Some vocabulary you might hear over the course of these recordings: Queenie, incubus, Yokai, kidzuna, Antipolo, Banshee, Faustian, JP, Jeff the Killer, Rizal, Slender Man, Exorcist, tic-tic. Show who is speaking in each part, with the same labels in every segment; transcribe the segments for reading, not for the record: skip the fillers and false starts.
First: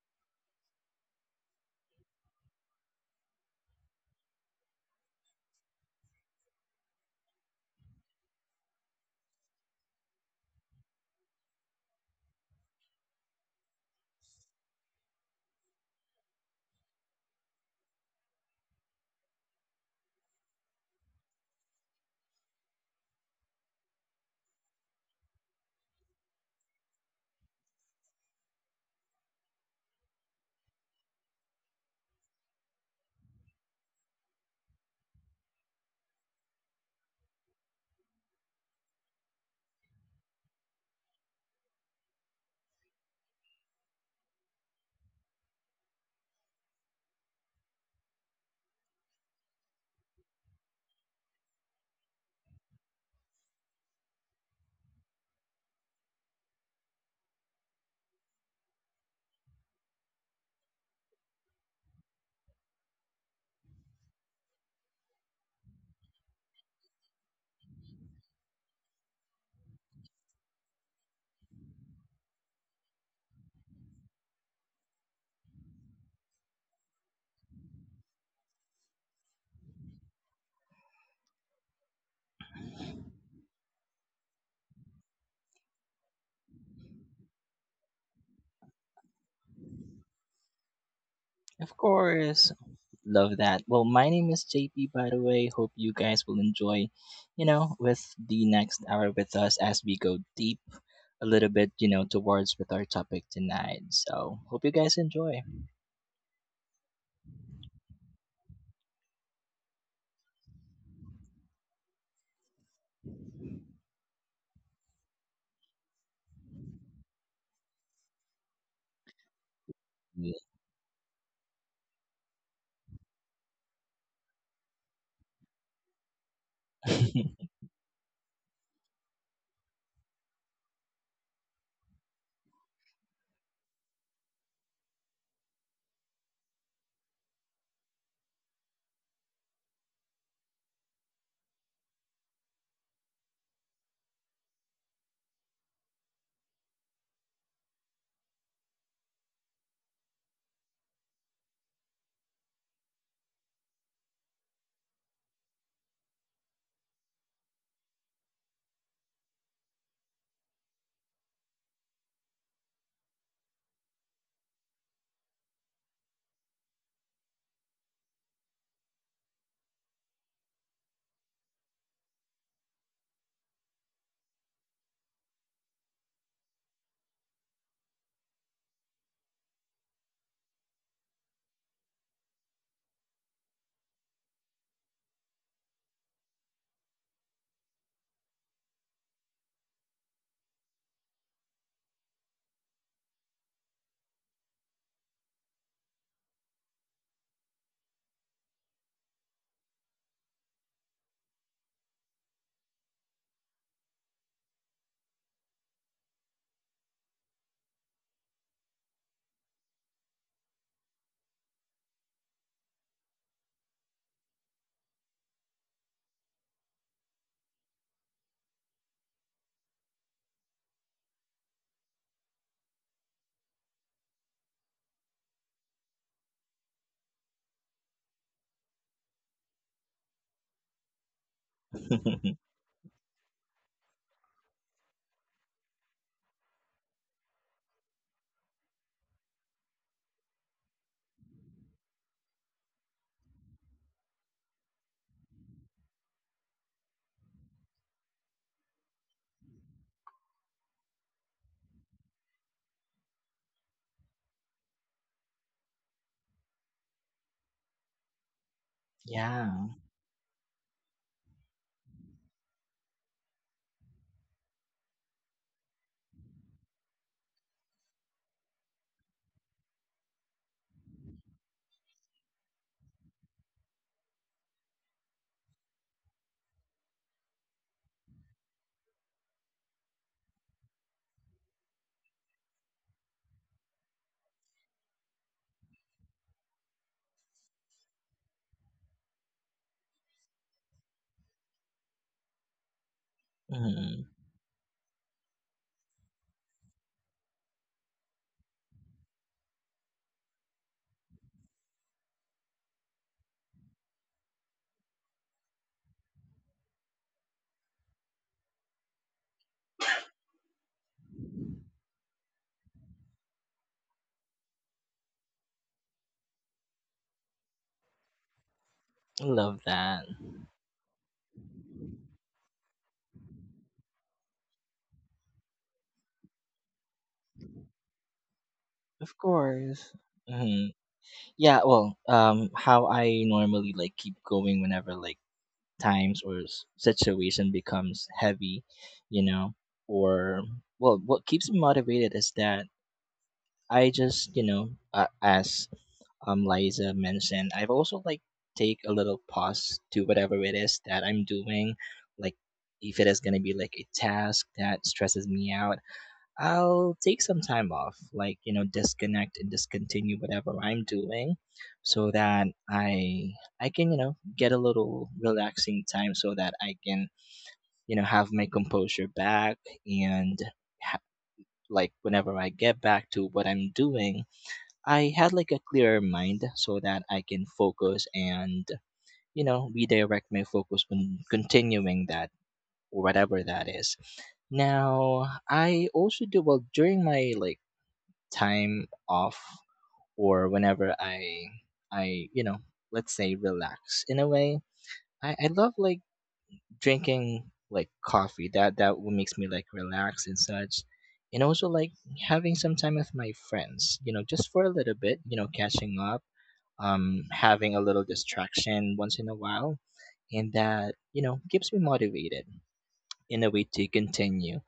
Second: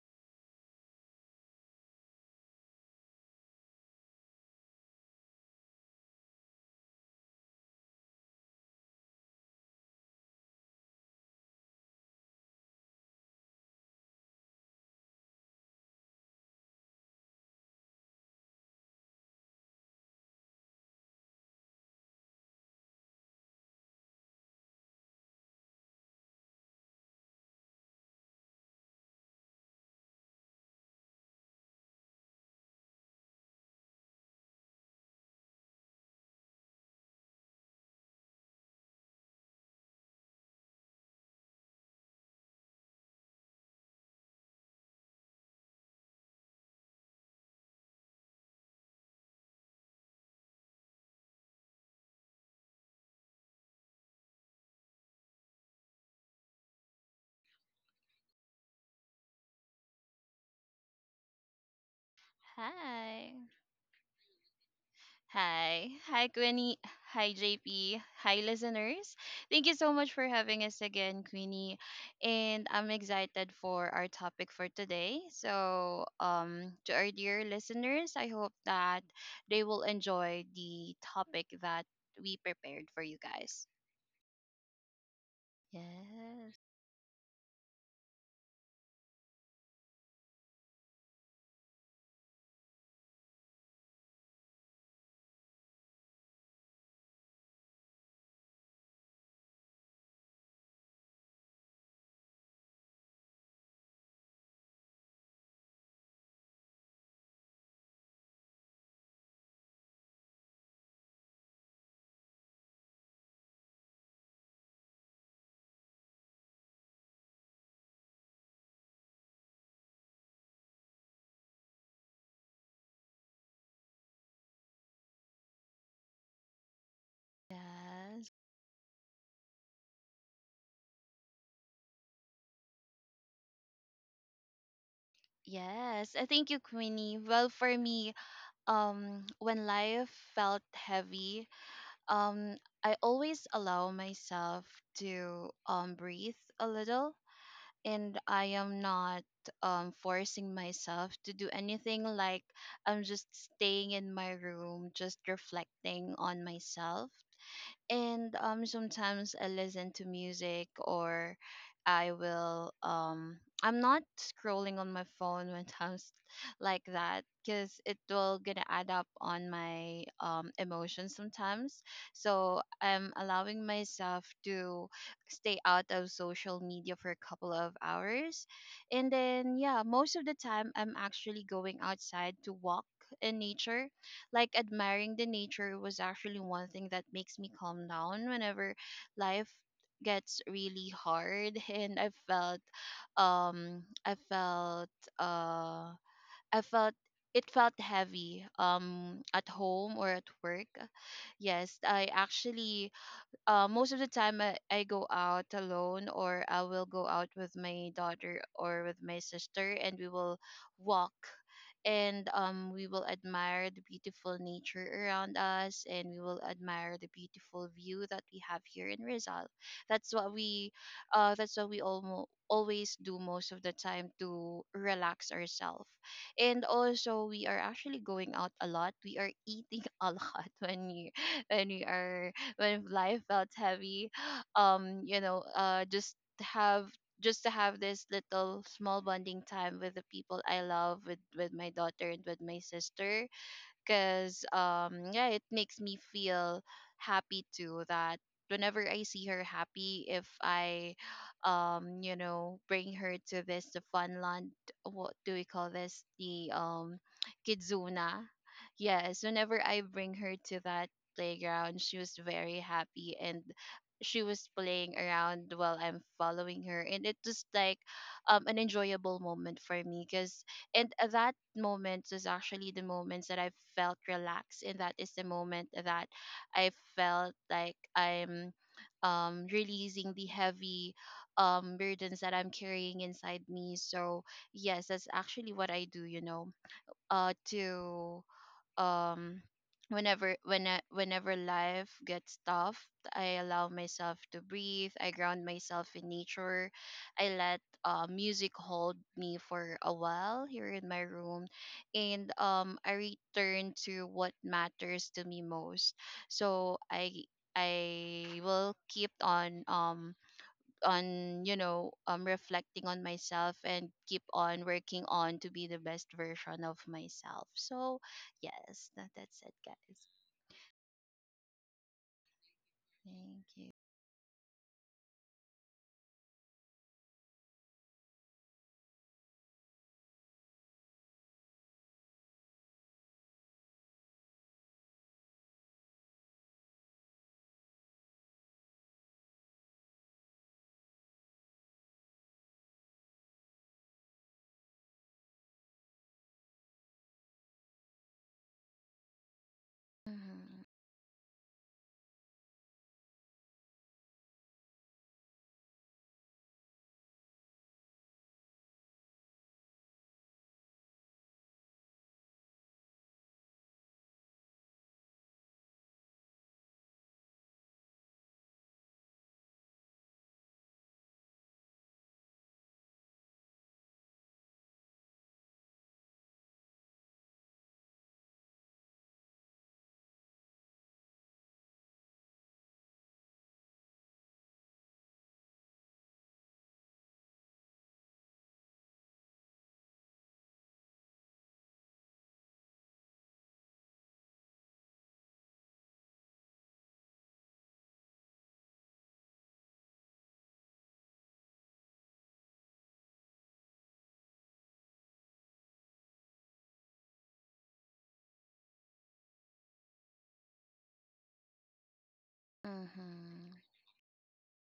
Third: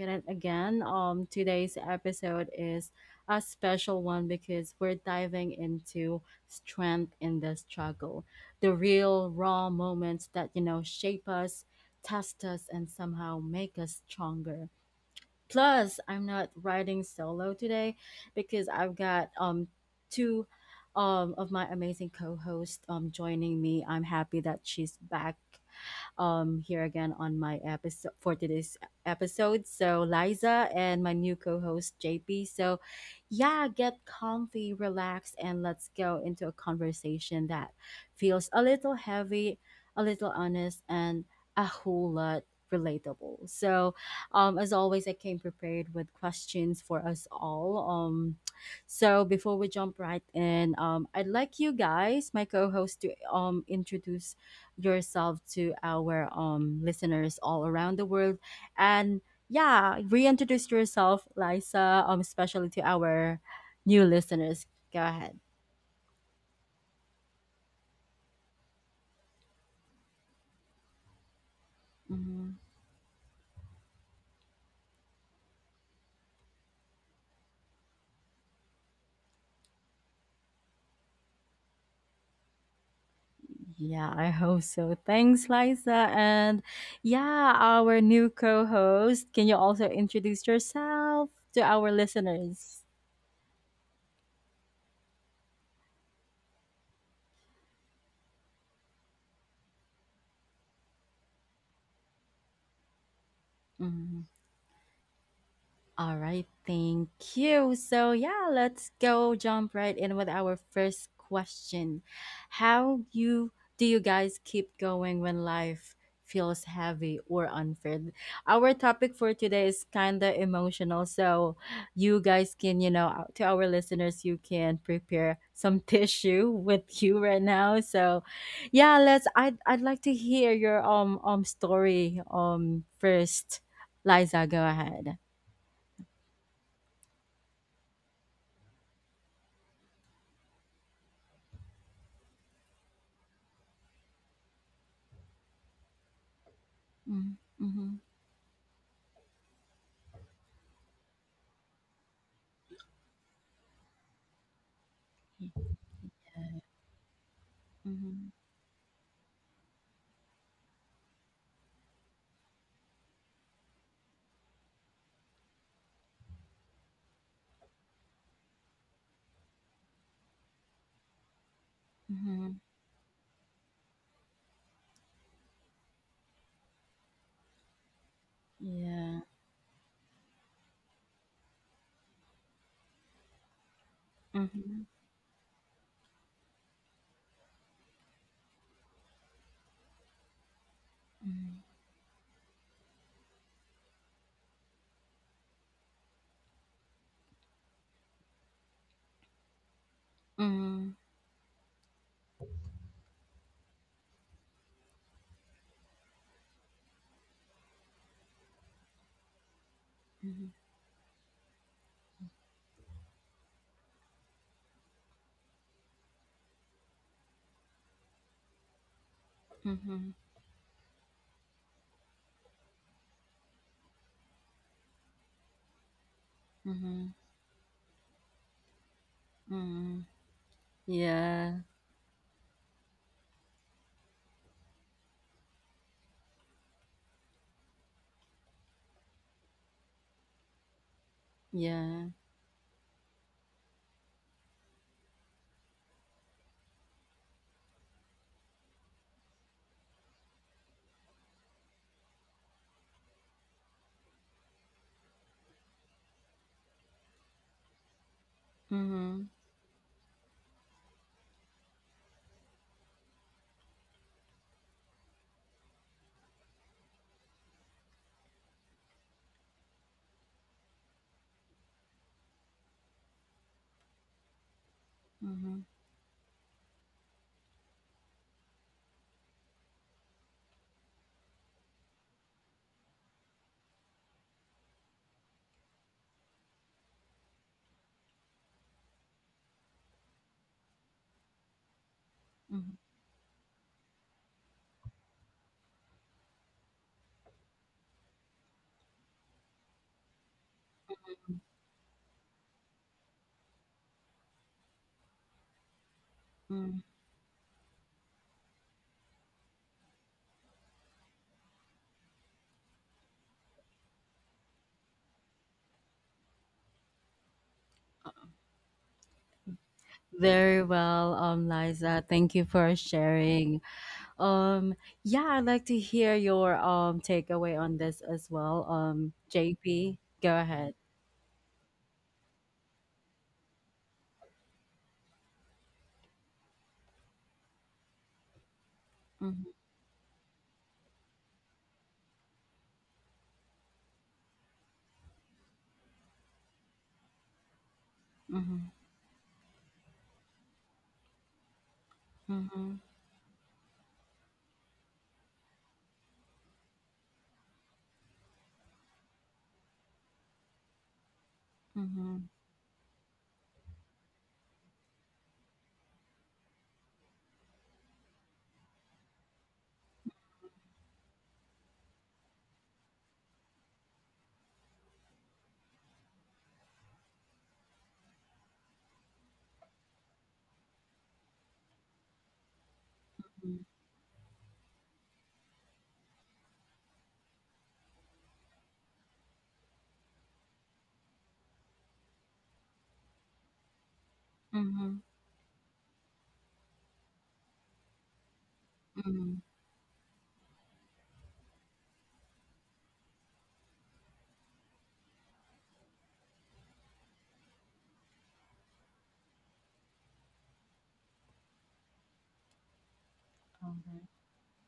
Speaker 1: at it again. Today's episode is a special one because we're diving into strength in the struggle, the real raw moments that shape us, test us, and somehow make us stronger. Plus, I'm not riding solo today because I've got two of my amazing co-host joining me. I'm happy that she's back here again on my episode for today's episode. So, Liza and my new co host, JP. So, yeah, get comfy, relax, and let's go into a conversation that feels a little heavy, a little honest, and a whole lot relatable. So, as always, I came prepared with questions for us all. So before we jump right in, I'd like you guys, my co-host, to introduce yourself to our listeners all around the world and yeah, reintroduce yourself, Liza, especially to
Speaker 2: Hi.
Speaker 1: our new listeners. Go ahead.
Speaker 2: Hi, Queenie. Hi, JP. Hi, listeners. Thank you so much for having us again, Queenie.
Speaker 1: Mhm.
Speaker 2: And I'm excited for our topic for today. So, to our dear listeners, I hope that they will enjoy the topic that we prepared for you guys.
Speaker 1: Yeah, I hope so. Thanks, Liza. And
Speaker 2: Yes.
Speaker 1: yeah, our new co-host, can you also introduce yourself to
Speaker 3: Of
Speaker 1: our
Speaker 3: course.
Speaker 1: listeners?
Speaker 3: Love that. Well, my name is JP, by the way. Hope you guys will enjoy, with the next hour with us as we go deep a little bit, towards with our topic tonight.
Speaker 1: Mm-hmm.
Speaker 3: So, hope you guys enjoy.
Speaker 1: All right, thank you. So, yeah, let's go jump right in with our first question. How you do you guys keep going when life feels heavy or unfair? Our topic for today is kind of emotional, so you guys can, you know, to our listeners, you can prepare some tissue with you right now. So,
Speaker 2: Yes.
Speaker 1: yeah, let's I'd like to hear your story first. Liza, go ahead.
Speaker 2: Yes. Thank you, Queenie. Well, for me, when life felt heavy, um I always allow myself to breathe a little,
Speaker 1: Mhm, mhm.
Speaker 2: and I am not forcing myself to do anything. Like, I'm just staying in my room, just
Speaker 1: Yeah.
Speaker 2: reflecting on myself, and sometimes I listen to music, or I will I'm not scrolling on my phone when times like that, because it will gonna add up on my emotions sometimes. So I'm allowing myself to stay out of social media for a couple of hours. And then yeah, most of the time I'm actually going outside to walk in nature, like
Speaker 1: Mhm,
Speaker 2: admiring the nature was actually one thing that makes me calm down whenever life gets really hard
Speaker 1: mhm.
Speaker 2: and I felt I felt uh I felt it felt heavy at home or at
Speaker 1: Yeah.
Speaker 2: work.
Speaker 1: Mhm,
Speaker 2: Yes, I actually, most of the time I go out alone, or I will go out with my daughter or with my sister, and we
Speaker 1: mhm,
Speaker 2: will
Speaker 1: mhm,
Speaker 2: walk, and we will admire the beautiful nature around us, and we will admire the beautiful view that we have here in Rizal. That's
Speaker 1: mhm,
Speaker 2: what we that's what we almost always do most of the time to relax ourselves. And
Speaker 1: mhm, mhm,
Speaker 2: also, we are actually going out a lot, we are eating
Speaker 1: mhm.
Speaker 2: a lot when we
Speaker 1: Yeah.
Speaker 2: when we are when life felt heavy, um you know uh just have just to have this little small bonding time with the people I love, with my
Speaker 1: Yeah.
Speaker 2: daughter and with my sister, because yeah, it makes me feel happy too that whenever I see her happy, if I bring her to this the funland, what do we call this, the kidzuna. Yes,
Speaker 1: Mhm,
Speaker 3: yeah.
Speaker 2: whenever I bring her to that playground, she was very happy, and she was playing around while I'm following her, and it was like an enjoyable moment for me because and that moment is actually the moments that I felt relaxed, and that is the
Speaker 1: mhm,
Speaker 2: moment that I felt like I'm releasing the heavy burdens that I'm carrying inside me. So yes, that's actually what I do. You know, to um whenever when I- whenever life gets
Speaker 1: mhm,
Speaker 2: tough, I allow
Speaker 3: Mhm.
Speaker 2: myself to breathe, I ground myself in nature, I let music hold me for a while here in my room, and I return to what matters to me most.
Speaker 1: mhm.
Speaker 2: So I will keep on you know reflecting on myself, and keep on working on to be the best version of myself. So yes, that's it,
Speaker 3: Love that.
Speaker 2: guys.
Speaker 1: Very well, Liza. Thank you for
Speaker 2: Thank
Speaker 1: sharing.
Speaker 2: you.
Speaker 1: Um, yeah, I'd like to hear your takeaway on this as well.
Speaker 3: Of course.
Speaker 1: JP, go
Speaker 3: Hmm
Speaker 1: ahead.
Speaker 3: Yeah, well, how I normally like keep going whenever like times or situation becomes heavy, you
Speaker 1: Mhm,
Speaker 3: know, or well, what keeps me motivated is that I just, as Liza mentioned, I've also like
Speaker 1: mhm,
Speaker 3: take a little pause to whatever it
Speaker 2: Mm-hmm.
Speaker 3: is that I'm doing, like
Speaker 1: mhm,
Speaker 3: if it is gonna be like a task that stresses me out, I'll take some time off, like, disconnect and discontinue whatever I'm doing so
Speaker 1: mhm,
Speaker 3: that I can, get a little relaxing time so that I can, have my composure back and ha- like whenever I get back to what I'm doing, I had like a clearer mind so that I can focus and, redirect my focus on continuing that whatever
Speaker 1: mhm,
Speaker 3: that is. Now, I also do well during my like time off or whenever I you know let's say relax in a way
Speaker 1: mhm,
Speaker 3: I love like drinking like coffee that what makes
Speaker 1: mhm.
Speaker 3: me like relax and such and also like having some time with my friends you know just for a little bit you know catching up having a little distraction once in a while and that you know keeps me motivated in a
Speaker 2: Mm-hmm.
Speaker 3: way to
Speaker 1: Okay.
Speaker 3: continue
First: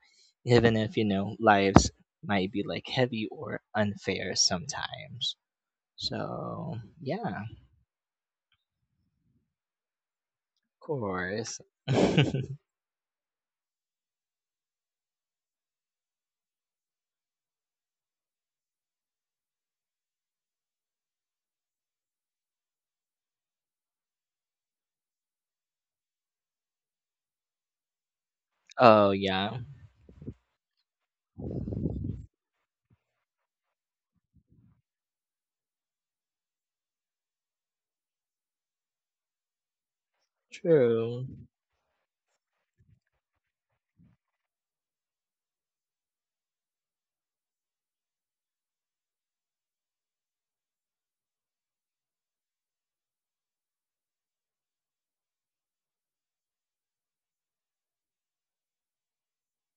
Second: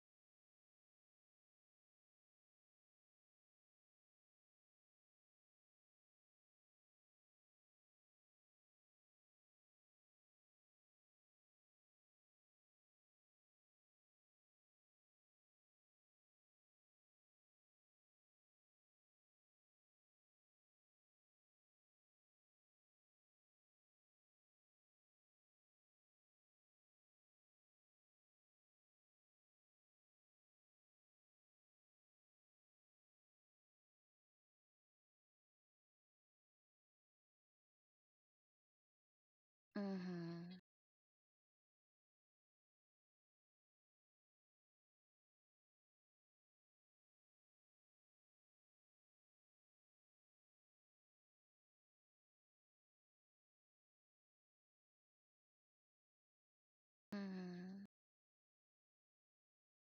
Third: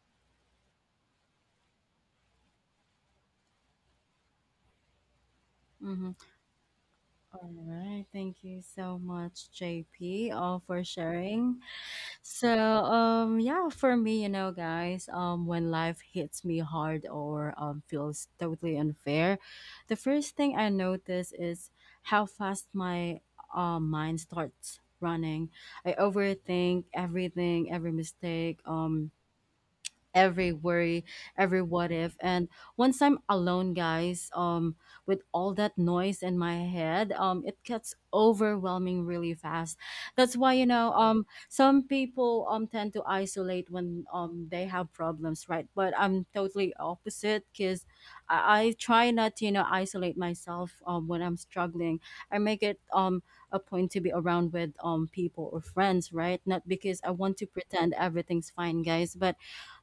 Speaker 3: even if you know lives might be like heavy or unfair sometimes
Speaker 1: Mhm.
Speaker 3: so yeah,
Speaker 1: All
Speaker 3: of
Speaker 1: right, thank you so much, JP, all for sharing.
Speaker 3: course.
Speaker 1: So, yeah, for me, you know, guys, when life hits me hard or feels totally unfair, the first thing I notice is how fast my mind starts running. I overthink everything, every mistake,
Speaker 3: oh yeah,
Speaker 1: every worry, every what if. And once I'm alone, guys, with all that noise in my head, it gets overwhelming really fast. That's why,
Speaker 2: Mm-hmm.
Speaker 1: you know,
Speaker 3: true.
Speaker 1: some people tend to isolate when they have problems, right? But I'm totally opposite because I try not to, you know, isolate myself when I'm struggling. I make it a point to be around with people or friends, right? Not because I want to
Speaker 2: Mm-hmm.
Speaker 1: pretend everything's fine, guys, but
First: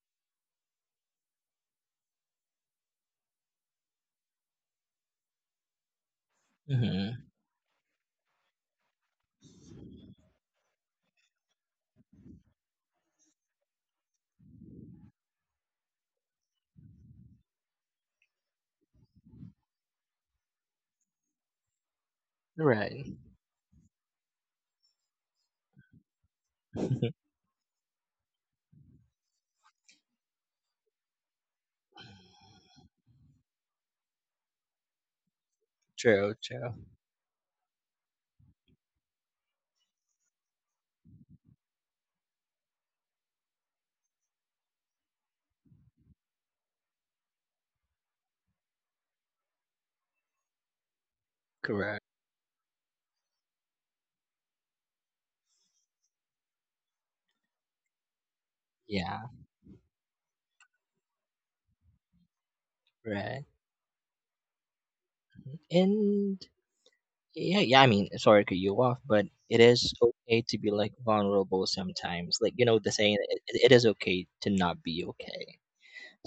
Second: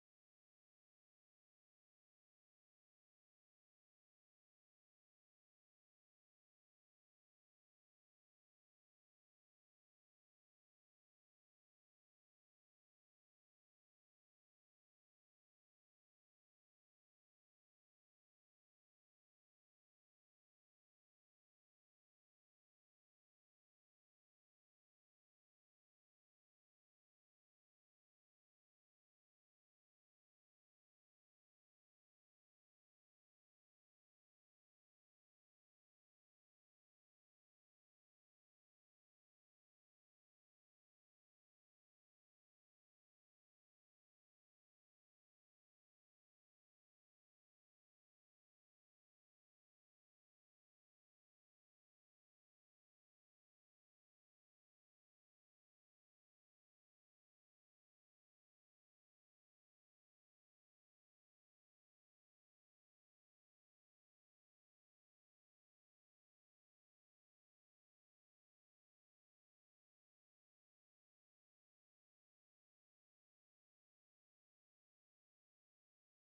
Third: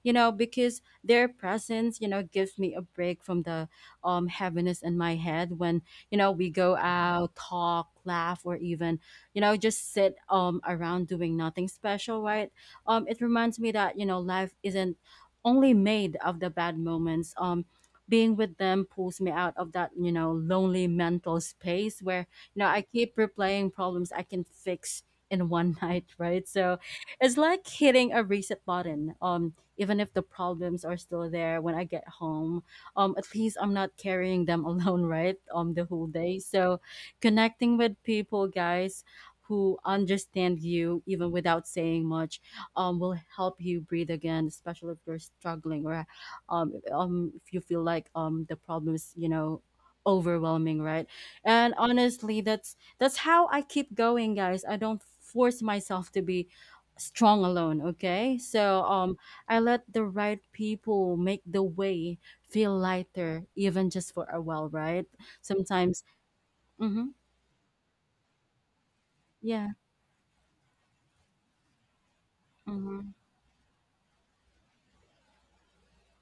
Speaker 1: you know, because their presence, you know, gives me a break from the heaviness in my head when, you know, we go
Speaker 3: Hmm
Speaker 1: out, talk, laugh, or even, you know, just sit around doing nothing special, right? It reminds me that, you know, life isn't only made of the bad moments. Being with them pulls me out of that, you know, lonely mental space where, you know, I
Speaker 3: Right.
Speaker 1: keep replaying problems I can fix in one night, right? So it's like hitting a reset button, even if the problems are still there when I get home. At least I'm not carrying them alone, right? The whole
Speaker 3: true.
Speaker 1: day.
Speaker 3: True.
Speaker 1: So connecting with people, guys, who understand you even without saying much, will help you breathe again, especially if you're struggling or if you feel like the problem is, you know, overwhelming, right? And
Speaker 3: Correct.
Speaker 1: honestly, that's how I keep going, guys. I don't force myself to be strong alone, okay? So
Speaker 3: Yeah.
Speaker 1: I let the right people make the way feel
Speaker 3: Right.
Speaker 1: lighter, even just for a while, right? Sometimes,
Speaker 3: And
Speaker 1: mm-hmm,
Speaker 3: yeah, I mean, sorry to cut you off, but it
Speaker 1: yeah,
Speaker 3: is okay to be like vulnerable sometimes. Like you know the
Speaker 1: mm-hmm.
Speaker 3: saying, it is okay to not be okay.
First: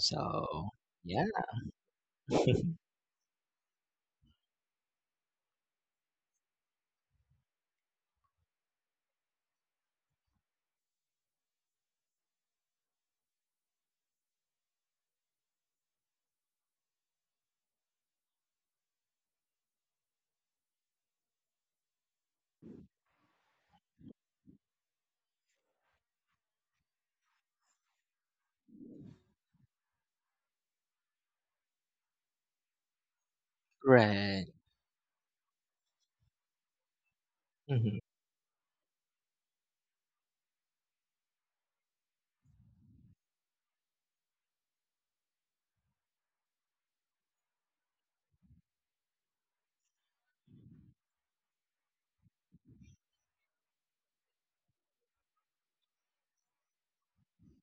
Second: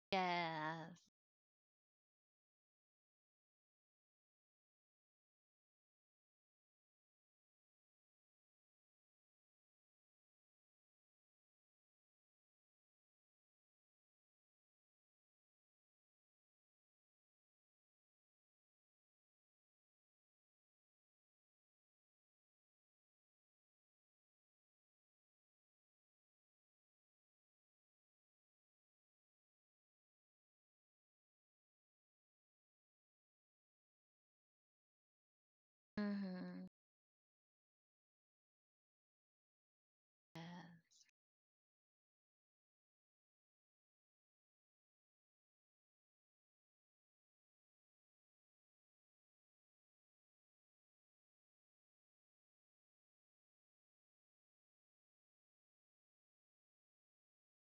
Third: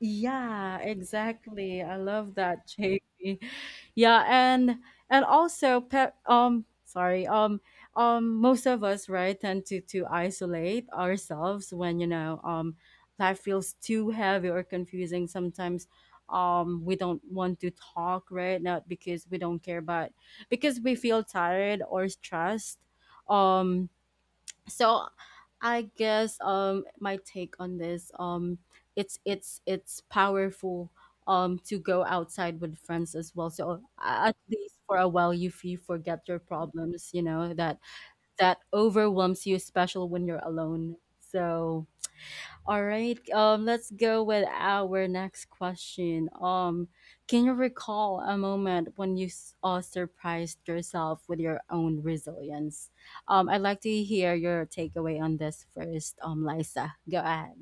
Speaker 3: So
Speaker 2: Yes.
Speaker 3: yeah.
Speaker 1: exactly. I love that, JP. Yeah, and also pet sorry, most of us, right, tend to isolate ourselves when, you know, life feels too heavy or confusing. Sometimes we don't want to talk, right? Not because we don't care, but because we feel tired or stressed. Um so I guess my take on this, it's powerful to go outside with friends as well, so at
Speaker 3: Right.
Speaker 1: least for a while you you forget your
Speaker 2: Mm-hmm.
Speaker 1: problems, you know, that
Speaker 3: hmm
Speaker 1: that overwhelms you especially when
Speaker 2: Yeah.
Speaker 1: you're alone. So all right. Let's go with our next question. Can you recall a moment when you surprised yourself with your own resilience? I'd like to hear your takeaway on this first. Lisa, go ahead.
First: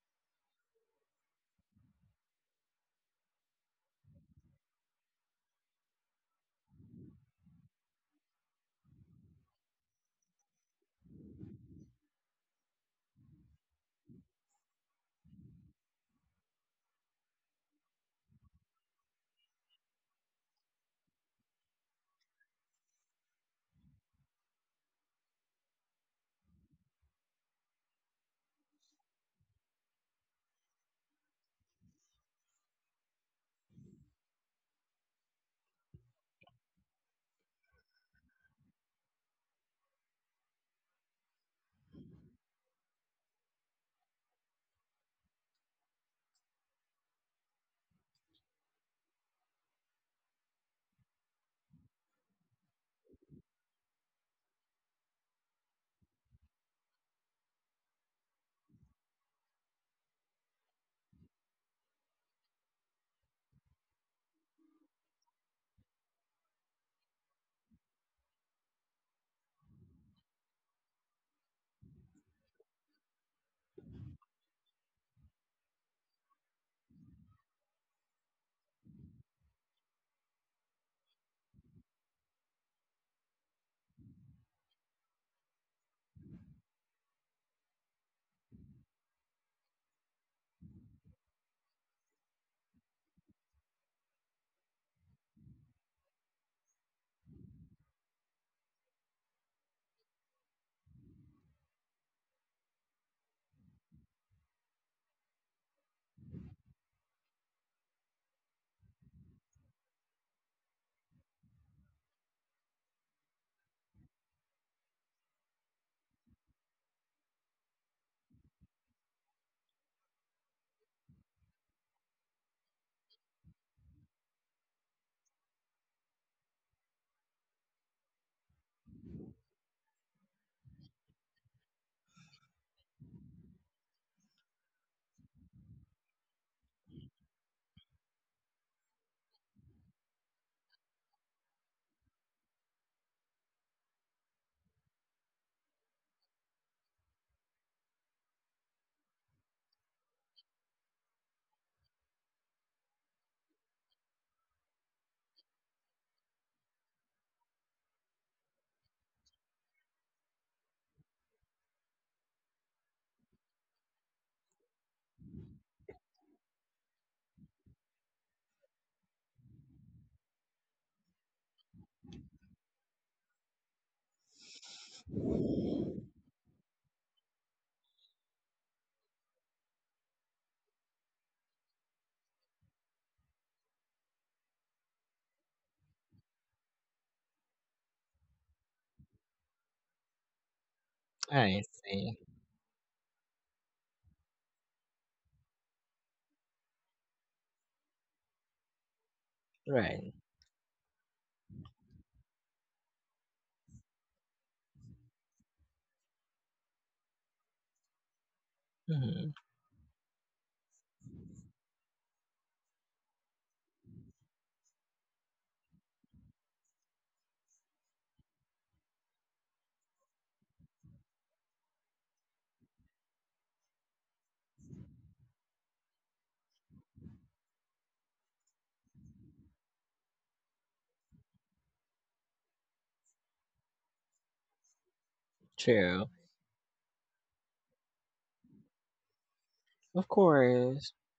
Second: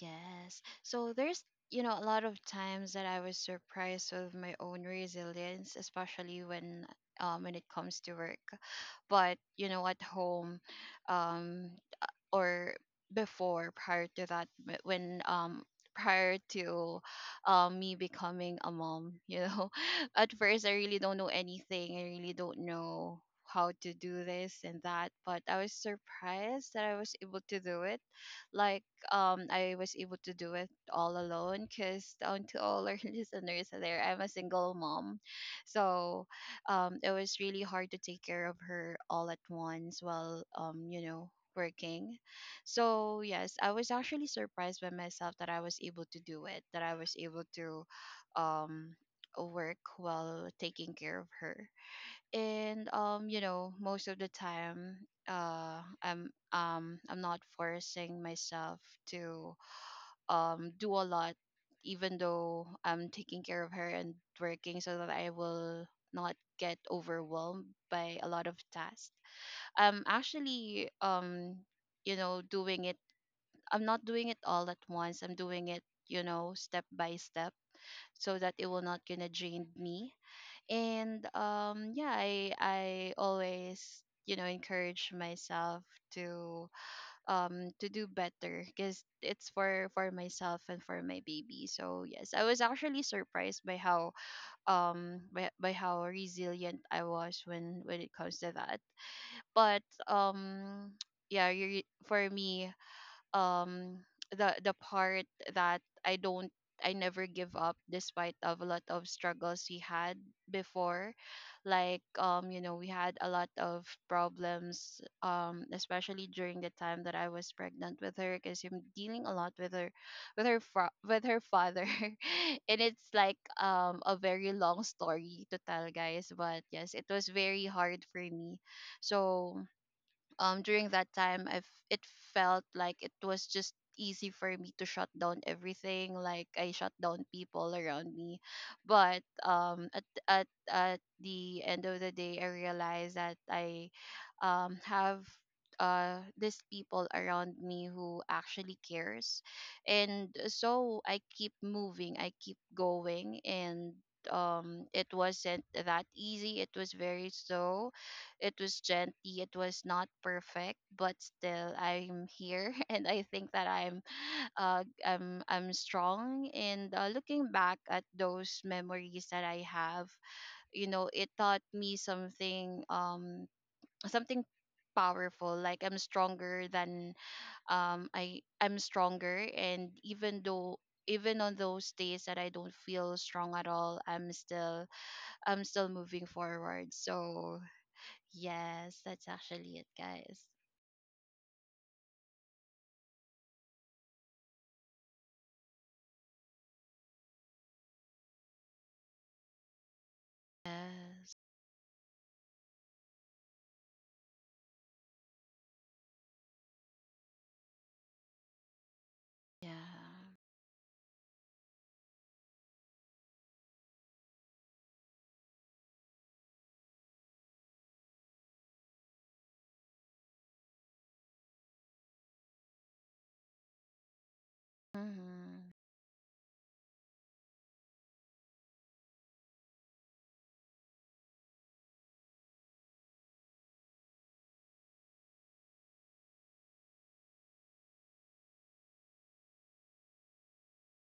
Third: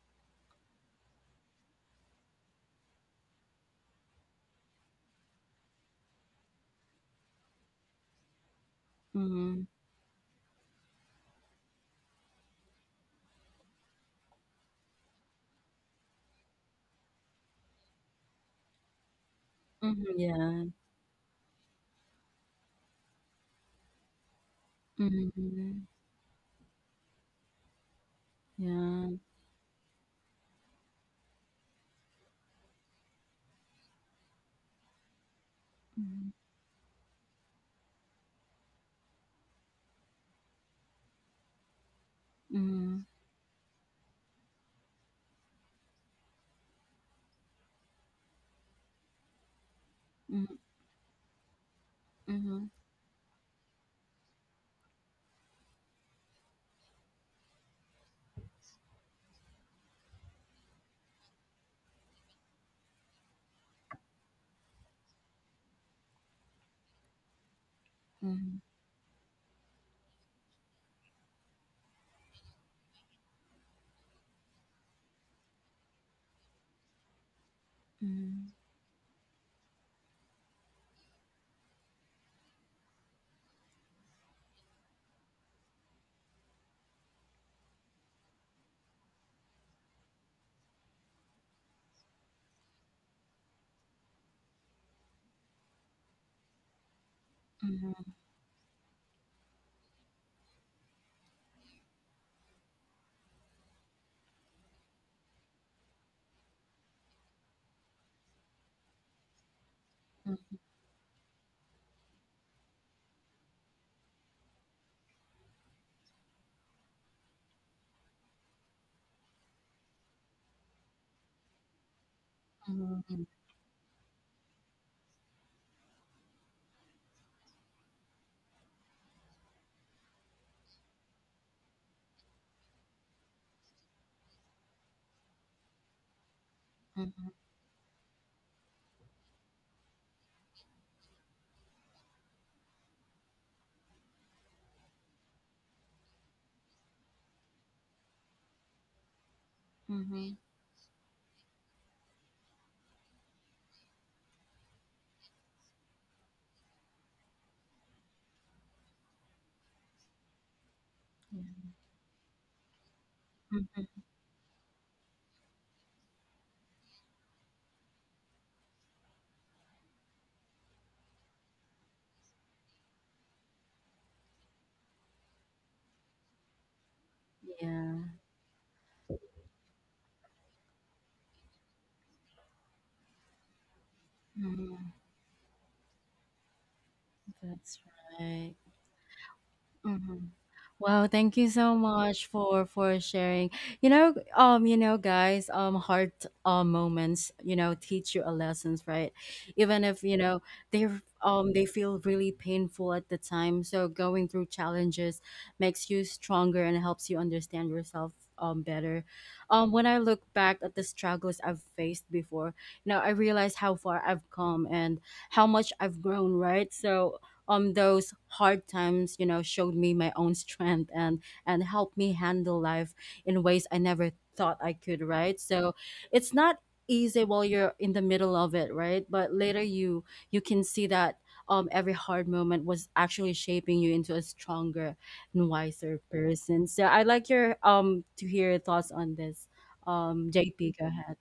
Speaker 2: Yes, so there's you know a lot of times that I was surprised with my own resilience, especially when it comes to work. But
Speaker 1: Mm-hmm.
Speaker 2: you know, at home, um or before, prior to that, wh- when prior to me becoming a mom, you know,
Speaker 1: Mm-hmm.
Speaker 2: at
Speaker 1: Yeah.
Speaker 2: first I really don't know anything, I really don't know how to do this and that, but I was
Speaker 1: Mm-hmm.
Speaker 2: surprised that I was able to do it. Like,
Speaker 1: Yeah.
Speaker 2: I was able to do it all alone, because down to all our listeners out there, I'm a single mom. So
Speaker 1: Mm-hmm.
Speaker 2: it was really hard to take care of her all at once while you know working.
Speaker 1: Mm-hmm.
Speaker 2: So yes, I was actually surprised by myself that I was able to do it, that I was able to um work while taking care of her.
Speaker 1: Mm-hmm.
Speaker 2: And you know, most of the time I'm not forcing myself to do a lot, even though I'm taking care of her and working, so that I will not get overwhelmed by a lot
Speaker 1: Mm-hmm.
Speaker 2: of tasks. I'm actually doing it. I'm not doing it all at once. I'm doing it, you know, step by step, so that it will not gonna drain me. And yeah, I always you know encourage myself to to do better, because it's for myself and for my baby. So yes, I was actually surprised by how by how resilient I was when
Speaker 1: Mm-hmm.
Speaker 2: it comes to that. But yeah, you, for me, um the part that I never give up, despite of a lot of struggles we had before. Like you know, we had a lot of problems, especially during the time that I was pregnant with her, because I'm dealing a lot with her, with her father, and it's
Speaker 1: Mm-hmm.
Speaker 2: like a very long story to tell, guys, but yes, it was very hard for me. So during that time, I've it felt like it was just easy for me to shut down everything, like I shut down people around me. But at the end of the day, I realized that I have these people around me who actually cares,
Speaker 1: Mm-hmm.
Speaker 2: and
Speaker 1: Mm-hmm.
Speaker 2: so I keep moving, I keep going, and it wasn't that easy. It was very slow, it was gently, it was not perfect, but
Speaker 1: Yeah.
Speaker 2: still I'm here and I think that
Speaker 1: Mhm.
Speaker 2: I'm I'm strong, and looking back at those memories that I have, you know, it taught me something, something powerful, like I'm stronger than
Speaker 1: Yeah.
Speaker 2: I'm stronger, and even though, even on those days that I don't feel strong at all, I'm still,
Speaker 1: Mhm.
Speaker 2: I'm still moving forward. So
Speaker 1: That's right.
Speaker 2: yes, that's actually it,
Speaker 1: Mhm.
Speaker 2: guys.
Speaker 1: Wow, thank you
Speaker 3: I
Speaker 1: so
Speaker 3: see.
Speaker 1: much for sharing. You know, guys, hard moments, you know, teach you a lessons, right? Even if
Speaker 3: Right.
Speaker 1: you know they
Speaker 2: Yes.
Speaker 1: they feel really painful at the time. So going through challenges makes you stronger and helps you understand yourself better.
Speaker 3: hmm
Speaker 1: When I look
Speaker 2: Yeah.
Speaker 1: back at the struggles I've faced before, you know, I realize how far I've come and how much I've grown, right? So those hard times, you know, showed me my own strength and helped me handle life in ways I never thought I could, right?
Speaker 2: Mm-hmm.
Speaker 1: So it's not easy while you're in the middle of it, right, but later you you can see that every hard moment was actually shaping you into a stronger and wiser
Speaker 3: True.
Speaker 1: person. So I'd like your to hear your thoughts on this,
Speaker 3: Of
Speaker 1: JP, go
Speaker 3: course.
Speaker 1: ahead.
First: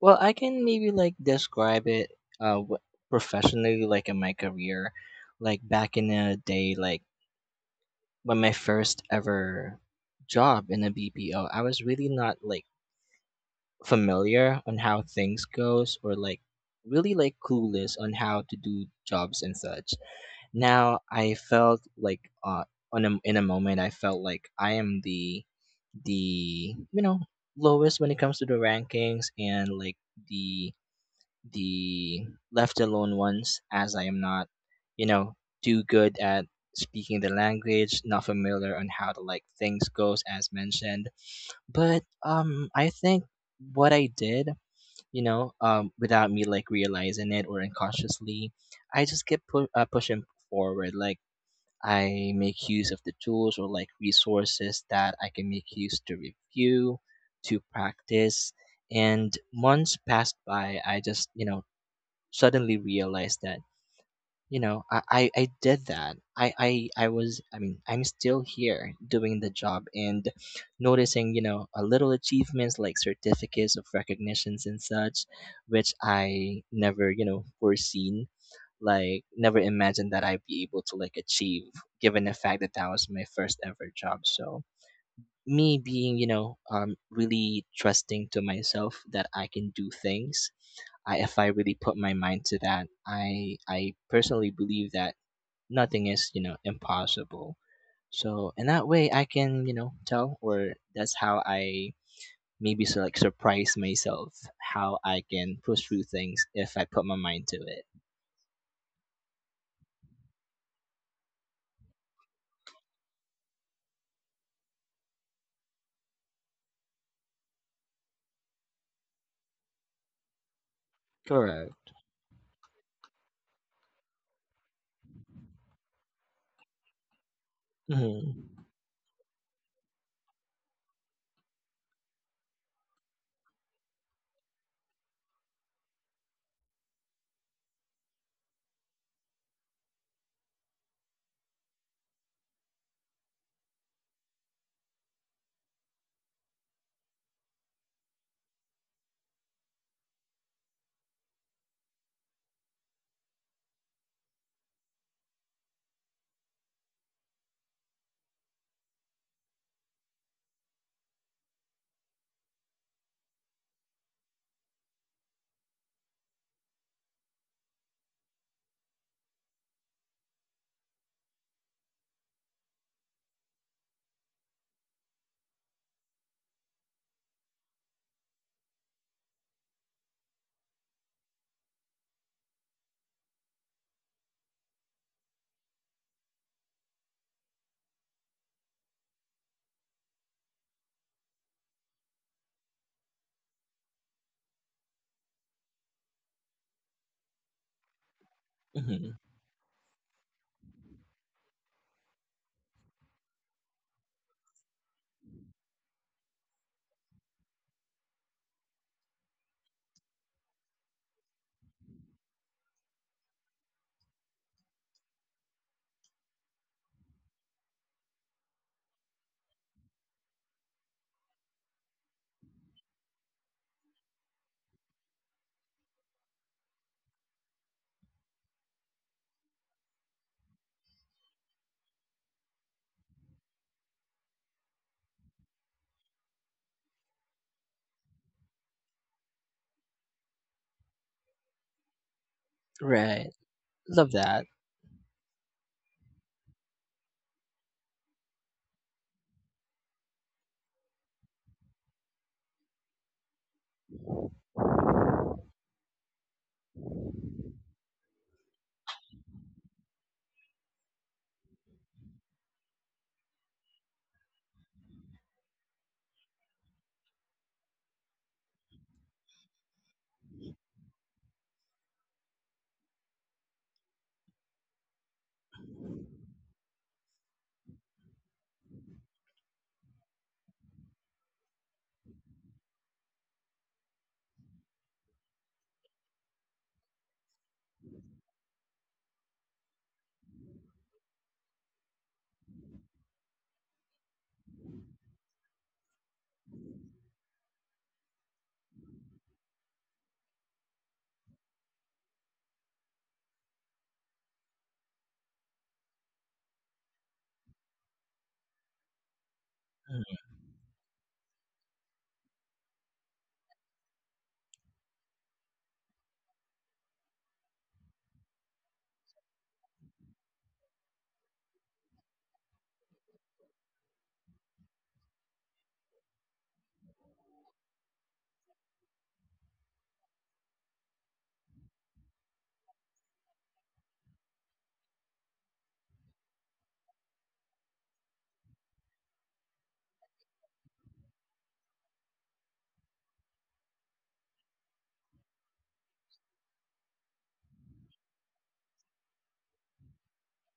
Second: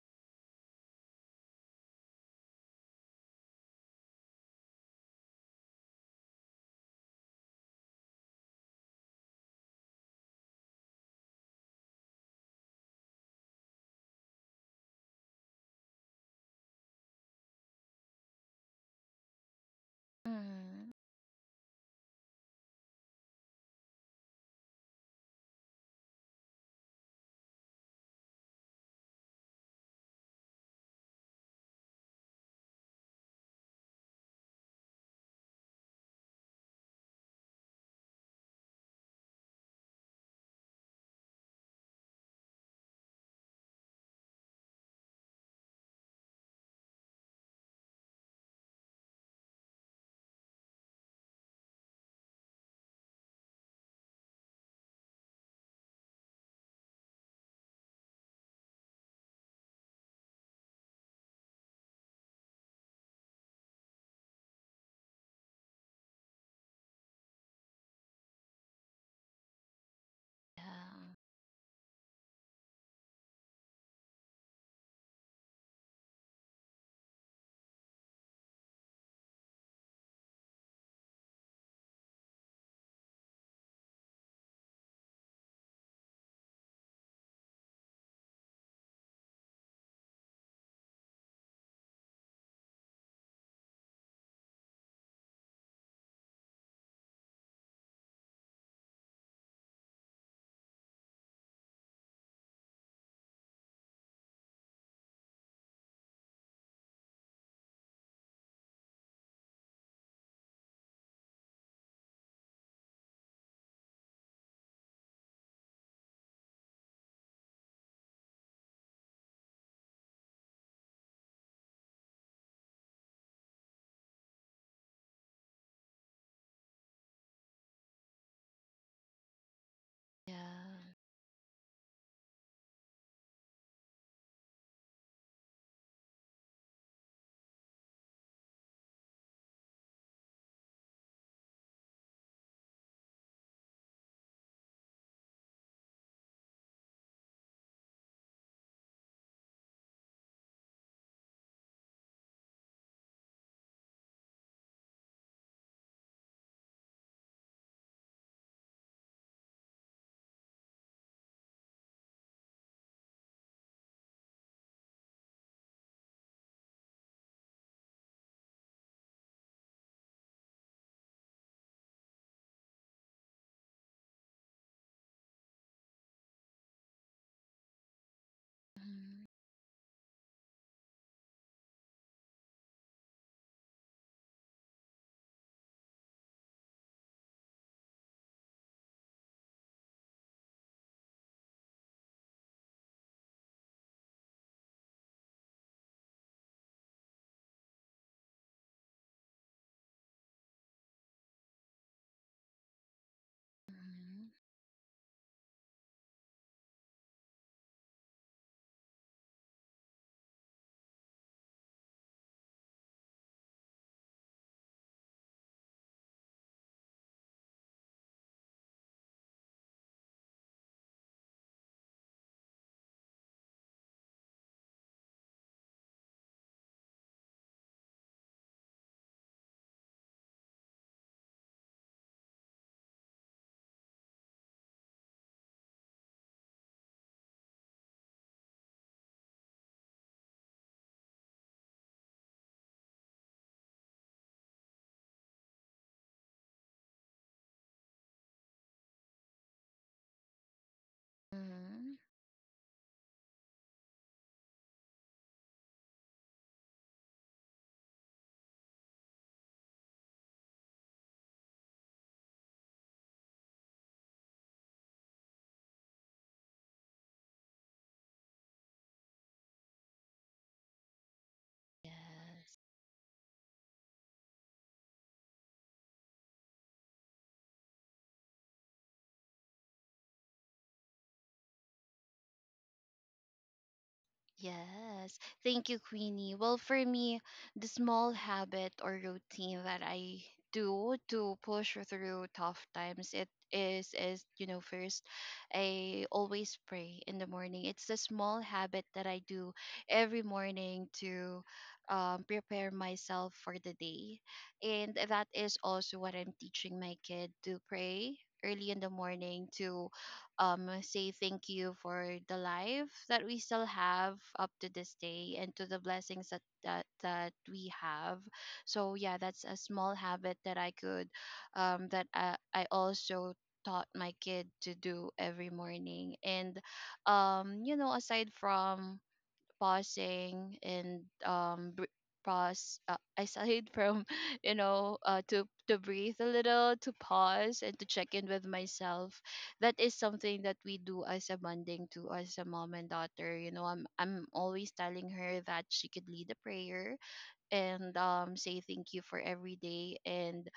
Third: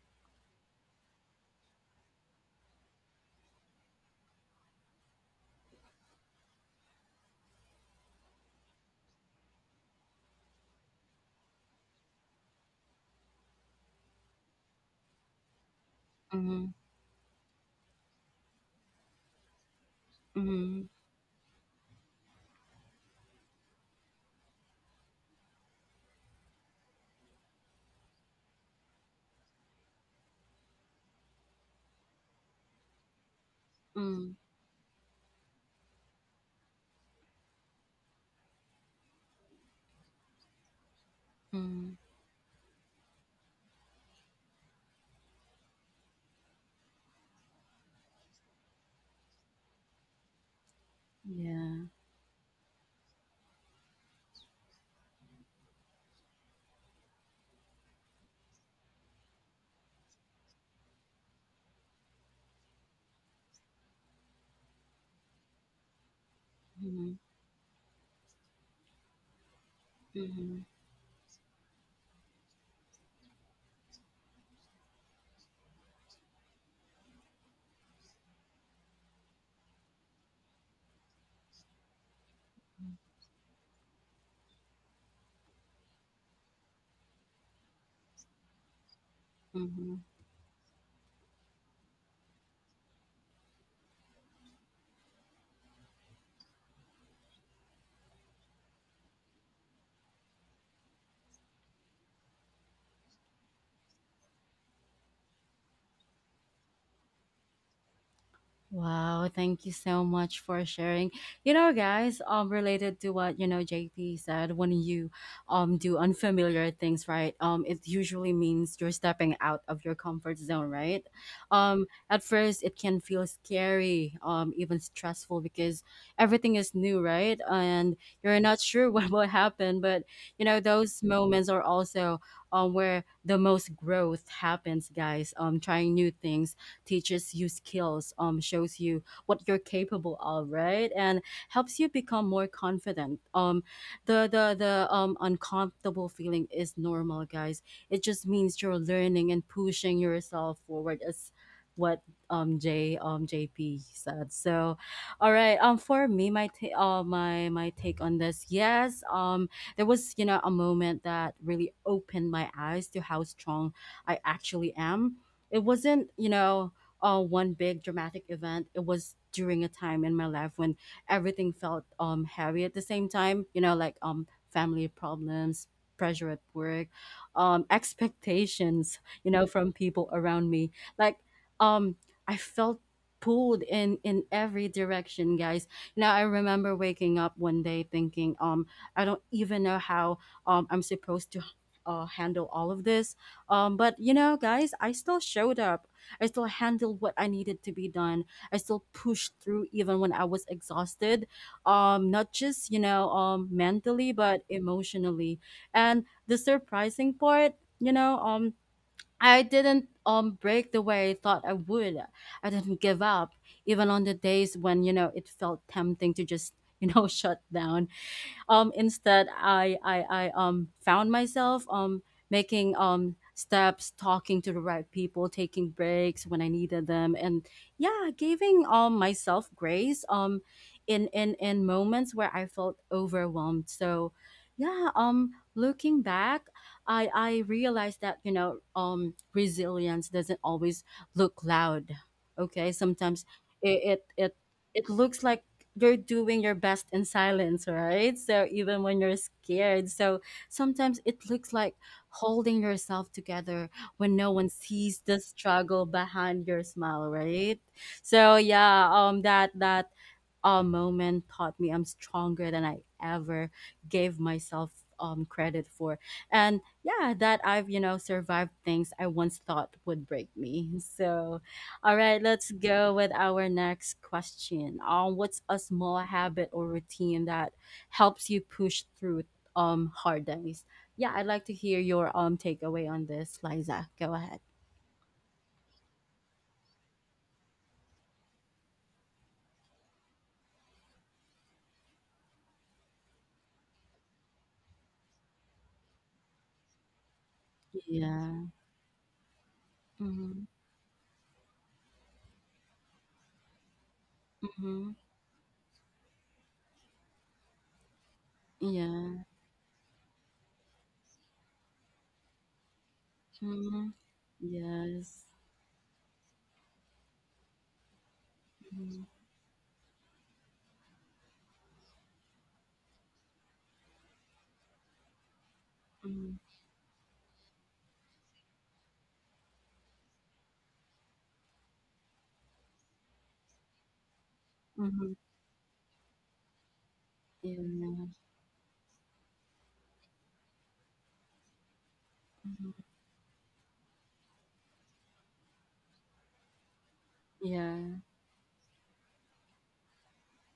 Speaker 3: Well, I can maybe like describe it uh wh- professionally like in my career, like back in the day like when my first ever job in a BPO, I was really not like familiar on how things goes or like
Speaker 1: Mm-hmm,
Speaker 3: really like clueless on how to do jobs and such.
Speaker 1: mm-hmm,
Speaker 2: Mm-hmm.
Speaker 3: Now I felt like on in a moment I felt like I am the you know lowest when it comes to the rankings and like the the left alone ones, as I am not, you know, too good at speaking the language, not familiar on how to like things goes as mentioned.
Speaker 1: mm-hmm,
Speaker 3: But I think what I did, without me like realizing it or unconsciously, I just kept pushing forward like
Speaker 1: yeah,
Speaker 3: I make use of the tools or like resources that I can make use to review, to practice, and months passed by I just you know suddenly realized that you know I did that I
Speaker 1: mm-hmm,
Speaker 3: was I'm still here doing the job and
Speaker 2: Yeah.
Speaker 3: noticing you know a little achievements like certificates of recognitions and such which I never you know foreseen like never imagined that I'd be able to like achieve given the fact that that was my first ever job so me being you know really trusting to myself that I can do
Speaker 1: mm-hmm.
Speaker 3: things if I really put my mind to that, I personally believe that nothing is you know impossible. So in that way, I can you know tell, or that's how I maybe so like surprise myself how I can push through things if I put my mind to it.
Speaker 1: Wow, thank you so much for sharing. You know, guys, related to what, you know, JP said, when you do unfamiliar things, right? It usually means you're stepping out of your comfort zone, right?
Speaker 3: Correct.
Speaker 1: At first it can feel scary, even stressful because everything is new, right? And you're
Speaker 3: Hmm
Speaker 1: not sure what will happen, but you know,
Speaker 2: Yeah.
Speaker 1: those moments are also where the most growth happens, guys. Trying new things teaches you skills, shows you what you're capable of, right? And helps you become more confident. The uncomfortable feeling is normal, guys. It just means you're learning and pushing yourself forward. As what J JP said. So, all right. For me, my my my take on this, yes. There was, you know, a moment that really opened my eyes to how strong I actually am. It wasn't, you know, one big dramatic event. It was during a time in my life when everything felt heavy at the same time. You know, like family problems, pressure at work, expectations.
Speaker 2: Mm-hmm.
Speaker 1: You know, from people around me. Like um, I felt pulled in every direction, guys. You know, I remember waking up one day thinking, I don't even know how I'm supposed to handle all of this. But you know, guys, I still showed up. I still handled what I needed to be done. I still
Speaker 3: hmm
Speaker 1: pushed through even when I was exhausted, not just, you know, mentally,
Speaker 2: Mm-hmm.
Speaker 1: but emotionally. And the surprising part, you know, I didn't break the way I thought I would. I didn't give up, even on the days when, you know, it felt tempting to just, you know, shut down, instead I found myself making steps, talking to the right people, taking breaks when I needed them, and yeah, giving myself grace in moments where I felt overwhelmed. So yeah, looking back, i realized that, you know, resilience doesn't always look loud, okay? Sometimes
Speaker 3: Right.
Speaker 1: it it
Speaker 3: Love
Speaker 1: it,
Speaker 3: that.
Speaker 1: it looks like you're doing your best in silence, right? So even when you're scared. So sometimes it looks like
Speaker 2: Mm-hmm.
Speaker 1: holding yourself together when no one sees the struggle behind your smile, right? So yeah, that that a moment taught me I'm stronger than I ever gave myself credit for. And yeah, that I've, you know, survived things I once thought would break me. So, all right, let's
Speaker 2: Yes.
Speaker 1: go with our next question. What's a small habit or routine that helps you push through hard days? Yeah, I'd like to hear your takeaway on this, Liza. Go ahead.
Speaker 2: Yes. Thank you, Queenie. Well, for me, the small habit or routine that I do to push through tough times, it is you know, first, I always pray in the morning. It's the small
Speaker 1: Yeah.
Speaker 2: habit that I do every
Speaker 1: Mm-hmm.
Speaker 2: morning to prepare myself for the day,
Speaker 1: Mm-hmm.
Speaker 2: and that is also what I'm teaching my kid, to pray early in the
Speaker 1: Yeah.
Speaker 2: morning, to
Speaker 3: Mhm.
Speaker 2: say thank you for the life that we still
Speaker 1: Mm-hmm.
Speaker 2: have up to this
Speaker 1: Yes.
Speaker 2: day, and to the blessings that that we have. So yeah, that's a small habit that I could I also taught my kid to do every morning.
Speaker 1: Mhm,
Speaker 2: And you know, aside from pausing and br- pause aside from you know,
Speaker 1: mhm.
Speaker 2: to breathe a little, to pause and to
Speaker 1: Yeah.
Speaker 2: check in with myself, that is something that we do as a bonding to, as a
Speaker 1: Mhm.
Speaker 2: mom and daughter. You know, I'm always telling her that she could lead a prayer,
Speaker 1: Yeah.
Speaker 2: and say thank you for every day. And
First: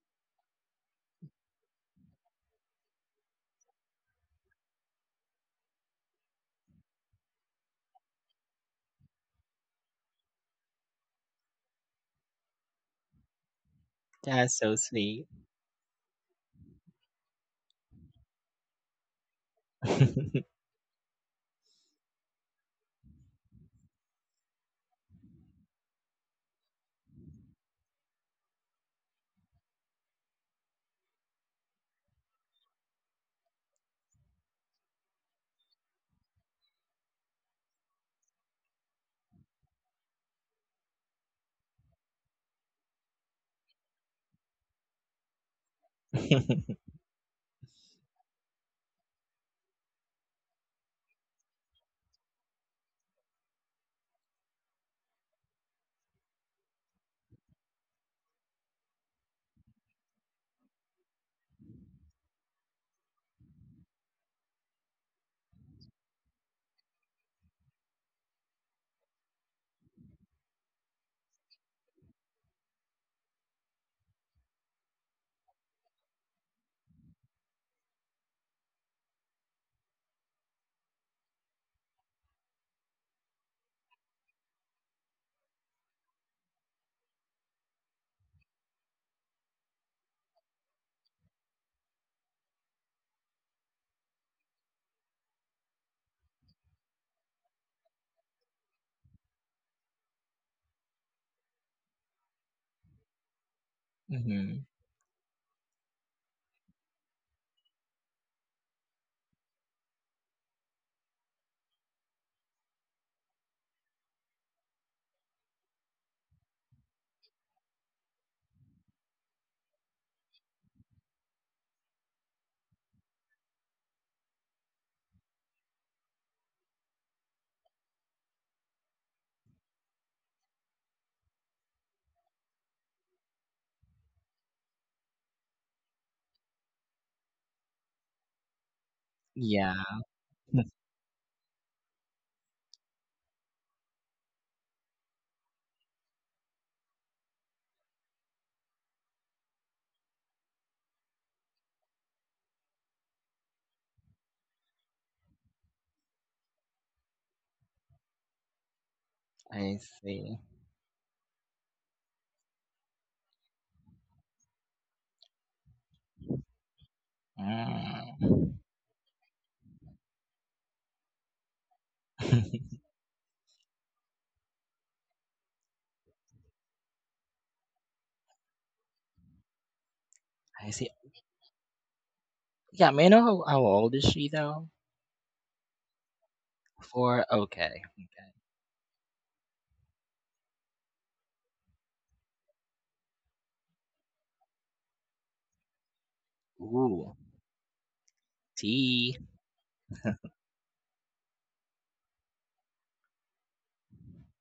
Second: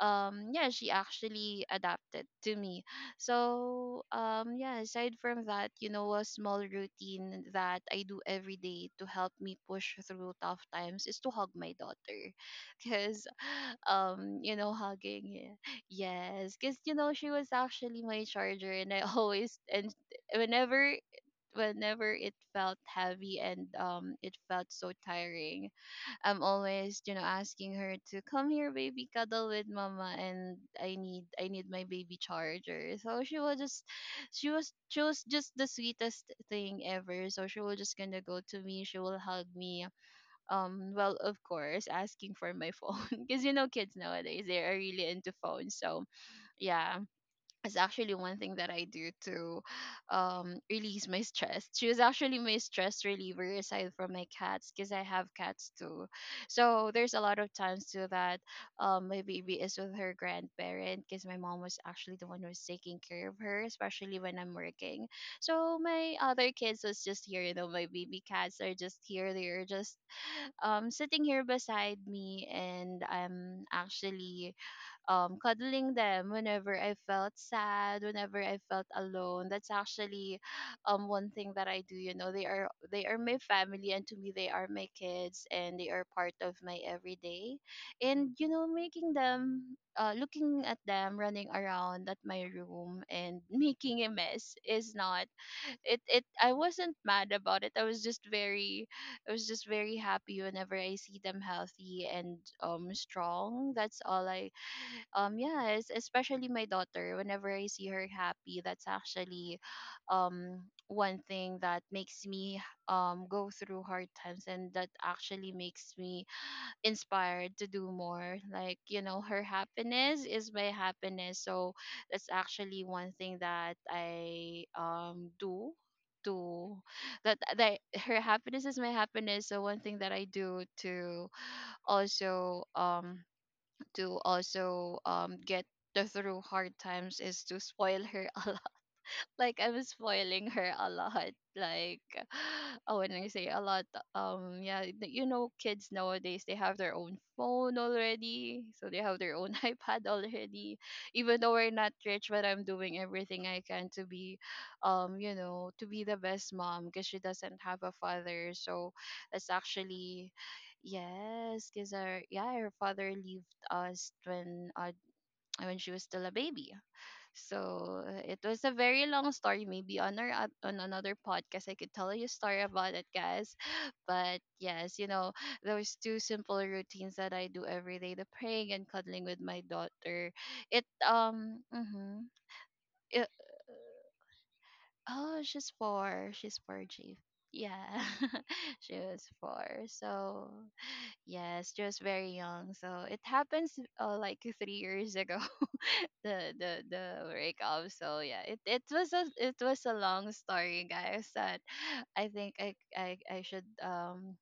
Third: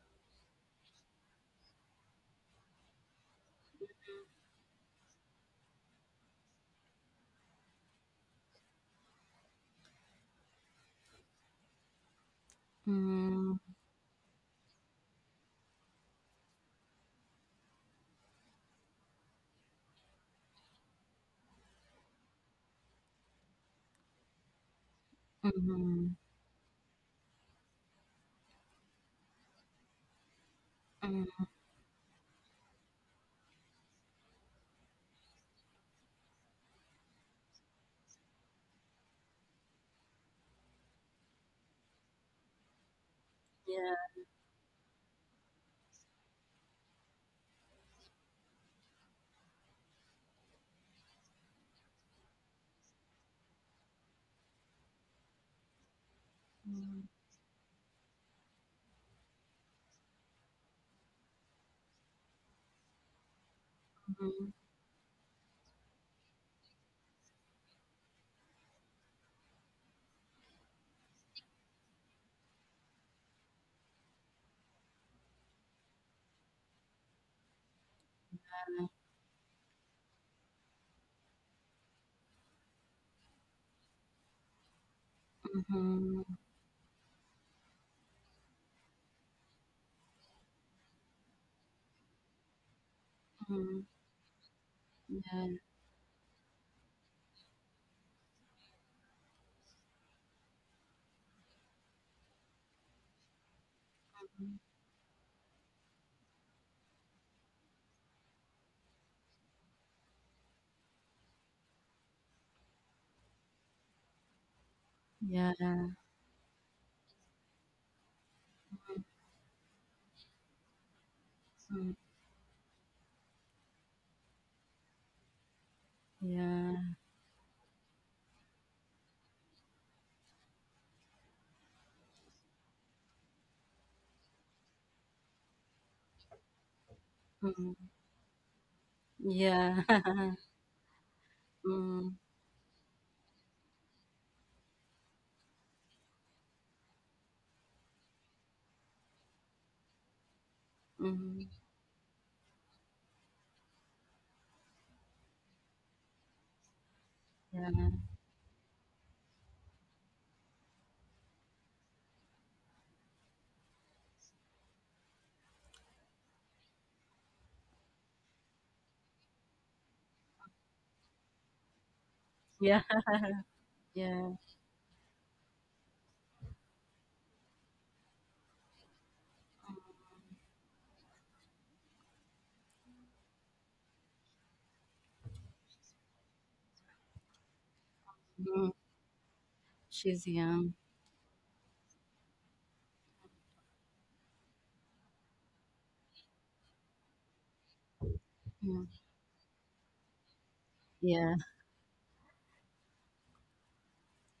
Speaker 2: yeah, she actually adapted to me. So yeah, aside from that, you know, a small routine that I do every day to help me push through tough times is to hug my daughter, because
Speaker 1: Mhm,
Speaker 2: you
Speaker 3: That's
Speaker 2: know,
Speaker 3: so sweet.
Speaker 2: hugging, yeah. Yes, because you know, she was actually my charger, and I always, and
Speaker 3: hmm
Speaker 2: whenever whenever it felt heavy and it felt so tiring,
Speaker 1: mhm,
Speaker 2: I'm always, you know, asking her to come here, baby, cuddle with mama, and
Speaker 1: mhm.
Speaker 2: I need my baby charger. So she was just the sweetest thing ever. So she will just gonna go to me, she will hug me. Well, of course, asking for my phone, because you know, kids
Speaker 1: Yeah.
Speaker 2: nowadays, they are really into phones. So yeah, is actually one thing that I do to release my stress. She was actually my stress reliever, aside from my cats, because I have cats too. So
Speaker 1: Mhm,
Speaker 2: there's a lot of times too that my baby is with her grandparent, because my mom was actually the one who was taking care of her, especially when
Speaker 1: mhm,
Speaker 2: I'm working. So my other kids was just here, you know, my baby cats are just here. They are just sitting here beside me, and I'm actually cuddling them whenever I felt sad, whenever I felt alone. That's actually one thing that I do. You know, they are my family, and to me, they are my kids, and they are
Speaker 1: mhm,
Speaker 2: part of my everyday. And you know, making them, looking at them running around at my room and
Speaker 1: mhm.
Speaker 2: making a mess is not,
Speaker 1: Yeah.
Speaker 2: it it I wasn't mad about it. I was just very happy whenever I see them healthy and strong. That's all I Yes, especially my daughter. Whenever I see her happy, that's actually um one thing that makes me go through hard times, and that actually
Speaker 1: Yeah.
Speaker 2: makes me inspired to do more. Like, you know, her happiness is my happiness. So
Speaker 1: Mhm.
Speaker 2: that's actually one thing that I do to
Speaker 1: Yeah.
Speaker 2: that that her happiness is my happiness. So one thing that I do to also get the through hard times is to
Speaker 1: Mhm.
Speaker 2: spoil her a lot. Like, I
Speaker 3: Yeah,
Speaker 1: Yeah.
Speaker 2: was spoiling her a lot. Like,
Speaker 1: Mhm,
Speaker 2: oh, when I say a lot, yeah, you know, kids nowadays, they have their own phone already, so they have their own iPad already. Even
Speaker 1: mhm.
Speaker 2: though we're not rich, but I'm doing everything I can to be, you know, to be the best mom, because she doesn't
Speaker 1: Yeah.
Speaker 2: have
Speaker 1: Mm-hmm.
Speaker 2: a father. So that's
Speaker 3: I
Speaker 2: actually,
Speaker 3: see.
Speaker 2: yes, because her father left us when she was still a baby. So it
Speaker 3: Mm.
Speaker 2: was a very long story. Maybe on on another podcast, I could tell you a story
Speaker 1: Yeah.
Speaker 2: about it, guys.
Speaker 1: Yeah.
Speaker 2: But yes, you know, those two simple routines that I do every day: the praying and cuddling with my daughter.
Speaker 3: I
Speaker 2: It
Speaker 3: see.
Speaker 2: um mm-hmm,
Speaker 3: Yeah, may I know
Speaker 2: it,
Speaker 3: how old is she though?
Speaker 2: oh, she's 4, she's 4, G.
Speaker 3: Four. Okay.
Speaker 2: Yeah,
Speaker 3: Okay.
Speaker 1: Mhm.
Speaker 2: she was 4.
Speaker 1: She's
Speaker 2: So
Speaker 1: young.
Speaker 2: yes, just very young. So it happens like 3 years ago. the the
Speaker 3: Ooh,
Speaker 2: the breakup. So yeah,
Speaker 1: Mhm.
Speaker 3: tea.
Speaker 2: it was a long story, guys.
Speaker 1: Yeah.
Speaker 2: That, I think I should,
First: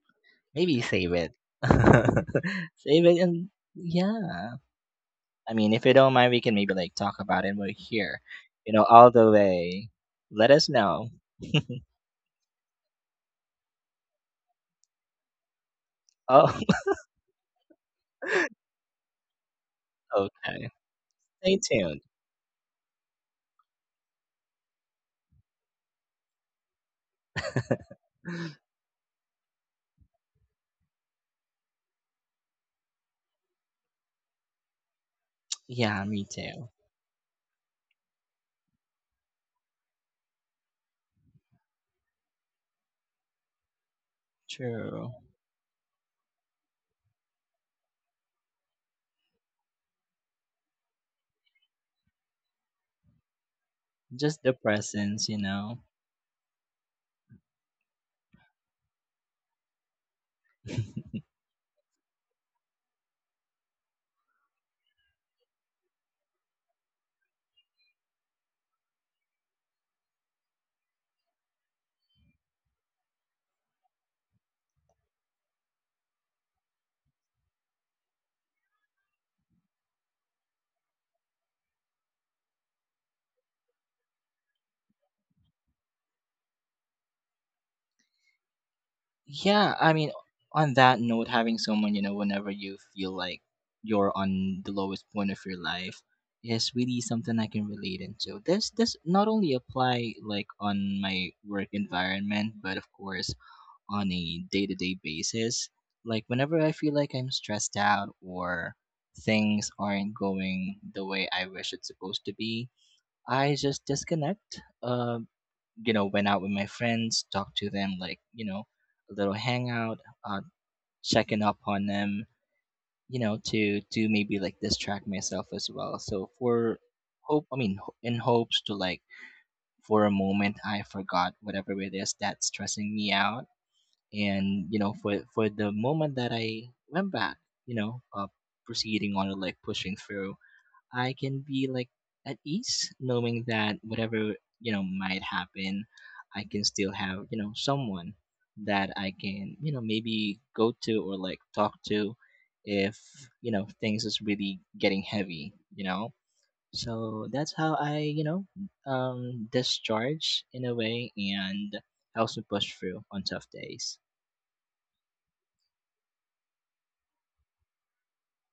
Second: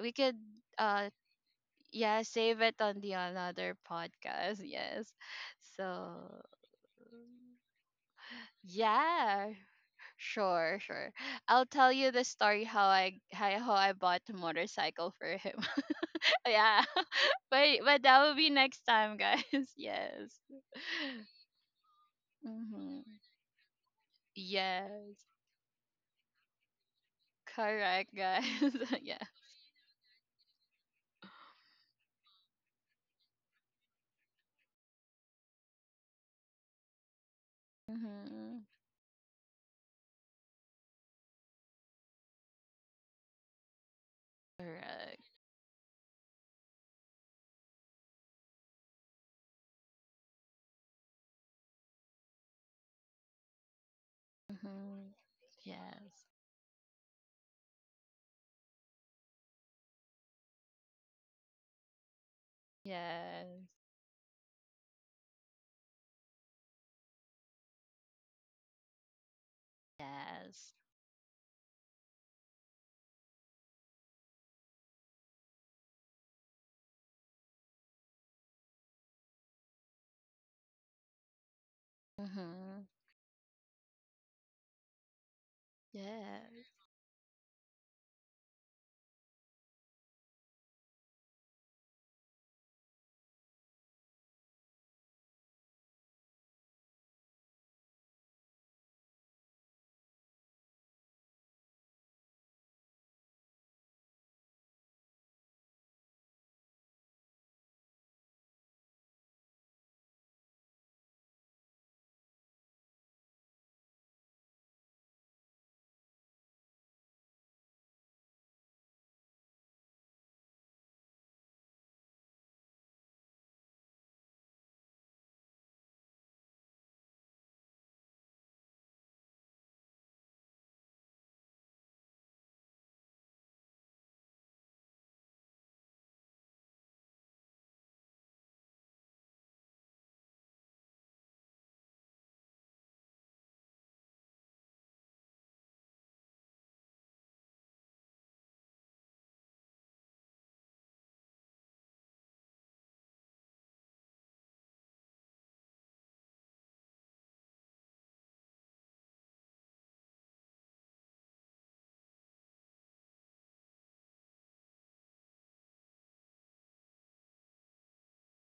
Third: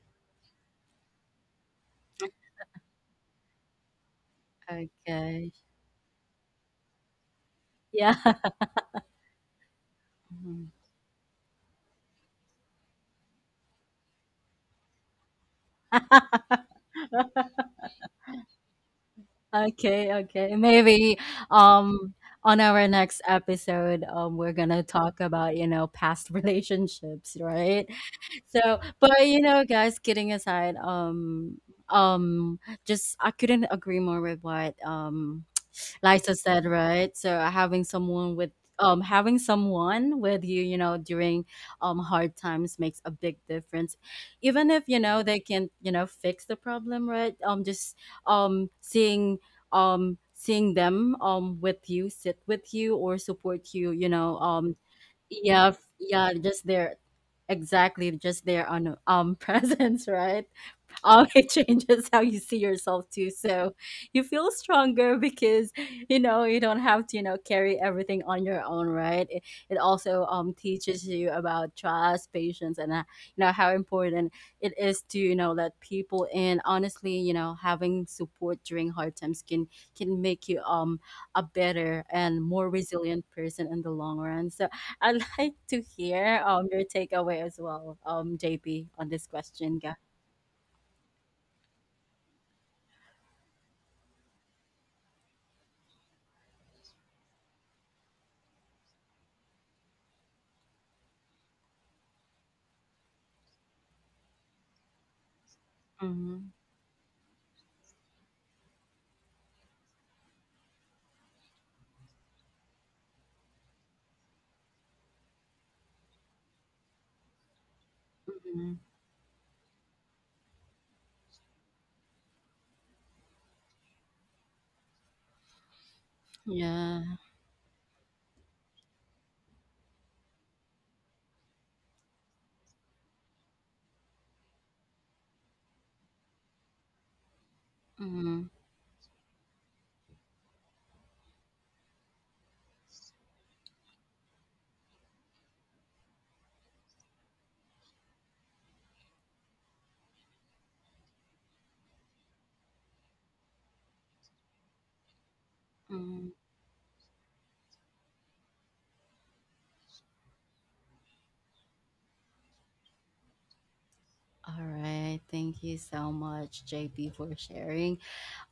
Speaker 2: we could
Speaker 3: Maybe
Speaker 2: uh
Speaker 3: save it.
Speaker 2: yeah, save it on
Speaker 3: Save
Speaker 2: the
Speaker 3: it and
Speaker 2: another
Speaker 3: yeah.
Speaker 2: podcast. Yes,
Speaker 1: Okay.
Speaker 3: I mean, if you don't
Speaker 2: so.
Speaker 3: mind, we can maybe like talk about it. We're
Speaker 1: Yeah.
Speaker 3: here, all the
Speaker 2: Yeah,
Speaker 3: way. Let us
Speaker 1: Mhm.
Speaker 2: sure,
Speaker 3: know.
Speaker 2: sure. I'll tell you the story how how I bought a motorcycle for him.
Speaker 3: Oh,
Speaker 2: Yeah, but that will be next time, guys.
Speaker 1: Okay,
Speaker 2: Yes.
Speaker 1: okay.
Speaker 3: okay.
Speaker 1: Maybe
Speaker 3: Stay tuned.
Speaker 1: um on our
Speaker 2: Mm-hmm.
Speaker 1: next episode, we're gonna talk
Speaker 2: Yes.
Speaker 1: about, you know, past relationships, right?
Speaker 2: Correct, guys.
Speaker 1: So
Speaker 2: Yeah.
Speaker 1: but you know, guys, kidding aside, um just I couldn't agree more with what
Speaker 3: Yeah, me
Speaker 1: like I said,
Speaker 3: too.
Speaker 1: right? So
Speaker 2: Hmm.
Speaker 1: having someone with you, you know, during hard times makes a big difference. Even if, you
Speaker 3: True.
Speaker 1: know,
Speaker 2: Correct.
Speaker 1: they can, you know, fix the problem, right? Just um seeing seeing them with you, sit with you or support you,
Speaker 3: Just the
Speaker 2: Hmm.
Speaker 3: presence, you
Speaker 1: yeah,
Speaker 3: know.
Speaker 2: Yes.
Speaker 1: yeah, just their exactly just their presence, right? Oh, it changes how you see yourself too.
Speaker 2: Yes.
Speaker 1: So you feel stronger because you know you don't have to, you know, carry everything on your own, right? It also
Speaker 2: Yes.
Speaker 1: teaches you about trust, patience, and you know how important it is to, you know, let people in. Honestly, you know, having support during hard times can make you a better and more
Speaker 2: Hmm.
Speaker 1: resilient person in the long run. So I'd like to hear
Speaker 2: Yes.
Speaker 1: your takeaway as well, JP, on this
Speaker 3: yeah
Speaker 1: question,
Speaker 3: I
Speaker 1: guy.
Speaker 3: mean on that note having someone you know whenever you feel like you're on the lowest point of your life is really something I can relate into this not only apply like on my work environment but of course on a day-to-day basis like
Speaker 1: Hmm
Speaker 3: whenever I feel like I'm stressed out or things aren't going the way I wish it's supposed to be I just disconnect you know went out with my friends talked to them like you know
Speaker 1: Mm.
Speaker 3: a little hangout uh checking up on them you know to maybe like distract myself as well so for
Speaker 1: Yeah.
Speaker 3: hope I mean ho- in hopes to like for a moment I forgot whatever it is that's stressing me out and you know for the moment that I went back you know uh
Speaker 1: Mm,
Speaker 3: proceeding on to like pushing through I can be like at ease knowing that whatever you know might happen, I can still have you know someone that I can you know maybe go to or like talk to if you know things is really getting heavy, you know.
Speaker 1: mm.
Speaker 3: So that's how I you know discharge in a way and helps me push through on tough days.
Speaker 1: All right. Thank you so much, JP, for sharing.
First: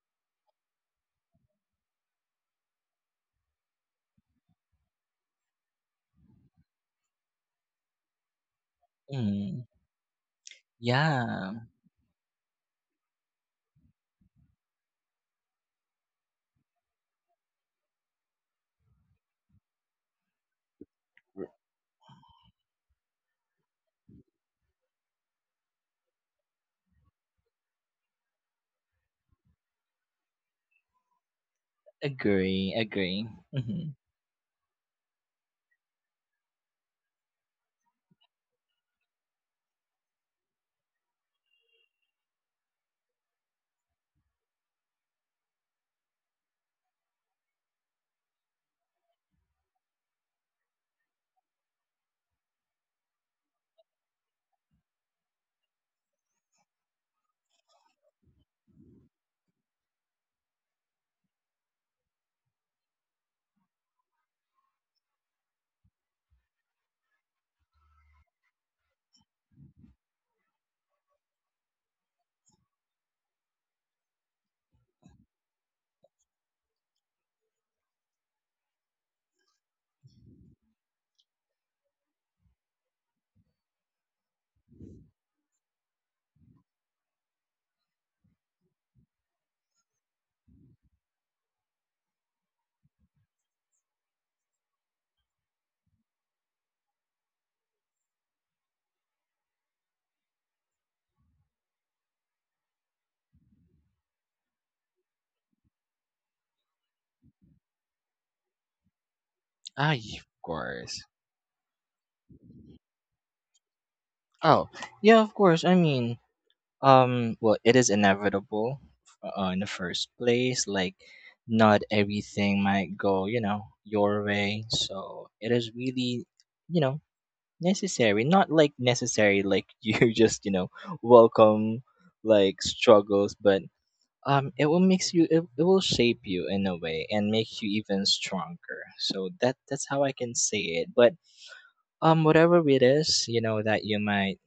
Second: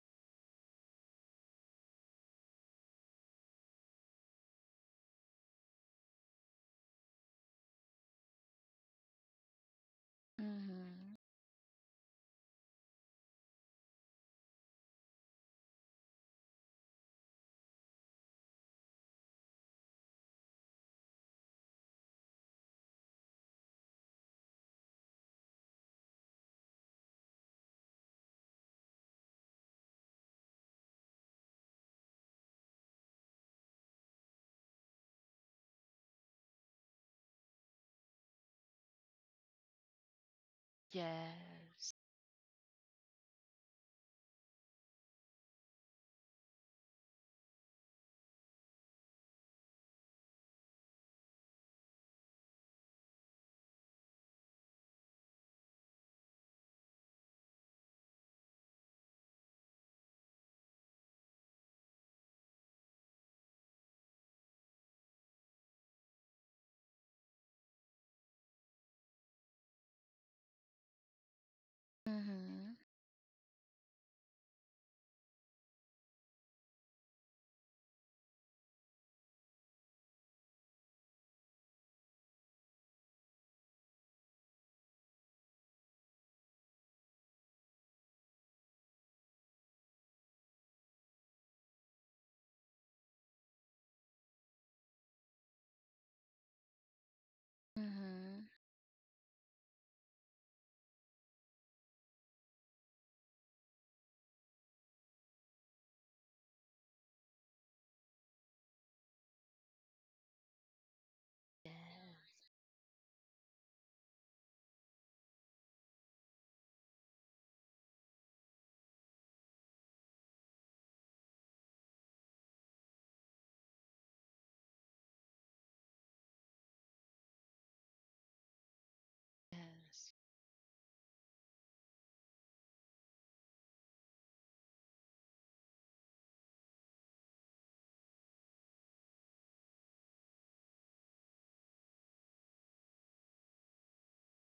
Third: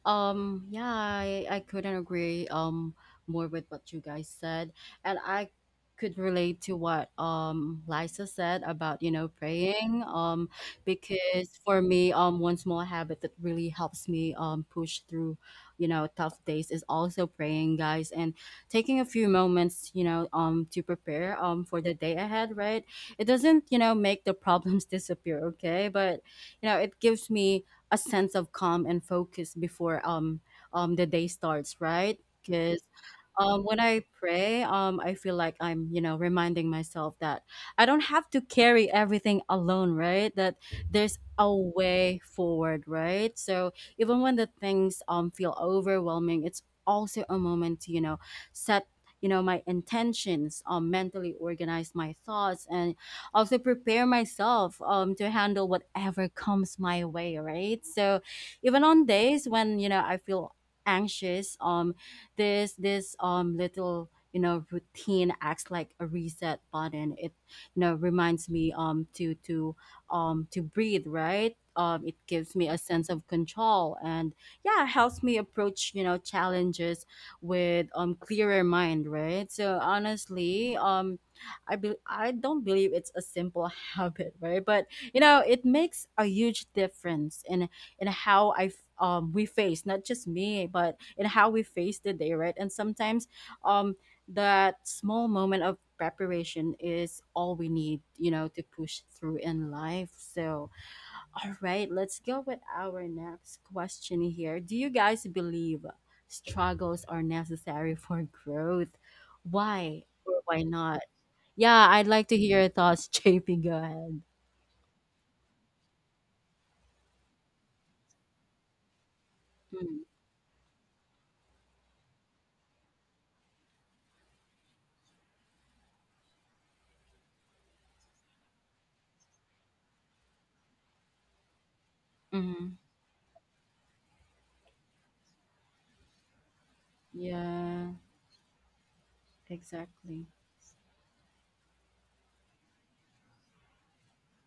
Speaker 1: Yeah, I couldn't agree more with what you guys said. And I could relate to what Lisa said about, you know,
Speaker 3: Mm,
Speaker 1: praying.
Speaker 2: Hmm.
Speaker 1: Because
Speaker 3: yeah,
Speaker 1: for me, one small habit that really helps me push through, you know, tough days is also praying, guys, and taking a few moments, you know, to prepare for the day ahead, right? It doesn't, you know, make the problems disappear, okay? But you know, it gives me a sense of calm and focus before the day starts, right? Because
Speaker 3: agree.
Speaker 1: when
Speaker 3: Hmm
Speaker 1: I pray, I feel like I'm, you know, reminding myself that I don't have to carry everything alone, right? That there's a
Speaker 2: Yes.
Speaker 1: way forward, right? So even when the things feel overwhelming, it's also a moment to, you know, set, you know, my intentions, mentally organize my thoughts and also prepare myself, to handle whatever comes my way, right? So even on days when you know I feel anxious, this this little, you know, routine acts like a reset button. It, you know, reminds me to breathe, right? It gives me
Speaker 2: Hmm.
Speaker 1: a sense of control, and yeah, helps me approach, you know, challenges with clearer mind, right? So honestly, I be- I don't believe it's a simple habit, right? But you know, it makes a huge difference in how we face, not just me, but in how we face the day, right? And sometimes um that small moment of preparation is all we need, you
Speaker 2: Hmm.
Speaker 1: know, to push through in life. So, all right, let's go with our next question here. Do you guys believe struggles are necessary for growth?
Speaker 3: Ay,
Speaker 1: Why
Speaker 3: of
Speaker 1: or why not?
Speaker 3: course.
Speaker 1: Yeah, I'd like to
Speaker 2: Yes.
Speaker 1: hear your thoughts, JP. Go ahead.
Speaker 3: Oh, yeah, of course. I mean, well, it is inevitable in the first place. Like, not everything might go, you know, your way. So it is really, you know, necessary. Not like necessary, like you
Speaker 2: Yes.
Speaker 3: just, you know, welcome like
Speaker 1: Mm-hmm.
Speaker 3: struggles, but it will makes you, it will shape you in a way and make you
Speaker 1: Yeah.
Speaker 3: even stronger. So that's how I
Speaker 1: Exactly.
Speaker 3: can say it. But whatever it is, you know, that you might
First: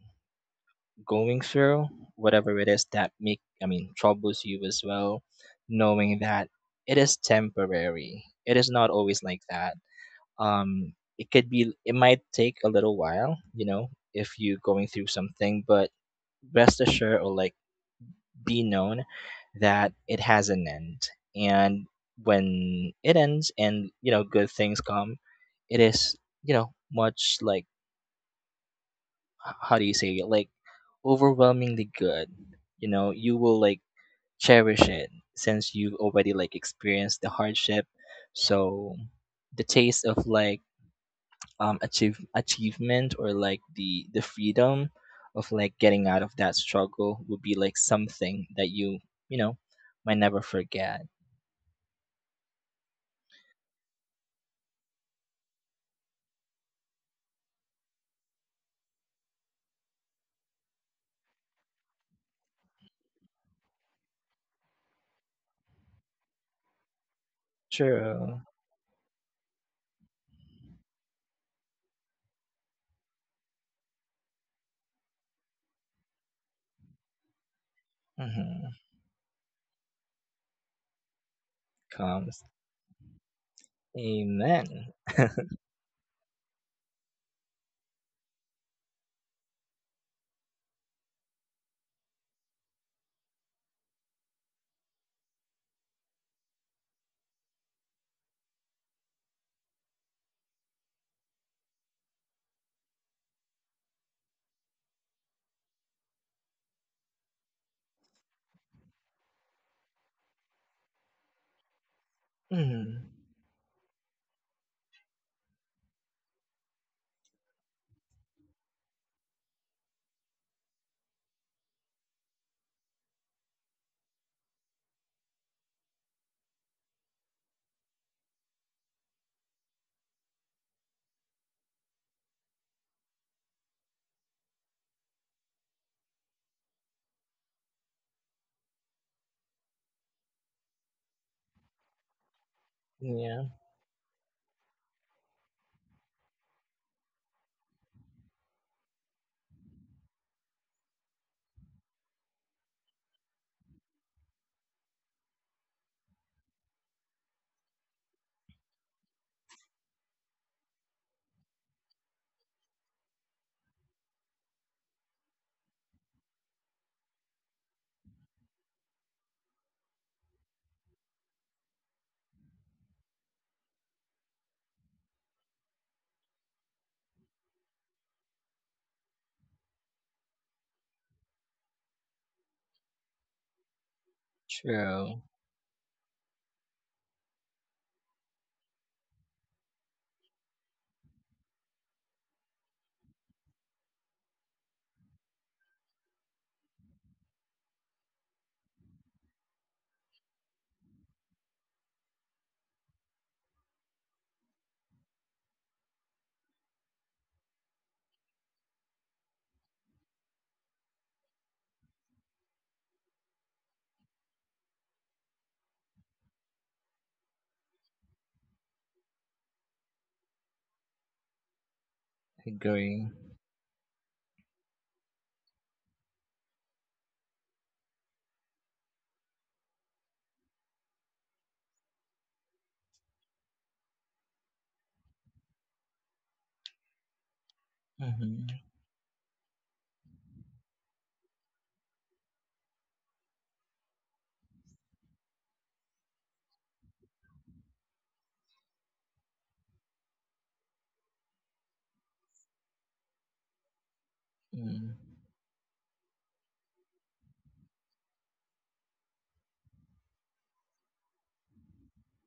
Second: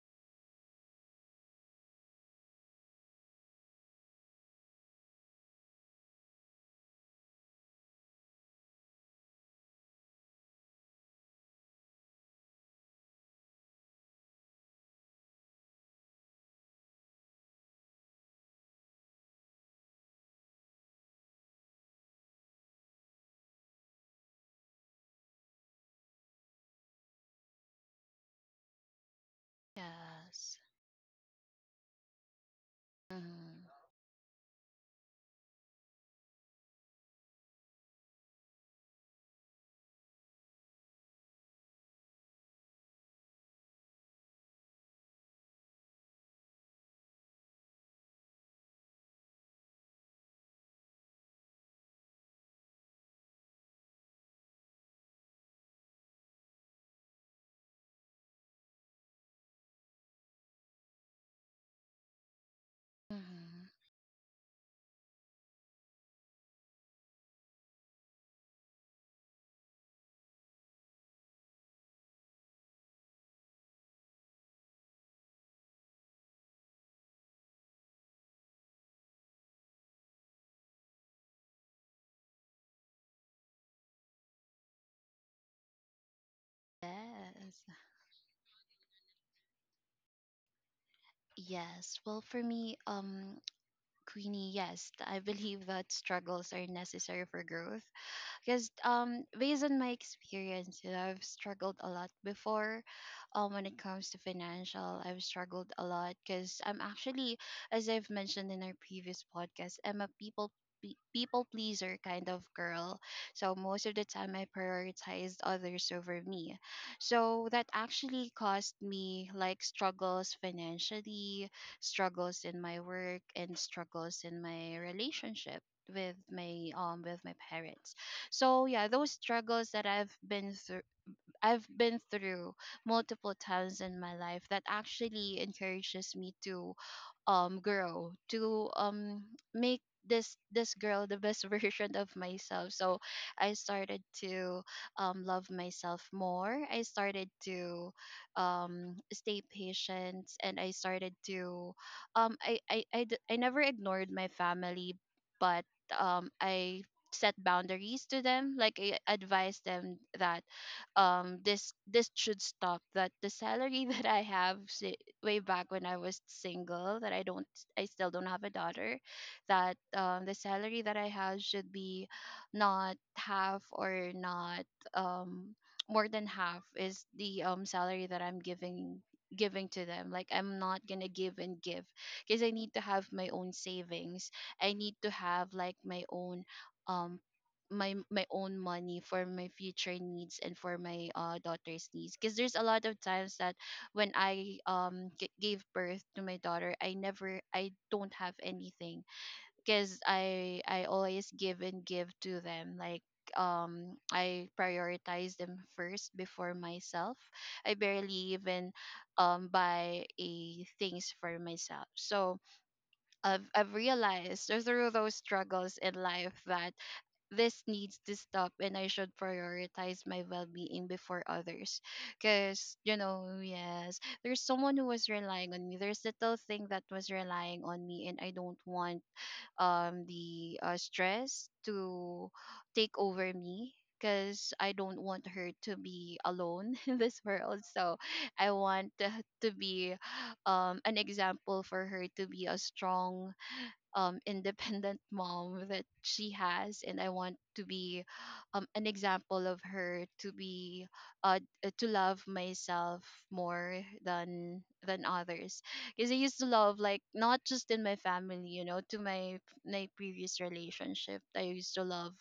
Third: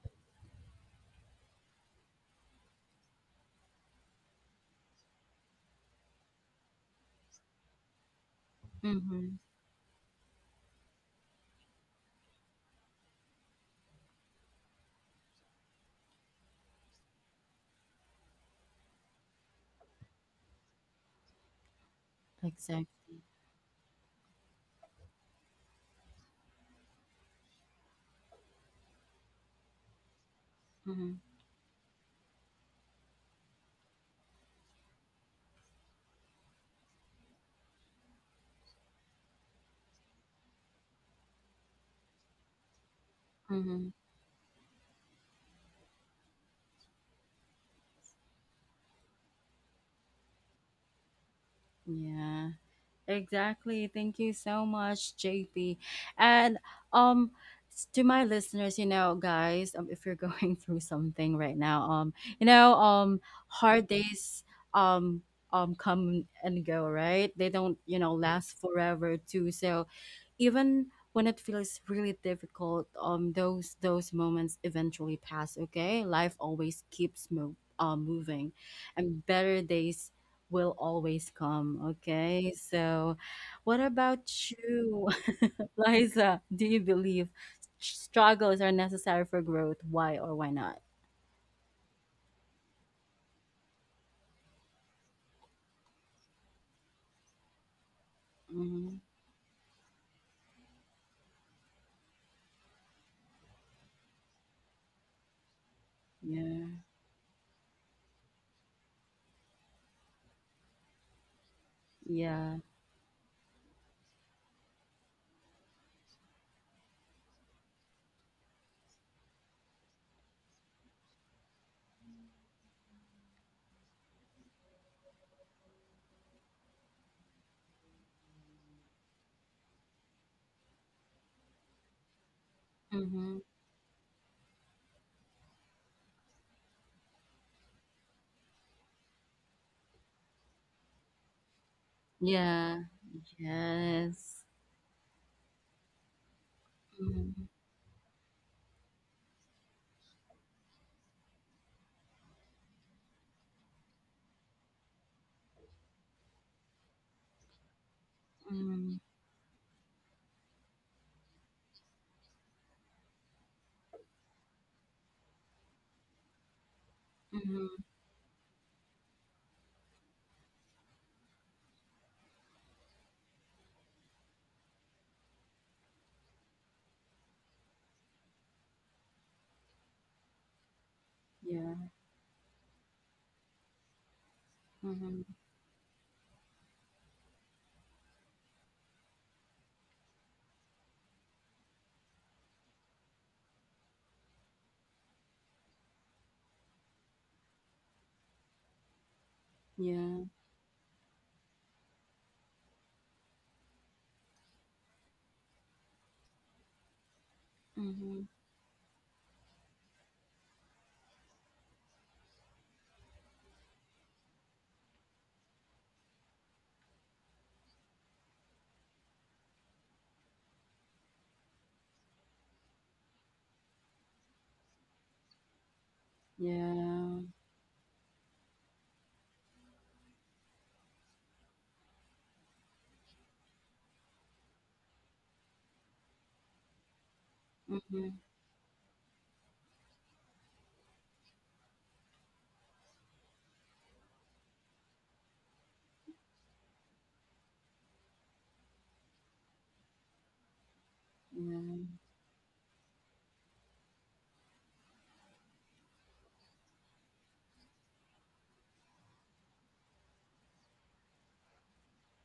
Speaker 3: going through, whatever it is that make I mean troubles you as well, knowing that it is temporary. It is not always
Speaker 1: Mm-hmm.
Speaker 3: like that. It could be it might take a little while, you know, if you going through something, but rest assured or like be known that it has an end. And when it
Speaker 1: Exactly.
Speaker 3: ends and, you know, good things come, it is, you know, much like how do you say it? Like
Speaker 2: Yes.
Speaker 1: Mm-hmm.
Speaker 3: overwhelmingly good you know you will like
Speaker 2: Hmm.
Speaker 3: cherish it since you've already like experienced the hardship so the taste of like achievement or like
Speaker 1: Mm-hmm.
Speaker 3: the freedom of like getting out of that struggle would be like something that you know might never forget
Speaker 1: Yeah. Exactly. Thank you so much, JP. And um s- to my listeners, you know, guys, if you're going through something right now, you know, um
Speaker 2: Hmm.
Speaker 1: hard days um come and go, right? They don't, you know,
Speaker 3: true
Speaker 1: last forever too. So even when it feels really difficult, those moments eventually pass. Okay, life always keeps moving,
Speaker 3: mm-hmm.
Speaker 1: and better days will always come.
Speaker 3: comes
Speaker 1: Okay, so what about
Speaker 3: amen
Speaker 1: you, Liza? Do you believe
Speaker 2: Yes.
Speaker 1: struggles are necessary for growth? Why or why not?
Speaker 2: Yes. Well, for me, Queenie, yes, I believe that struggles are necessary for growth. Because,
Speaker 1: Hmm
Speaker 2: based on my experience, you know, I've struggled a lot before. When it comes to financial, I've struggled a lot because
Speaker 1: Yeah,
Speaker 2: I'm actually, as I've mentioned in our previous podcast, I'm a people pleaser kind of
Speaker 1: yeah,
Speaker 2: girl.
Speaker 3: mm-hmm.
Speaker 2: So most of the time, I prioritized others over me. So that actually caused me like struggles financially, struggles in my work, and struggles in my relationship with my parents. So yeah, those struggles that I've been through multiple
Speaker 1: hmm
Speaker 2: times in my life, that actually encourages me to grow, to make this girl the best version of myself.
Speaker 1: yeah,
Speaker 2: So
Speaker 3: yeah
Speaker 2: I started
Speaker 1: yes.
Speaker 2: to love myself more. I started
Speaker 1: Mm-hmm.
Speaker 2: to stay patient. And I started to, I never ignored my family. But I set boundaries to them. Like,
Speaker 1: Mm-hmm.
Speaker 2: I advised them that this should stop, that the salary that I have, way back when I was single, that I don't,
Speaker 1: Mm-hmm.
Speaker 2: I still don't have a daughter, that, the salary that I have should be not half or not, um more than half is the salary that I'm giving to them. Like, I'm not gonna give and give,
Speaker 1: Yeah.
Speaker 2: because I need to have my own savings. I need to
Speaker 3: true
Speaker 1: Mm-hmm.
Speaker 2: have like my own, um my own money for my future needs and for my daughter's needs. Because there's a lot of times that when I gave birth to my daughter, I never, I don't have anything, because
Speaker 1: Yeah.
Speaker 2: I always give and give to them. Like, I prioritize them first before myself. I
Speaker 1: Mhm.
Speaker 2: barely even buy a things for myself. So I've realized through those struggles in life that this needs to stop, and I should prioritize my well-being before others. Because, you
Speaker 3: agree
Speaker 2: know, yes, there's someone who was relying on me, there's little thing that was
Speaker 1: Yeah.
Speaker 2: relying on me, and I don't want the, stress to take over me, because I don't want her to be alone in this world. So
Speaker 1: Mhm.
Speaker 3: mm-hmm.
Speaker 2: I want to be, an example for her, to be a strong, independent mom that she has. And I want to be, an example of her, to be, uh,
Speaker 1: Yeah.
Speaker 2: to love myself more than
Speaker 3: mm
Speaker 2: than others. Because I used to love, like, not just in my family, you know, to my previous relationship, I used to love,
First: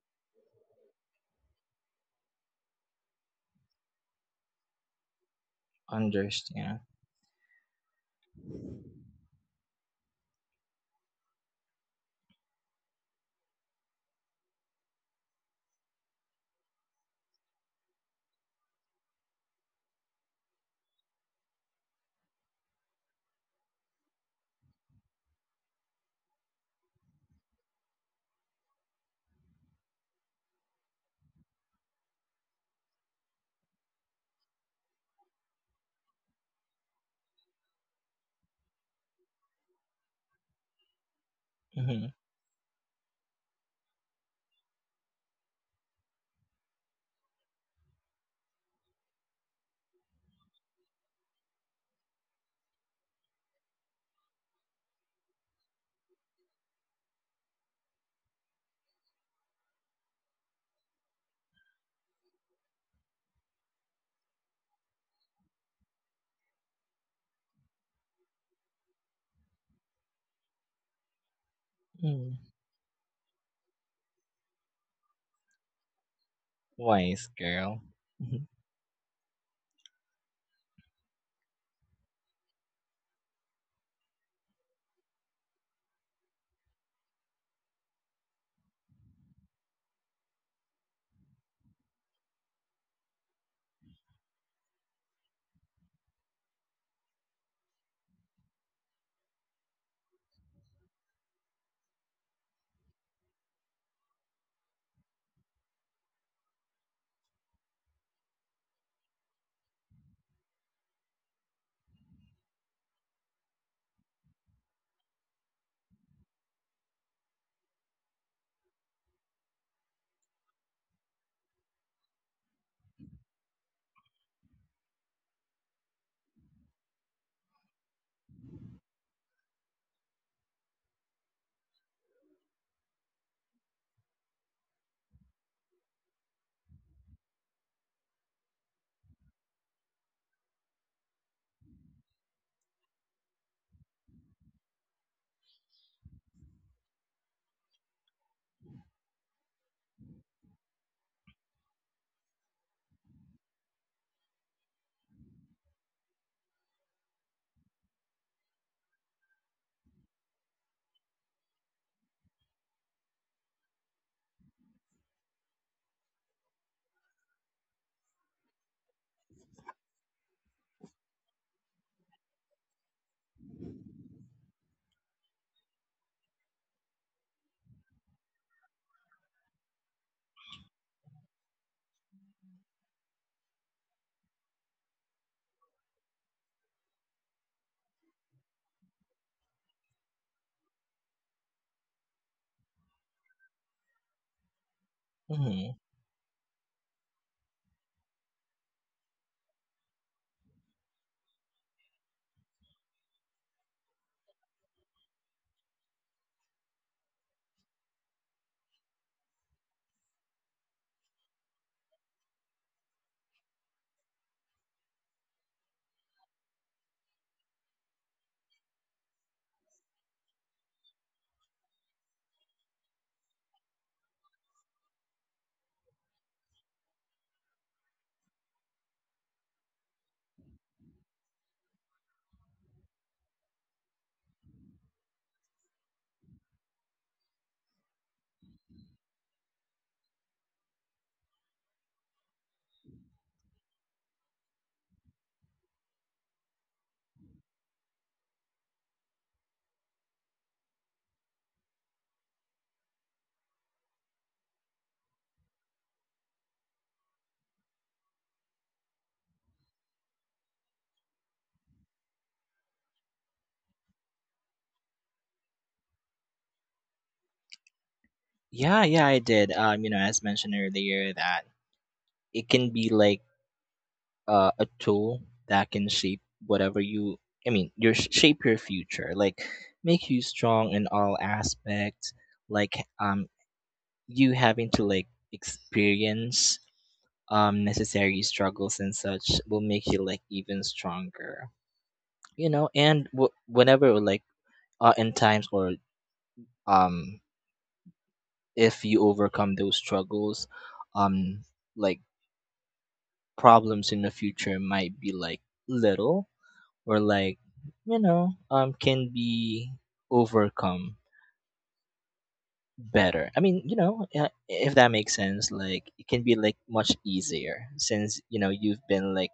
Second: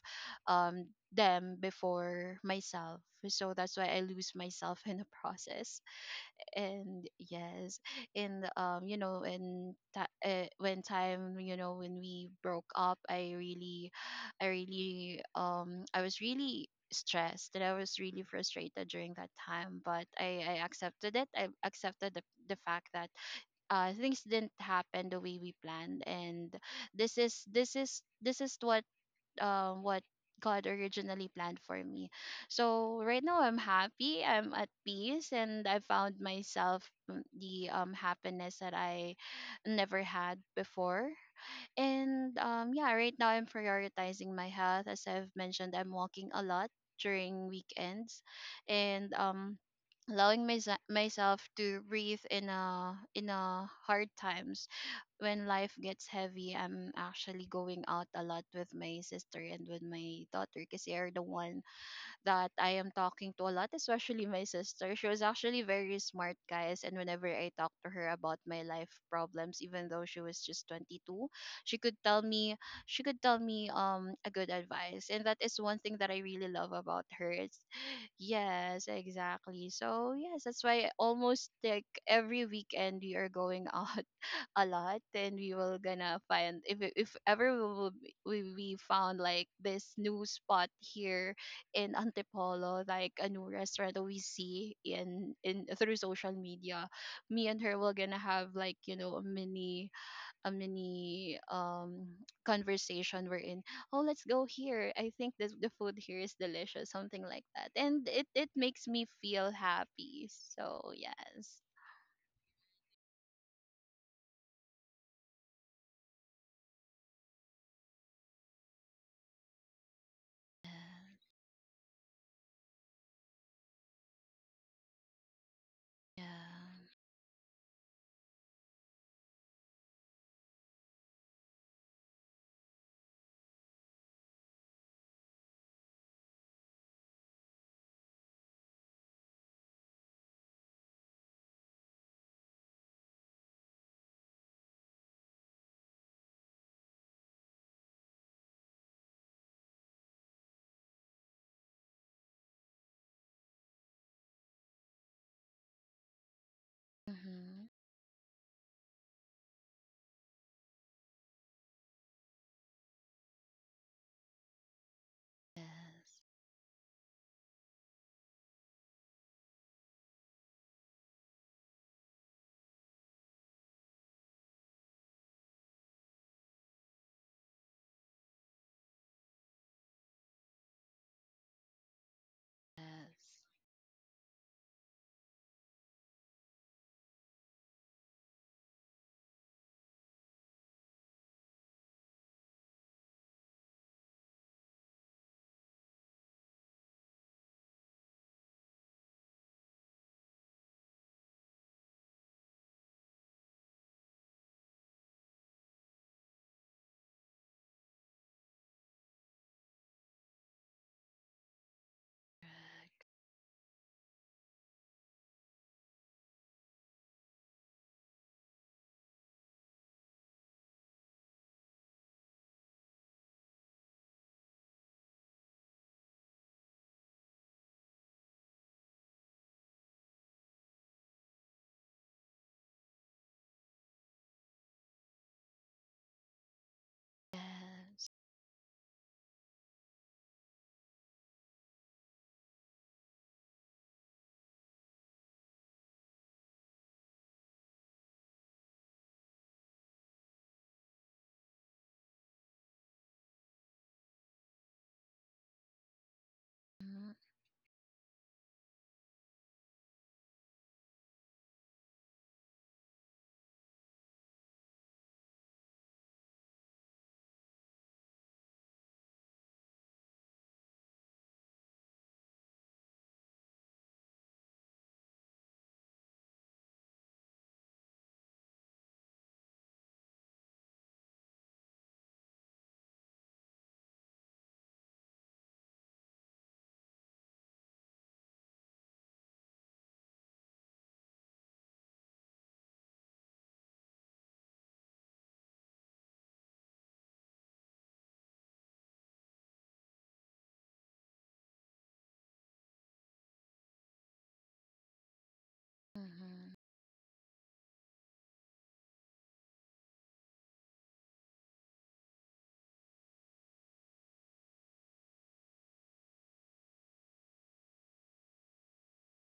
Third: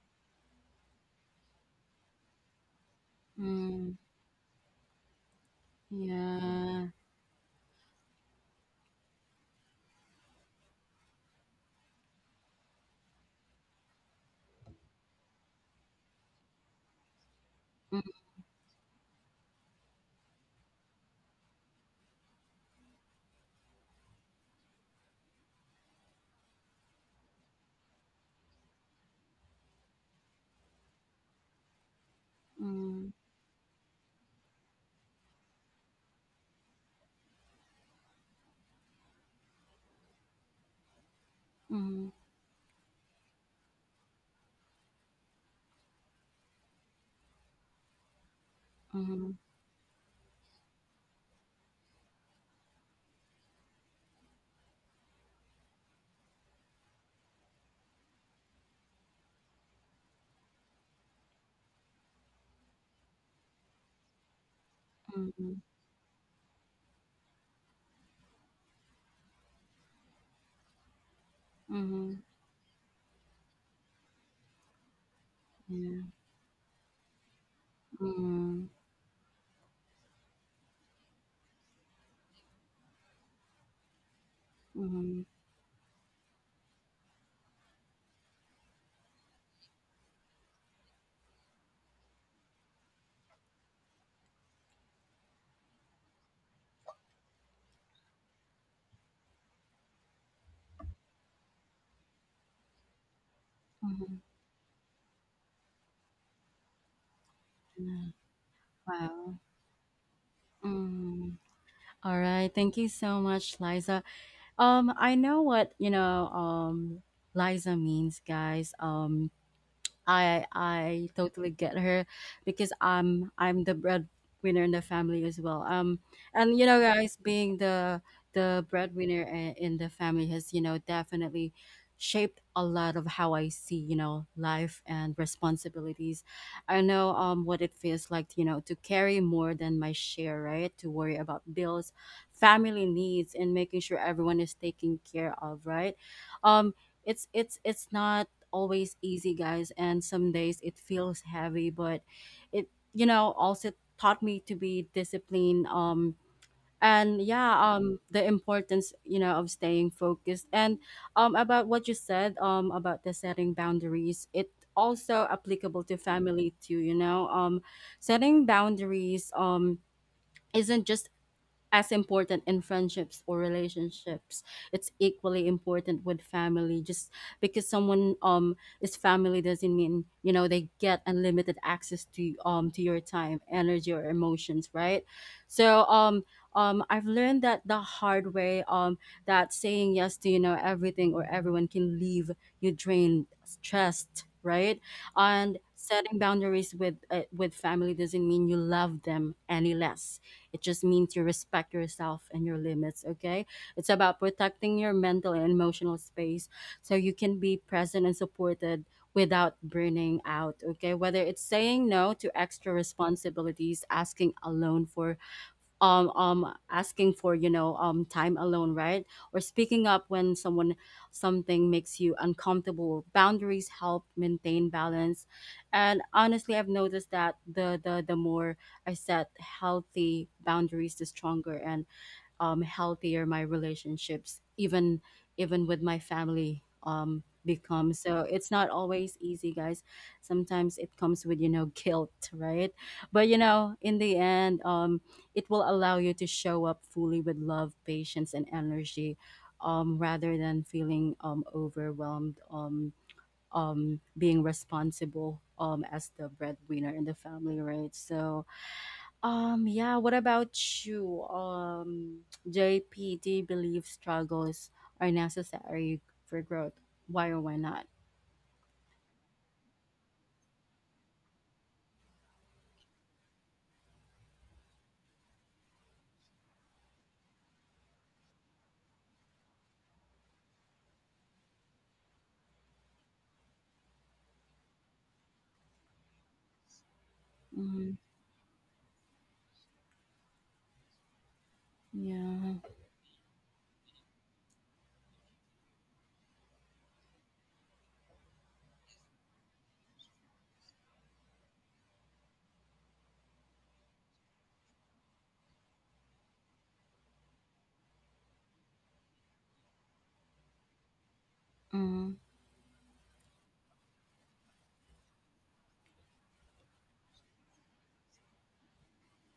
Speaker 2: um, them before myself. So that's why
Speaker 1: Mm.
Speaker 2: I lose myself in the process.
Speaker 3: Understand.
Speaker 1: Yeah.
Speaker 2: And yes, and
Speaker 3: Mhm,
Speaker 2: you know, when time, you know, when we broke up, I was really stressed, and I
Speaker 1: Mm,
Speaker 2: was really frustrated during that time. But I accepted it. I accepted the fact that things didn't happen the way we planned, and this is what, what God originally planned for me. So right now I'm happy, I'm at peace, and I found myself, the, happiness that I never had before.
Speaker 1: mm,
Speaker 2: And, yeah, right now I'm prioritizing my health. As I've mentioned, I'm walking a lot during weekends, and,
Speaker 1: mhm,
Speaker 2: allowing myself to breathe in a hard times when life gets heavy. I'm actually going out a lot with my sister and with my daughter, because they are the one that I am talking to a lot, especially my sister. She was
Speaker 1: mhm, mhm,
Speaker 2: actually very smart, guys. And whenever I talked to her about my life problems, even though she was just 22, she could tell
Speaker 1: mhm.
Speaker 3: mhm.
Speaker 2: me she could tell me a good advice, and that is one thing
Speaker 1: Yeah.
Speaker 2: that I really love about
Speaker 3: Wise
Speaker 2: her. It's
Speaker 3: girl. Mhm,
Speaker 1: Mm,
Speaker 2: Yes, exactly. So yes, that's why almost like every weekend we are going out a lot,
Speaker 1: mhm,
Speaker 2: and we will gonna find, if ever we will, we found like this new spot here in Antipolo, like a new restaurant that we see in through social media. Me and her were gonna have, like, you know, a mini conversation we're in. Oh,
Speaker 1: mhm.
Speaker 2: let's go here. I think this the food here is delicious, something like that,
Speaker 1: Yeah.
Speaker 2: and it makes me
Speaker 1: Wow.
Speaker 2: feel happy. So
Speaker 1: Mm.
Speaker 2: yes.
Speaker 1: All right. Thank you so much, Liza. I know what, you know, Liza means, guys. I
Speaker 2: Yeah,
Speaker 1: I totally get her because I'm the breadwinner in the family as well. And you know,
Speaker 2: yeah.
Speaker 1: guys, being the breadwinner in the family has, you know, definitely shaped a lot of how I see, you know, life and responsibilities. I know what it feels like, you know, to carry more than my share, right? To worry about bills, family needs, and making sure everyone is taken care of, right? Um, it's not always easy, guys, and some days it feels heavy, but it, you know, also taught me to be disciplined. And yeah,
Speaker 2: Mm-hmm.
Speaker 1: the importance, you know, of staying focused. And about what you said, about the setting boundaries, it also applicable to
Speaker 2: Yes,
Speaker 1: family too. You know, setting boundaries, isn't just as important in friendships or relationships, it's equally important with family, just because someone is family doesn't mean, you know, they get unlimited access to your
Speaker 2: yes,
Speaker 1: time, energy, or emotions, right? So I've learned that the hard way, that saying yes to, you know, everything or everyone can leave you drained, stressed, right? And
Speaker 3: mhm.
Speaker 1: setting boundaries with family doesn't mean you love them any less, it just means you respect yourself and your limits, okay? It's about protecting your mental and emotional space so you can be present and supported without burning out, okay? Whether it's saying no to extra responsibilities, asking alone for asking for, you know, time alone, right, or speaking up when someone something makes you uncomfortable, boundaries help maintain balance. And honestly, I've noticed that the more I set healthy boundaries, the stronger and, healthier my relationships, even with my family, become.
Speaker 2: yes.
Speaker 1: So it's not always easy, guys. Sometimes it comes with, you know, guilt, right? But you know, in the end, it will allow you to show up fully with love, patience, and energy, rather than feeling, overwhelmed. Being responsible as the breadwinner in
Speaker 2: Mm-hmm.
Speaker 1: the family, right? So yeah, what about you? JP, do you believe struggles are necessary for growth? Why or why not?
Speaker 3: Yeah, I did. You know, as mentioned earlier, that it can be like a tool that can shape whatever you. I mean, your shape your future, like make you strong in all aspects. Like um, you having to like experience
Speaker 1: Mm-hmm.
Speaker 3: necessary struggles and such will make you like even stronger you
Speaker 1: Yeah.
Speaker 3: know and whenever like in times or um if you overcome those struggles um like problems in the future might be like little
Speaker 2: Mm-hmm.
Speaker 3: or like you know can be overcome
Speaker 1: Mm-hmm.
Speaker 3: better you know if that makes sense like it can be like much easier since you know you've been like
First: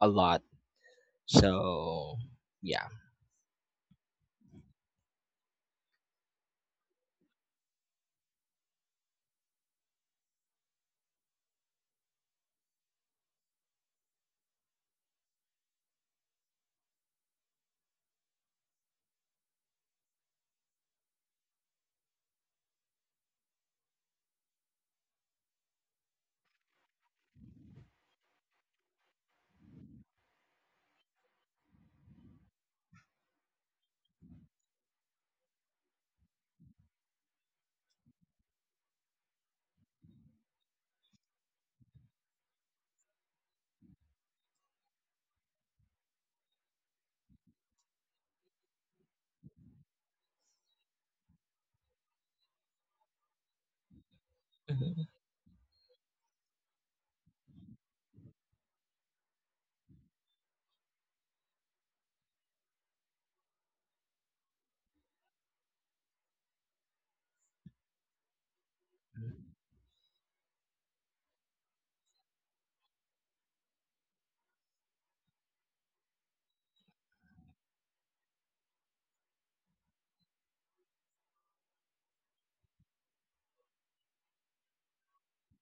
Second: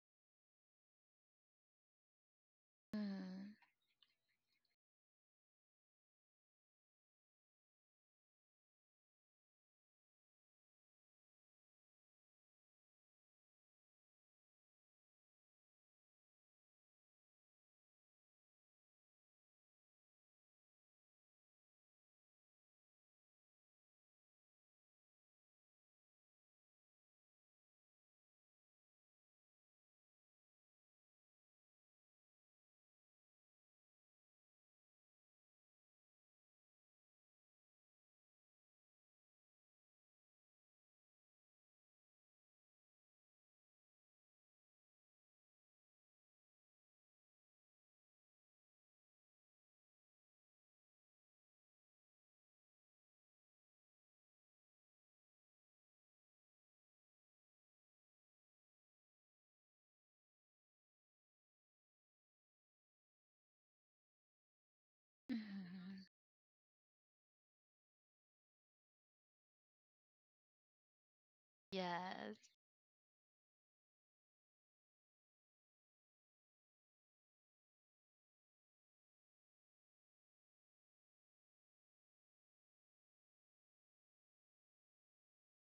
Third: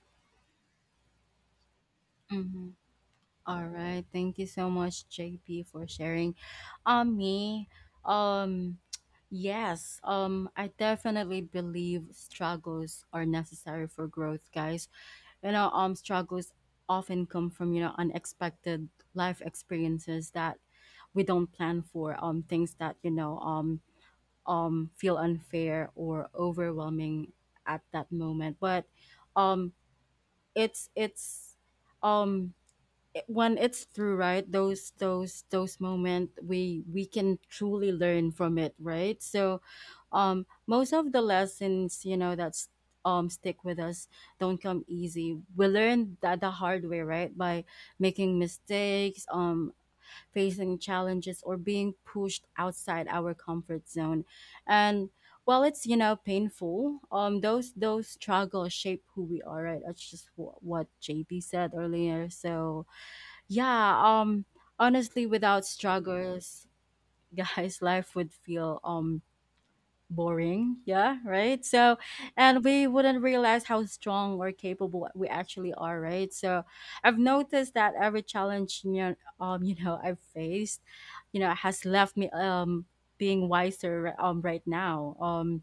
Speaker 3: a lot so
Speaker 1: Mm-hmm.
Speaker 3: yeah
Speaker 1: All right. Thank you so much, JP, for sharing. Me, um, yes, I definitely believe struggles are necessary for growth, guys. You know, struggles often come from, you know, unexpected life experiences that we don't plan for, things that, you know, feel unfair or overwhelming at that moment. But um it's it's um when it's through, right, those moments, we can truly learn from it, right? So most of the lessons, you know, that's stick with us don't come easy. We learn that the hard way, right, by making mistakes, facing challenges, or being pushed outside our comfort zone.
Speaker 3: Mm-hmm.
Speaker 1: And while it's, you know, painful, those struggles shape who we are, right? That's just what JP said earlier. So yeah, honestly, without
Speaker 2: Mm-hmm.
Speaker 1: struggles guys, life would feel boring, yeah, right? So
Speaker 2: Yes.
Speaker 1: and we wouldn't realize how strong or capable we actually are, right? So I've noticed that every challenge, you know, you know, I've faced, you know, has left me being wiser right now,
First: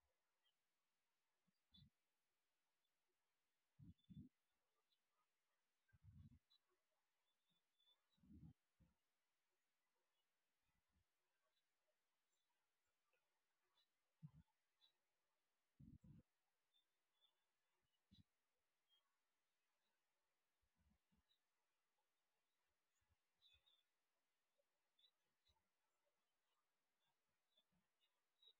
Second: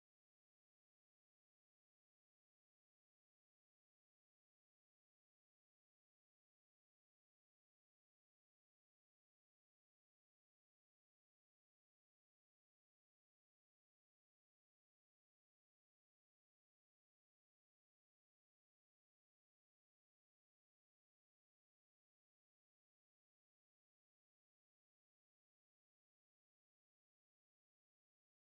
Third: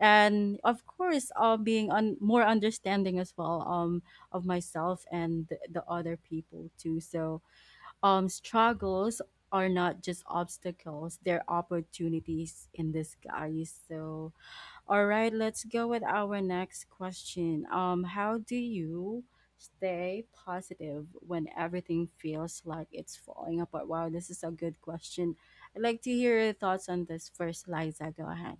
Speaker 1: and of course, being on more understanding as well, of myself and the other people too. So struggles are not just obstacles, they're opportunities in disguise. So, all right, let's go with our next question. How do you stay positive when everything feels like it's falling apart? Wow, this is a good question. I'd like to hear your thoughts on this first, Liza. Go ahead.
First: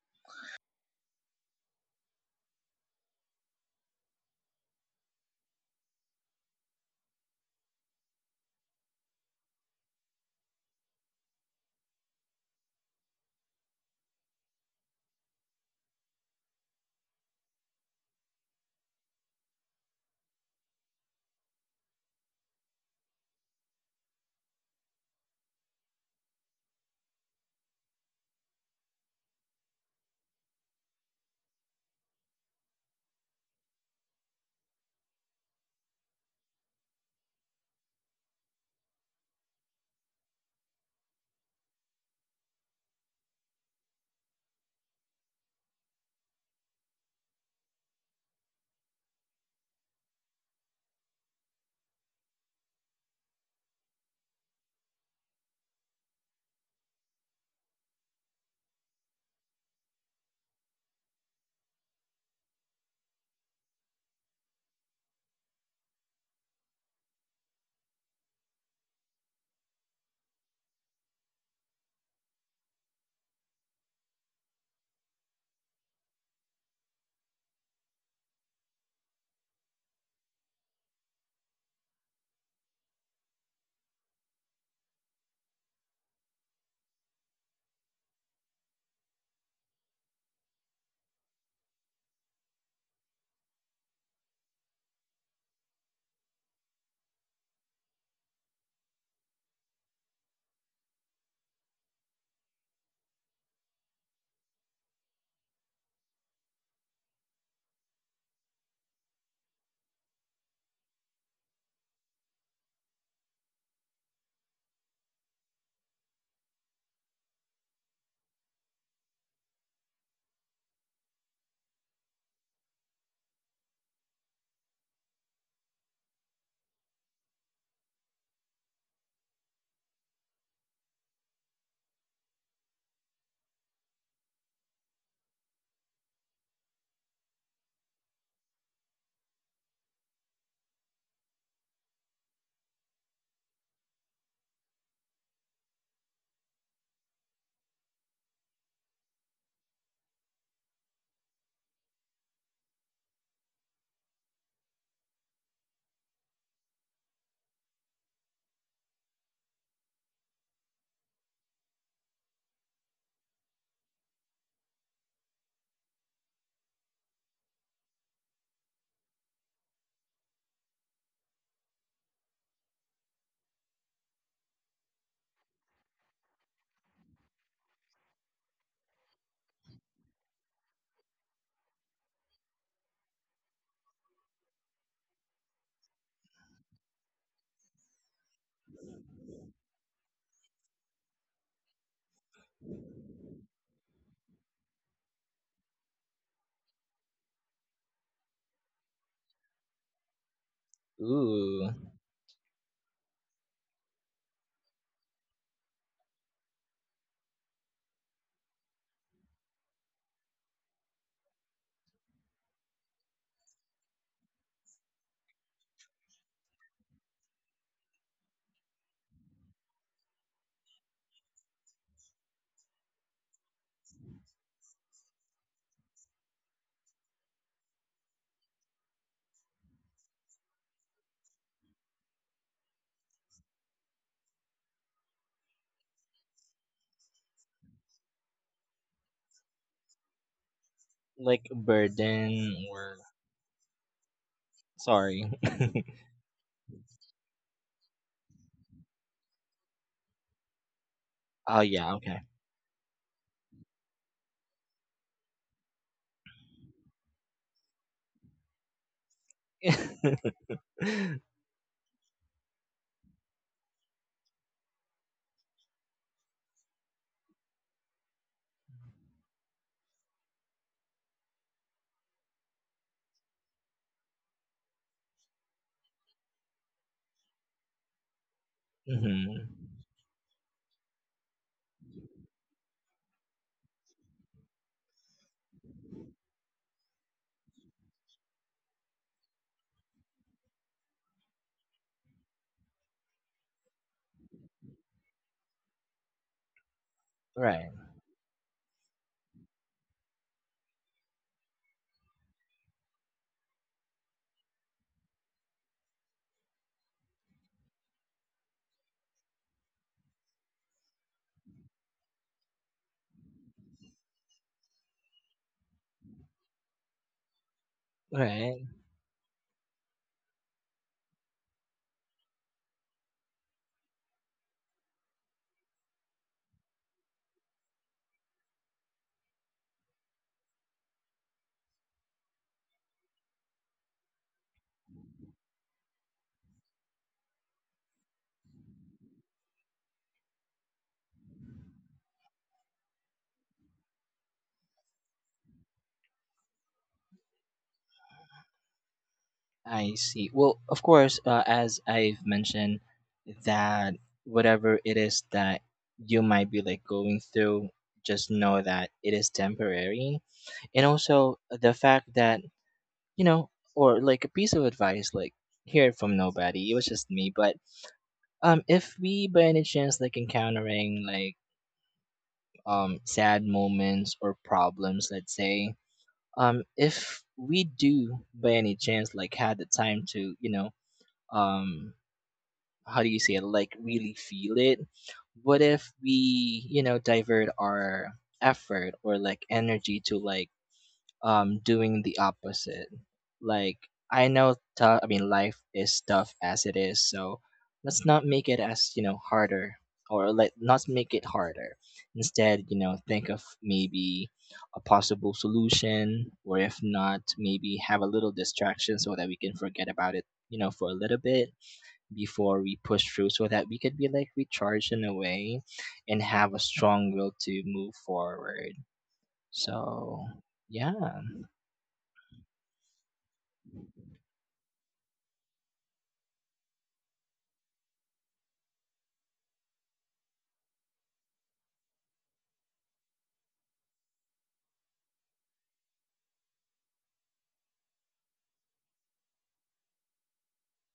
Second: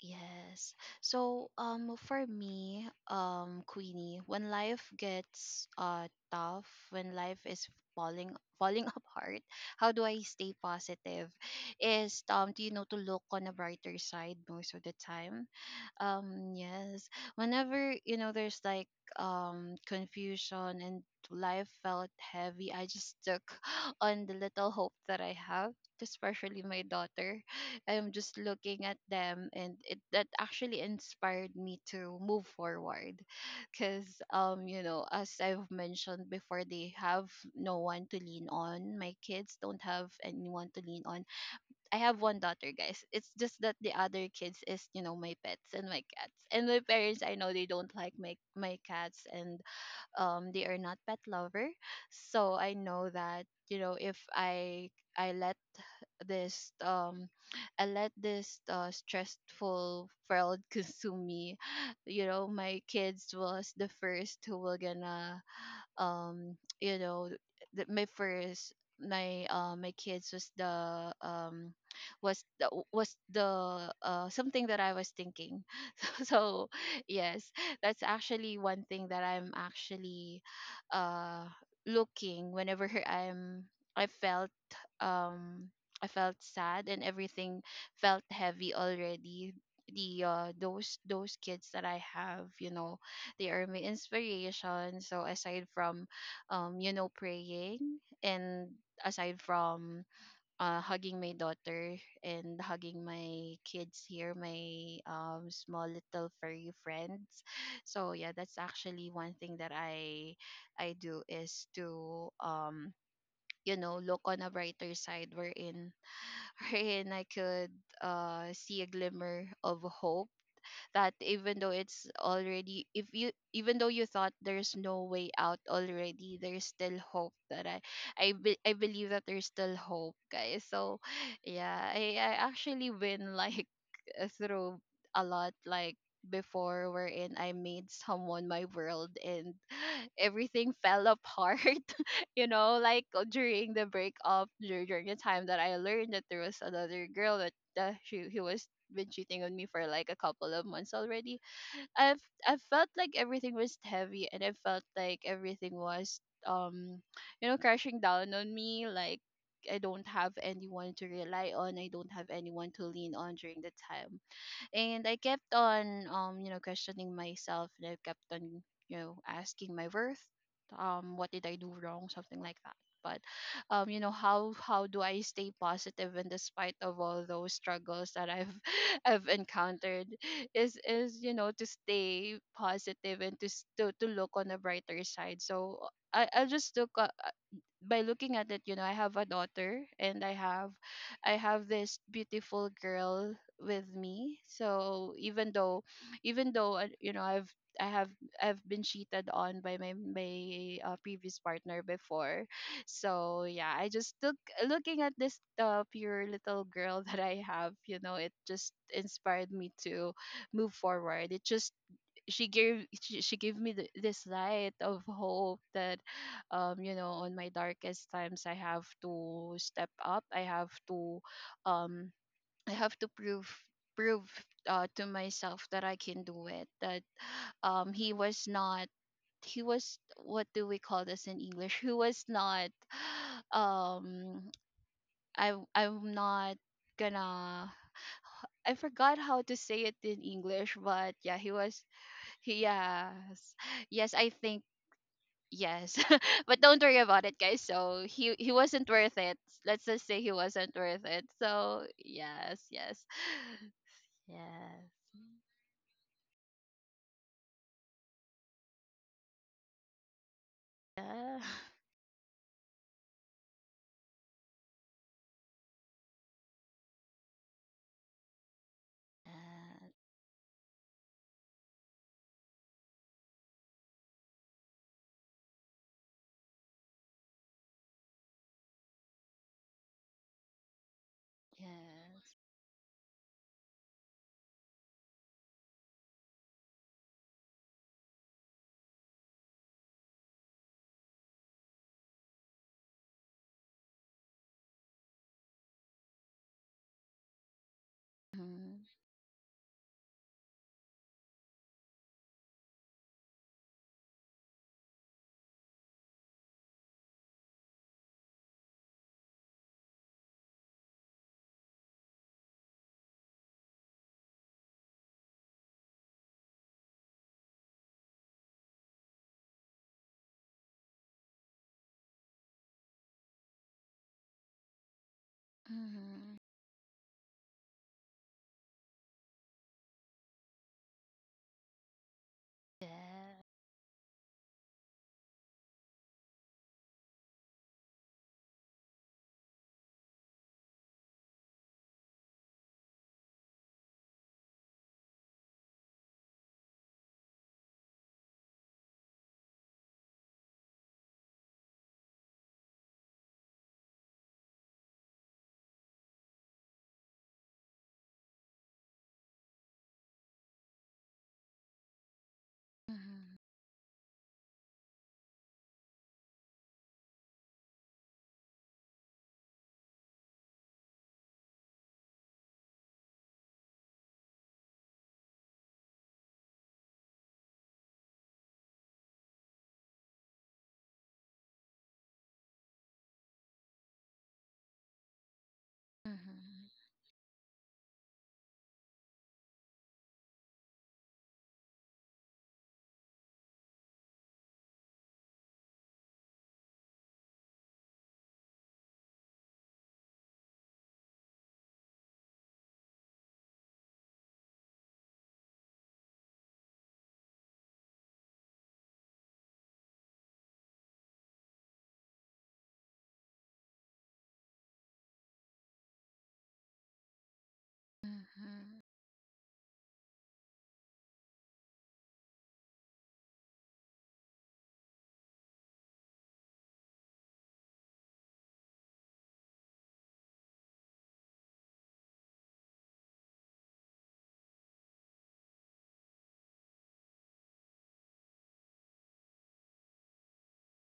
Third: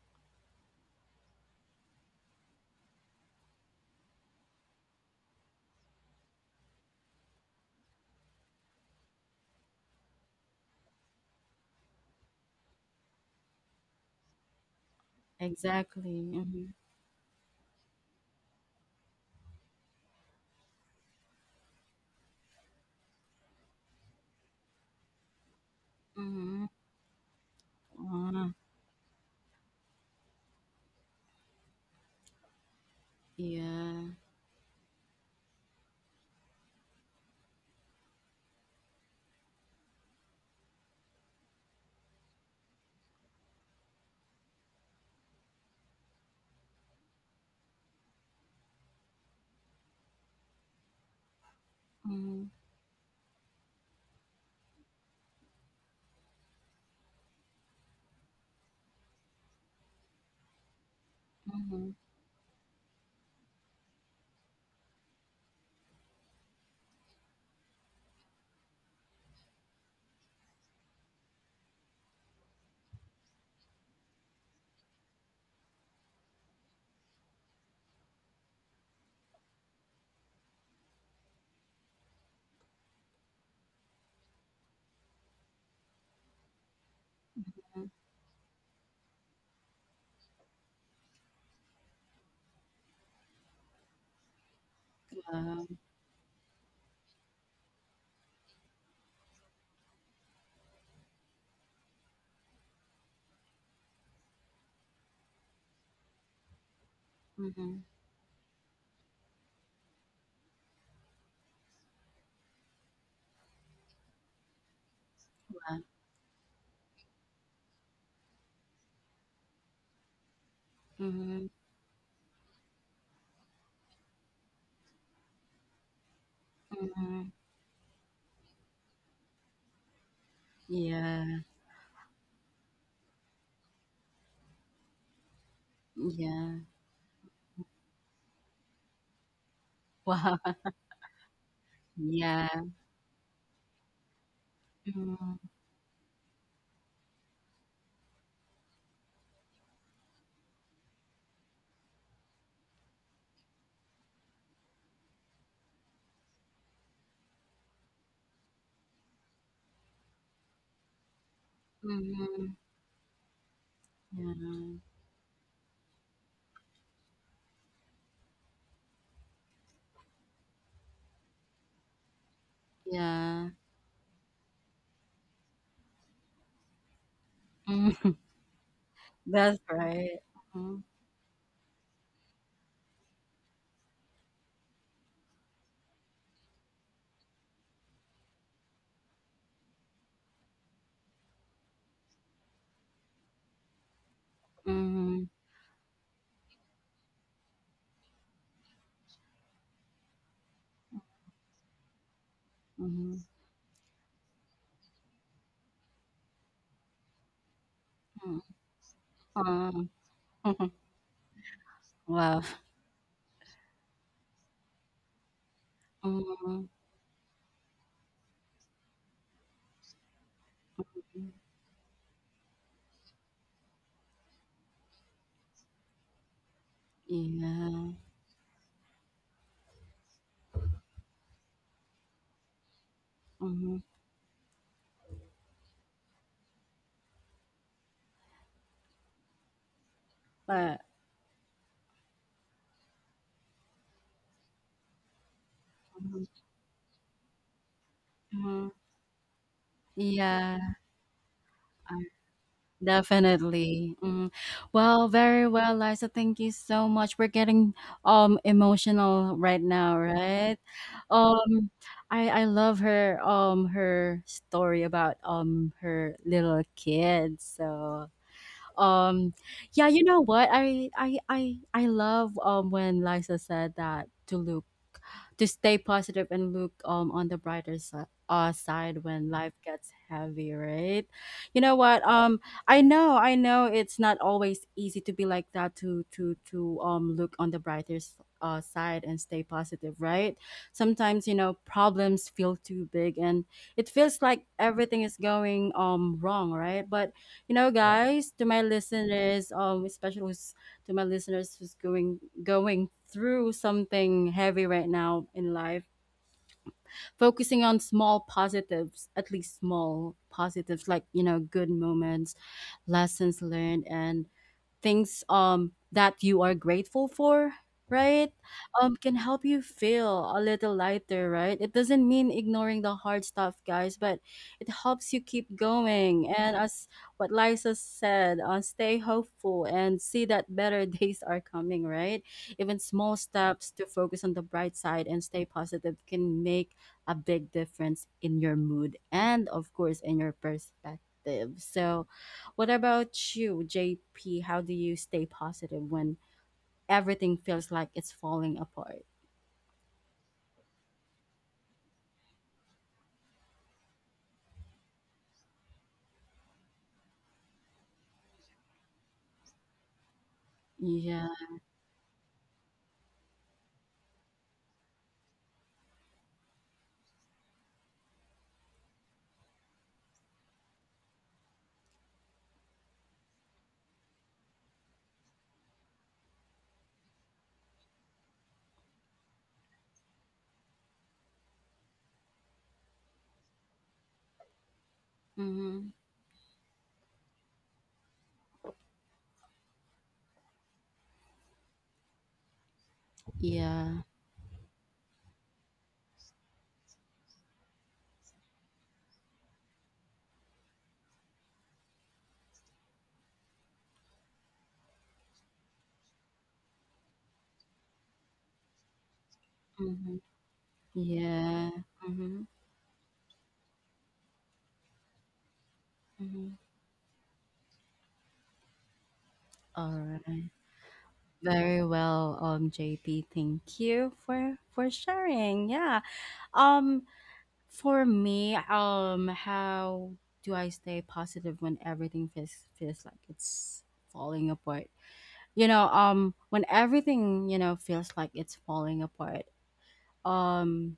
Speaker 2: Yes. So, for me, Queenie, when life gets tough, when life is falling apart, how do I stay positive? Is Do you know, to look on a brighter side most of the time?
Speaker 1: Exactly. Mm-hmm.
Speaker 2: Yes. Whenever, you know, there's like, confusion and life felt heavy, I just took on the little hope that I have, especially
Speaker 1: Mm-hmm.
Speaker 2: my daughter. I'm just
Speaker 1: Ah,
Speaker 2: looking at them, and it that actually inspired me to move forward, because,
Speaker 1: yeah.
Speaker 2: you know, as I've mentioned before, they have no one to lean on. My kids don't have anyone to lean on. I have one daughter, guys. It's just that the other kids is, you know, my pets and my cats, and my parents, I know, they don't like my cats, and they are not pet lover.
Speaker 1: Mm-hmm.
Speaker 2: So I know that, you know, if I I let this I let this stressful world consume me,
Speaker 1: Mm-hmm.
Speaker 2: you know, my kids was the first who were gonna, you know, the, my first my my kids was the something that I was thinking. So yes, that's actually one thing that I'm actually, uh looking whenever i felt um I felt sad, and everything felt heavy already. The, those kids that I have, you know, they are my inspiration. So aside from, you know, praying, and aside from, hugging my daughter and hugging my kids here, my, small little furry friends.
Speaker 1: Mm-hmm.
Speaker 2: So yeah, that's actually one thing that I do is to, you know, look on a brighter side, wherein wherein I could, see a glimmer of hope, that, even though it's already, if you even though you thought there's no way out already, there's still
Speaker 1: Mm-hmm.
Speaker 2: hope, that I believe that there's still hope, guys. So
Speaker 1: Yeah,
Speaker 2: yeah, I actually been, like, through a lot, like
Speaker 1: yeah.
Speaker 2: before, wherein I made someone my world, and
Speaker 1: Wow.
Speaker 2: everything fell apart. You
Speaker 1: Yeah.
Speaker 2: know, like, during the breakup, during the
Speaker 1: Mm,
Speaker 2: time that I learned that there was another girl, that, he was been cheating on me for like a couple of months already. I've I felt like everything was heavy, and I felt like everything was, um you know, crashing down on me, like, I don't have anyone to rely on. I don't have
Speaker 1: mhm.
Speaker 2: anyone to lean on during the time,
Speaker 1: Yeah,
Speaker 2: and I kept on you know, questioning myself, and I kept on you know asking my worth. What did I do wrong, something like that? But
Speaker 1: yeah.
Speaker 2: you know, how do I stay positive in despite of all those
Speaker 1: Mm,
Speaker 2: struggles that I've I've
Speaker 1: that's
Speaker 2: encountered
Speaker 1: right.
Speaker 2: is
Speaker 1: Mhm,
Speaker 2: you know to stay positive and to look on the brighter side. So I just took a, by looking at it, you know, I have a daughter and I have this beautiful girl with me. So
Speaker 1: mhm,
Speaker 2: even though you know, I have I've been cheated on by my previous
Speaker 3: Ooh,
Speaker 2: partner before.
Speaker 1: mhm,
Speaker 2: So yeah, I just look looking at this pure little girl that I have, you know, it
Speaker 1: mhm.
Speaker 2: just inspired me to
Speaker 1: Mhm.
Speaker 2: move forward. It just
Speaker 1: Wow.
Speaker 2: she gave me this light of hope that
Speaker 1: Mhm.
Speaker 2: you know, on my darkest times, I have to step up, I have to, um I have to prove to myself that I can do it. That
Speaker 1: Yeah.
Speaker 2: He was not, he was, what do we call this in English? He was not
Speaker 1: Mhm.
Speaker 2: um I I'm not gonna I forgot how to say it in English,
Speaker 1: But
Speaker 2: but yeah,
Speaker 3: like
Speaker 2: he was.
Speaker 3: burden or
Speaker 2: Yes. Yes, I think
Speaker 3: sorry.
Speaker 2: yes.
Speaker 1: mhm,
Speaker 2: But don't worry about it, guys. So he
Speaker 1: mhm,
Speaker 2: wasn't worth it. Let's just say he
Speaker 1: yeah.
Speaker 2: wasn't worth it.
Speaker 3: Oh
Speaker 2: So
Speaker 3: yeah, okay.
Speaker 2: yes, yes.
Speaker 1: Definitely. Mm.
Speaker 2: Yes.
Speaker 1: Well, very well, Liza. Thank you so much. We're getting emotional right now,
Speaker 3: mm-hmm.
Speaker 1: right?
Speaker 2: Yeah.
Speaker 1: Um I love her her story about her little kid. So um yeah, you know what? I love when Liza said that to Luke to stay positive and look on the brighter side when life gets heavy, right? You
Speaker 2: Yes.
Speaker 1: know what?
Speaker 2: Yes.
Speaker 1: I know, it's not always easy to be like that, to look on the brighter side and stay positive, right? Sometimes you know problems feel too big and it feels like everything is going wrong, right? But you know,
Speaker 3: Right,
Speaker 1: yeah, guys, to my
Speaker 2: Mhm,
Speaker 1: listeners, especially to my listeners who's going through something heavy right now in life. Focusing on small positives, at least small positives like, you know, good moments, lessons learned, and things that you are grateful for right
Speaker 3: right.
Speaker 1: can help you feel a little lighter, right? It doesn't mean ignoring the hard stuff, guys, but it helps you keep going.
Speaker 2: mhm,
Speaker 1: And as what Liza said, stay hopeful and see that better days are coming, right? Even small
Speaker 2: yes,
Speaker 1: steps to focus on the bright side and stay positive can make a big difference in your mood and, of course, in your perspective. So what about you, JP? How do you stay positive when everything feels like it's falling apart?
Speaker 3: I see. Well, of course, as I've mentioned, that whatever it is that you might be like going through, just know that it is temporary, and
Speaker 1: Yeah.
Speaker 3: also the fact that you
Speaker 2: mhm,
Speaker 3: know, or like a piece of advice, like hear it from nobody. It was just me, but if we by any chance like encountering like sad moments or problems, let's say, if we do by any chance like had the time to, you know, um, how do you say it, like really feel it, what
Speaker 1: Mm-hmm.
Speaker 3: if we,
Speaker 2: mhm,
Speaker 3: you know, divert our effort or like energy to like doing the opposite like
Speaker 1: Yeah.
Speaker 3: I know tough I mean life is tough as it is so let's not make it as you know harder or like not make it harder instead you know think of maybe a possible solution or if not maybe have a little distraction so that we can forget
Speaker 1: Mm-hmm.
Speaker 3: about it you know for a little bit
Speaker 1: Yeah. Mm-hmm.
Speaker 3: before we push through so that we could be like recharged in a way and
Speaker 1: Mm-hmm.
Speaker 3: have a strong will to move
Speaker 2: mhm,
Speaker 3: forward
Speaker 1: All
Speaker 3: so
Speaker 1: right.
Speaker 3: yeah.
Speaker 1: Very well, JP. Thank you for sharing. Yeah. Um, for me, how do I stay positive when everything feels like it's falling apart? You know, when everything you know feels like it's falling apart, um